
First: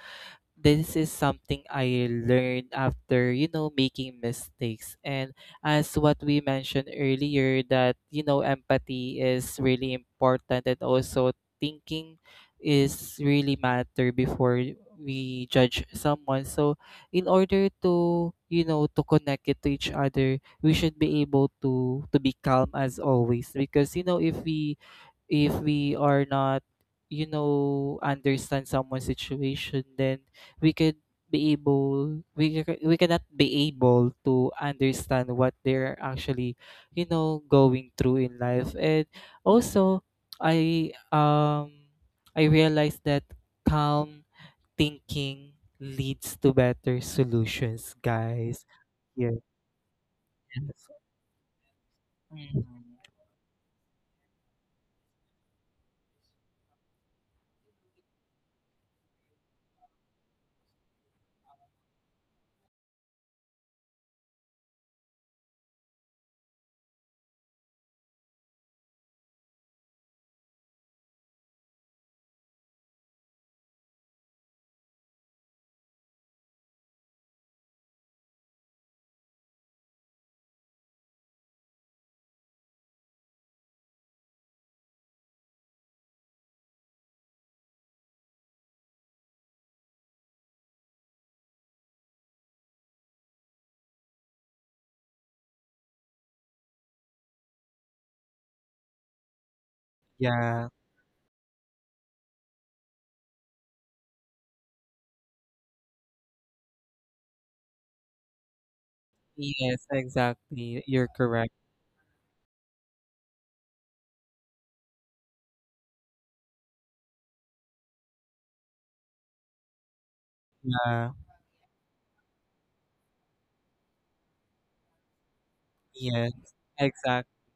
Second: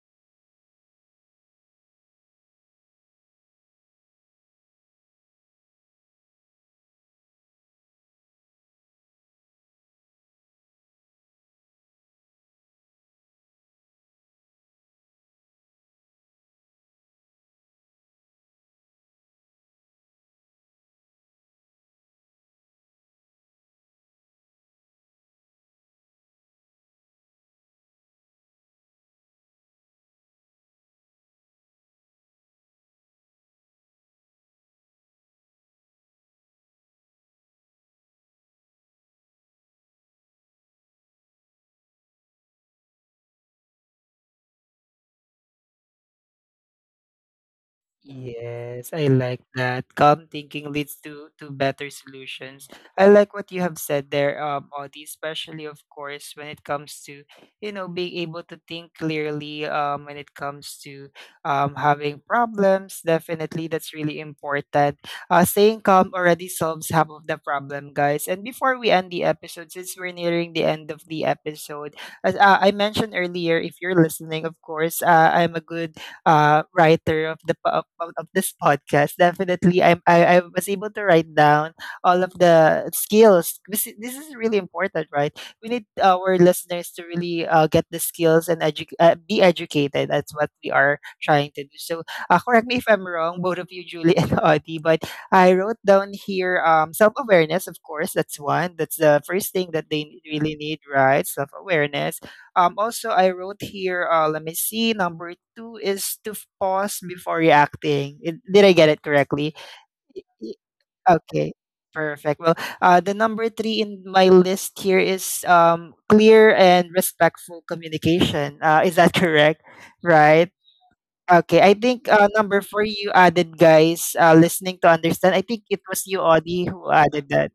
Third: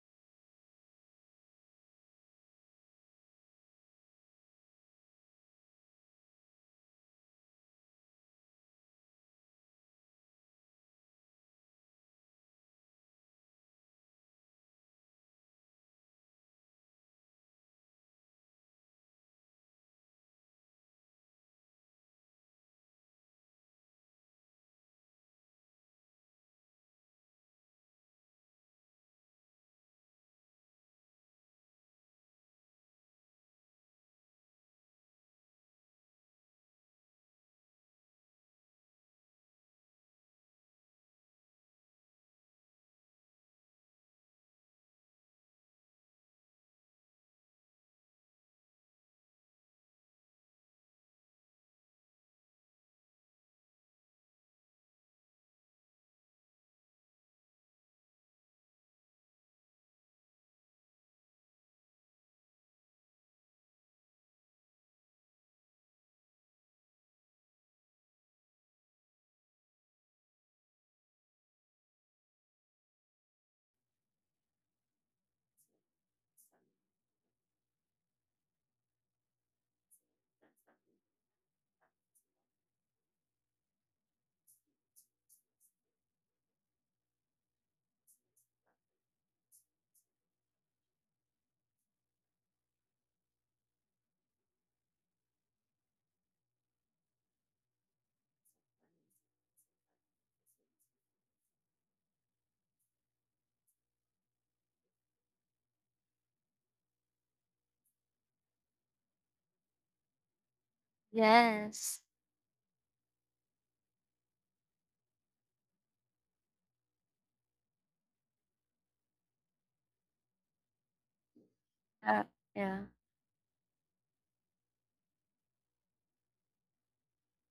Speaker 2: this is something I learned after, you know, making mistakes. And as what we mentioned earlier, that, you know, empathy is really important, and also thinking is really matter before we judge someone. So in order to, you know, to connect it to each other, we should be able to to be calm as always. Because, you know, if we if we are not, you know understand someone's situation, then we could be able, we ca- we cannot be able to understand what they're actually, you know going through in life. And also, i um i realized that calm thinking leads to better solutions, guys.
Speaker 1: Yes, I
Speaker 2: Yeah.
Speaker 1: like that. Calm thinking
Speaker 2: Yes.
Speaker 1: leads to to better
Speaker 2: Mhm.
Speaker 1: solutions. I like what you have said there, um, Audie, especially of course when it comes to, you know, being able to think clearly, um, when it comes to um having problems. Definitely that's really important. Uh staying calm already solves half of the problem, guys. And before we end the episode, since we're nearing the end of the episode, as uh, I mentioned earlier, if you're listening, of course, uh, I'm a good uh, writer of the po- of, of this podcast. Definitely, I'm, I I was able to write down all of the skills. This is, this is really important, right? We need our listeners to really uh, get the skills and edu- uh, be educated. That's what we are trying to do. So, uh, correct me if I'm wrong, both of you, Julie and Audie, but I wrote down here um, self awareness, of course, that's one. That's the first thing that they really
Speaker 2: Yeah.
Speaker 1: need, right? Self awareness, um, also, I wrote here, uh, let me see, number two is to f- pause before reacting. It, did I get it correctly?
Speaker 2: Yes,
Speaker 1: Y-
Speaker 2: exactly, you're correct.
Speaker 1: Okay,
Speaker 3: Yes.
Speaker 1: perfect. Well, uh, the number three in my list here is um, clear and respectful communication. Uh, is that correct? Right.
Speaker 2: Yeah.
Speaker 1: Okay, I think
Speaker 3: Uh,
Speaker 1: uh, number four
Speaker 3: yeah.
Speaker 1: you added, guys, uh, listening to understand. I think it was you,
Speaker 2: Yes,
Speaker 1: Audie, who added
Speaker 2: exactly.
Speaker 1: that.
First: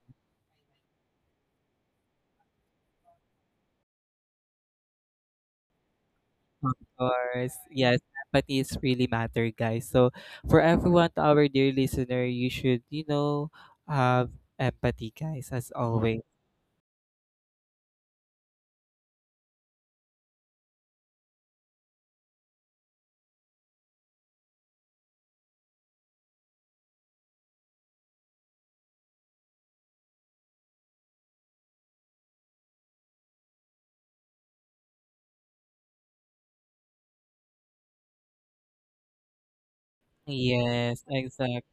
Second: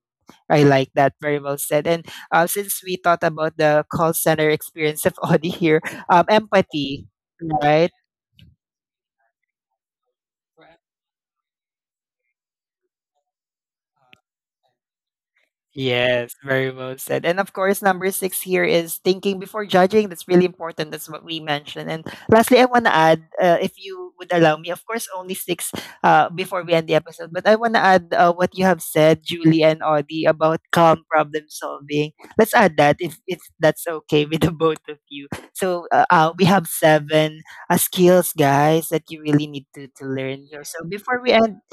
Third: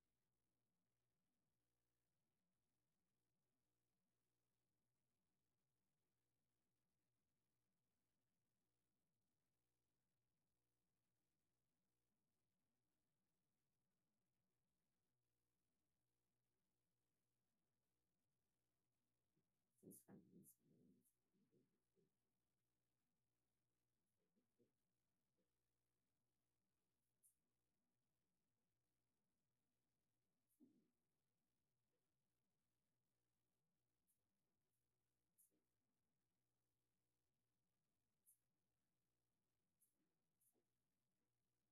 Speaker 1: I like that. Very well said. And uh, since we thought about the call center experience of Audie here, um,
Speaker 2: Of
Speaker 1: empathy,
Speaker 2: course.
Speaker 1: right?
Speaker 2: Yes, empathy is really matter, guys. So for everyone, to our dear listener, you should, you know, have empathy, guys, as always.
Speaker 1: Yes, very well said. And of course, number six here is thinking before judging. That's really important. That's what we mentioned. And lastly, I want to add, uh, if you would allow me, of course, only six, uh, before we end the episode, but I want to add uh, what you have said, Julie and Audie, about calm problem solving. Let's add that if, if that's okay with the both of you. So uh, uh, we have seven uh, skills, guys, that you really need to, to learn here. So
Speaker 2: Yes,
Speaker 1: before we end,
Speaker 2: exactly.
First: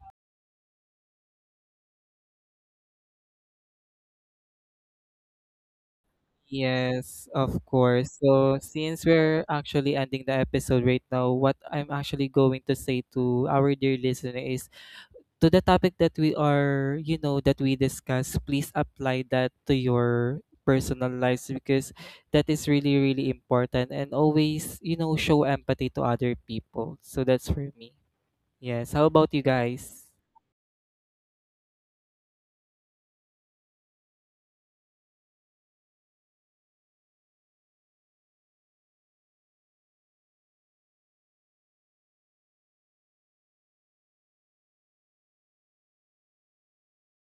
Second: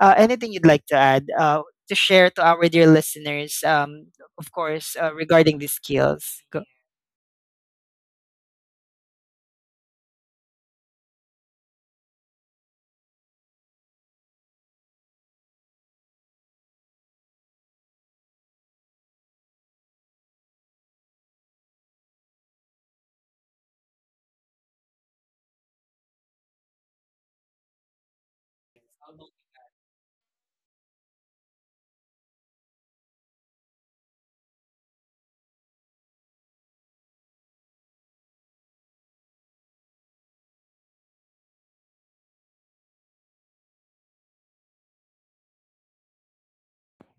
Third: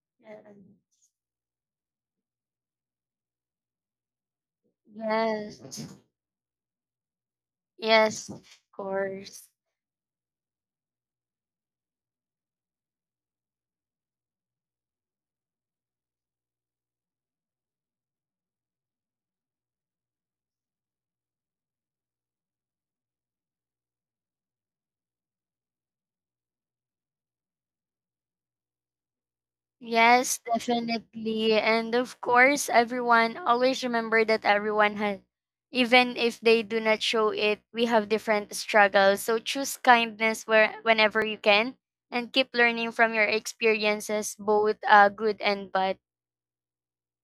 Speaker 1: uh, anything you'd like to add uh, to share to our dear listeners, um, of course, uh, regarding these
Speaker 3: Yes.
Speaker 1: skills? Go-
Speaker 2: Yes, of course.
Speaker 3: Yes, of
Speaker 2: So since we're
Speaker 3: course.
Speaker 2: actually ending the episode right now, what I'm actually going to say to our dear listener is, to the topic that we are, you know, that we discuss, please apply that to your personal lives, because that is really, really important. And always, you know, show empathy to other people. So that's for me. Yes. How about you guys?
Speaker 3: Yes, definitely. And of course, everyone, always remember that everyone has, even if they do not show it, we have different struggles. So choose kindness where, whenever you can, and keep learning from your experiences, both uh, good and bad.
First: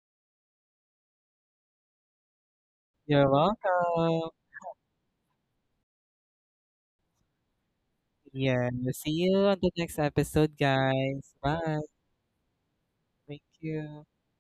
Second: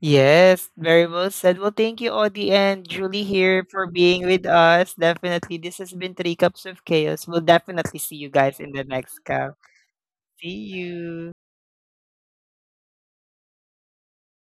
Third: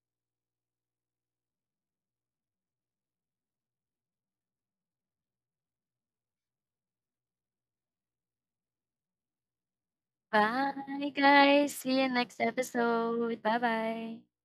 Speaker 1: Yes, very well said. Well, thank you, Audie and Julie
Speaker 2: You're
Speaker 1: here for being
Speaker 2: welcome.
Speaker 1: with us. Definitely, this has been Three Cups of Chaos. We'll definitely see you guys
Speaker 2: Yeah.
Speaker 1: in the
Speaker 2: See
Speaker 1: next
Speaker 2: you
Speaker 1: cup.
Speaker 2: on the next
Speaker 1: See
Speaker 2: episode,
Speaker 3: Bye,
Speaker 1: you.
Speaker 2: guys.
Speaker 3: guys.
Speaker 2: Bye.
Speaker 3: See you next
Speaker 2: Thank
Speaker 3: episode. Bye
Speaker 2: you.
Speaker 3: bye.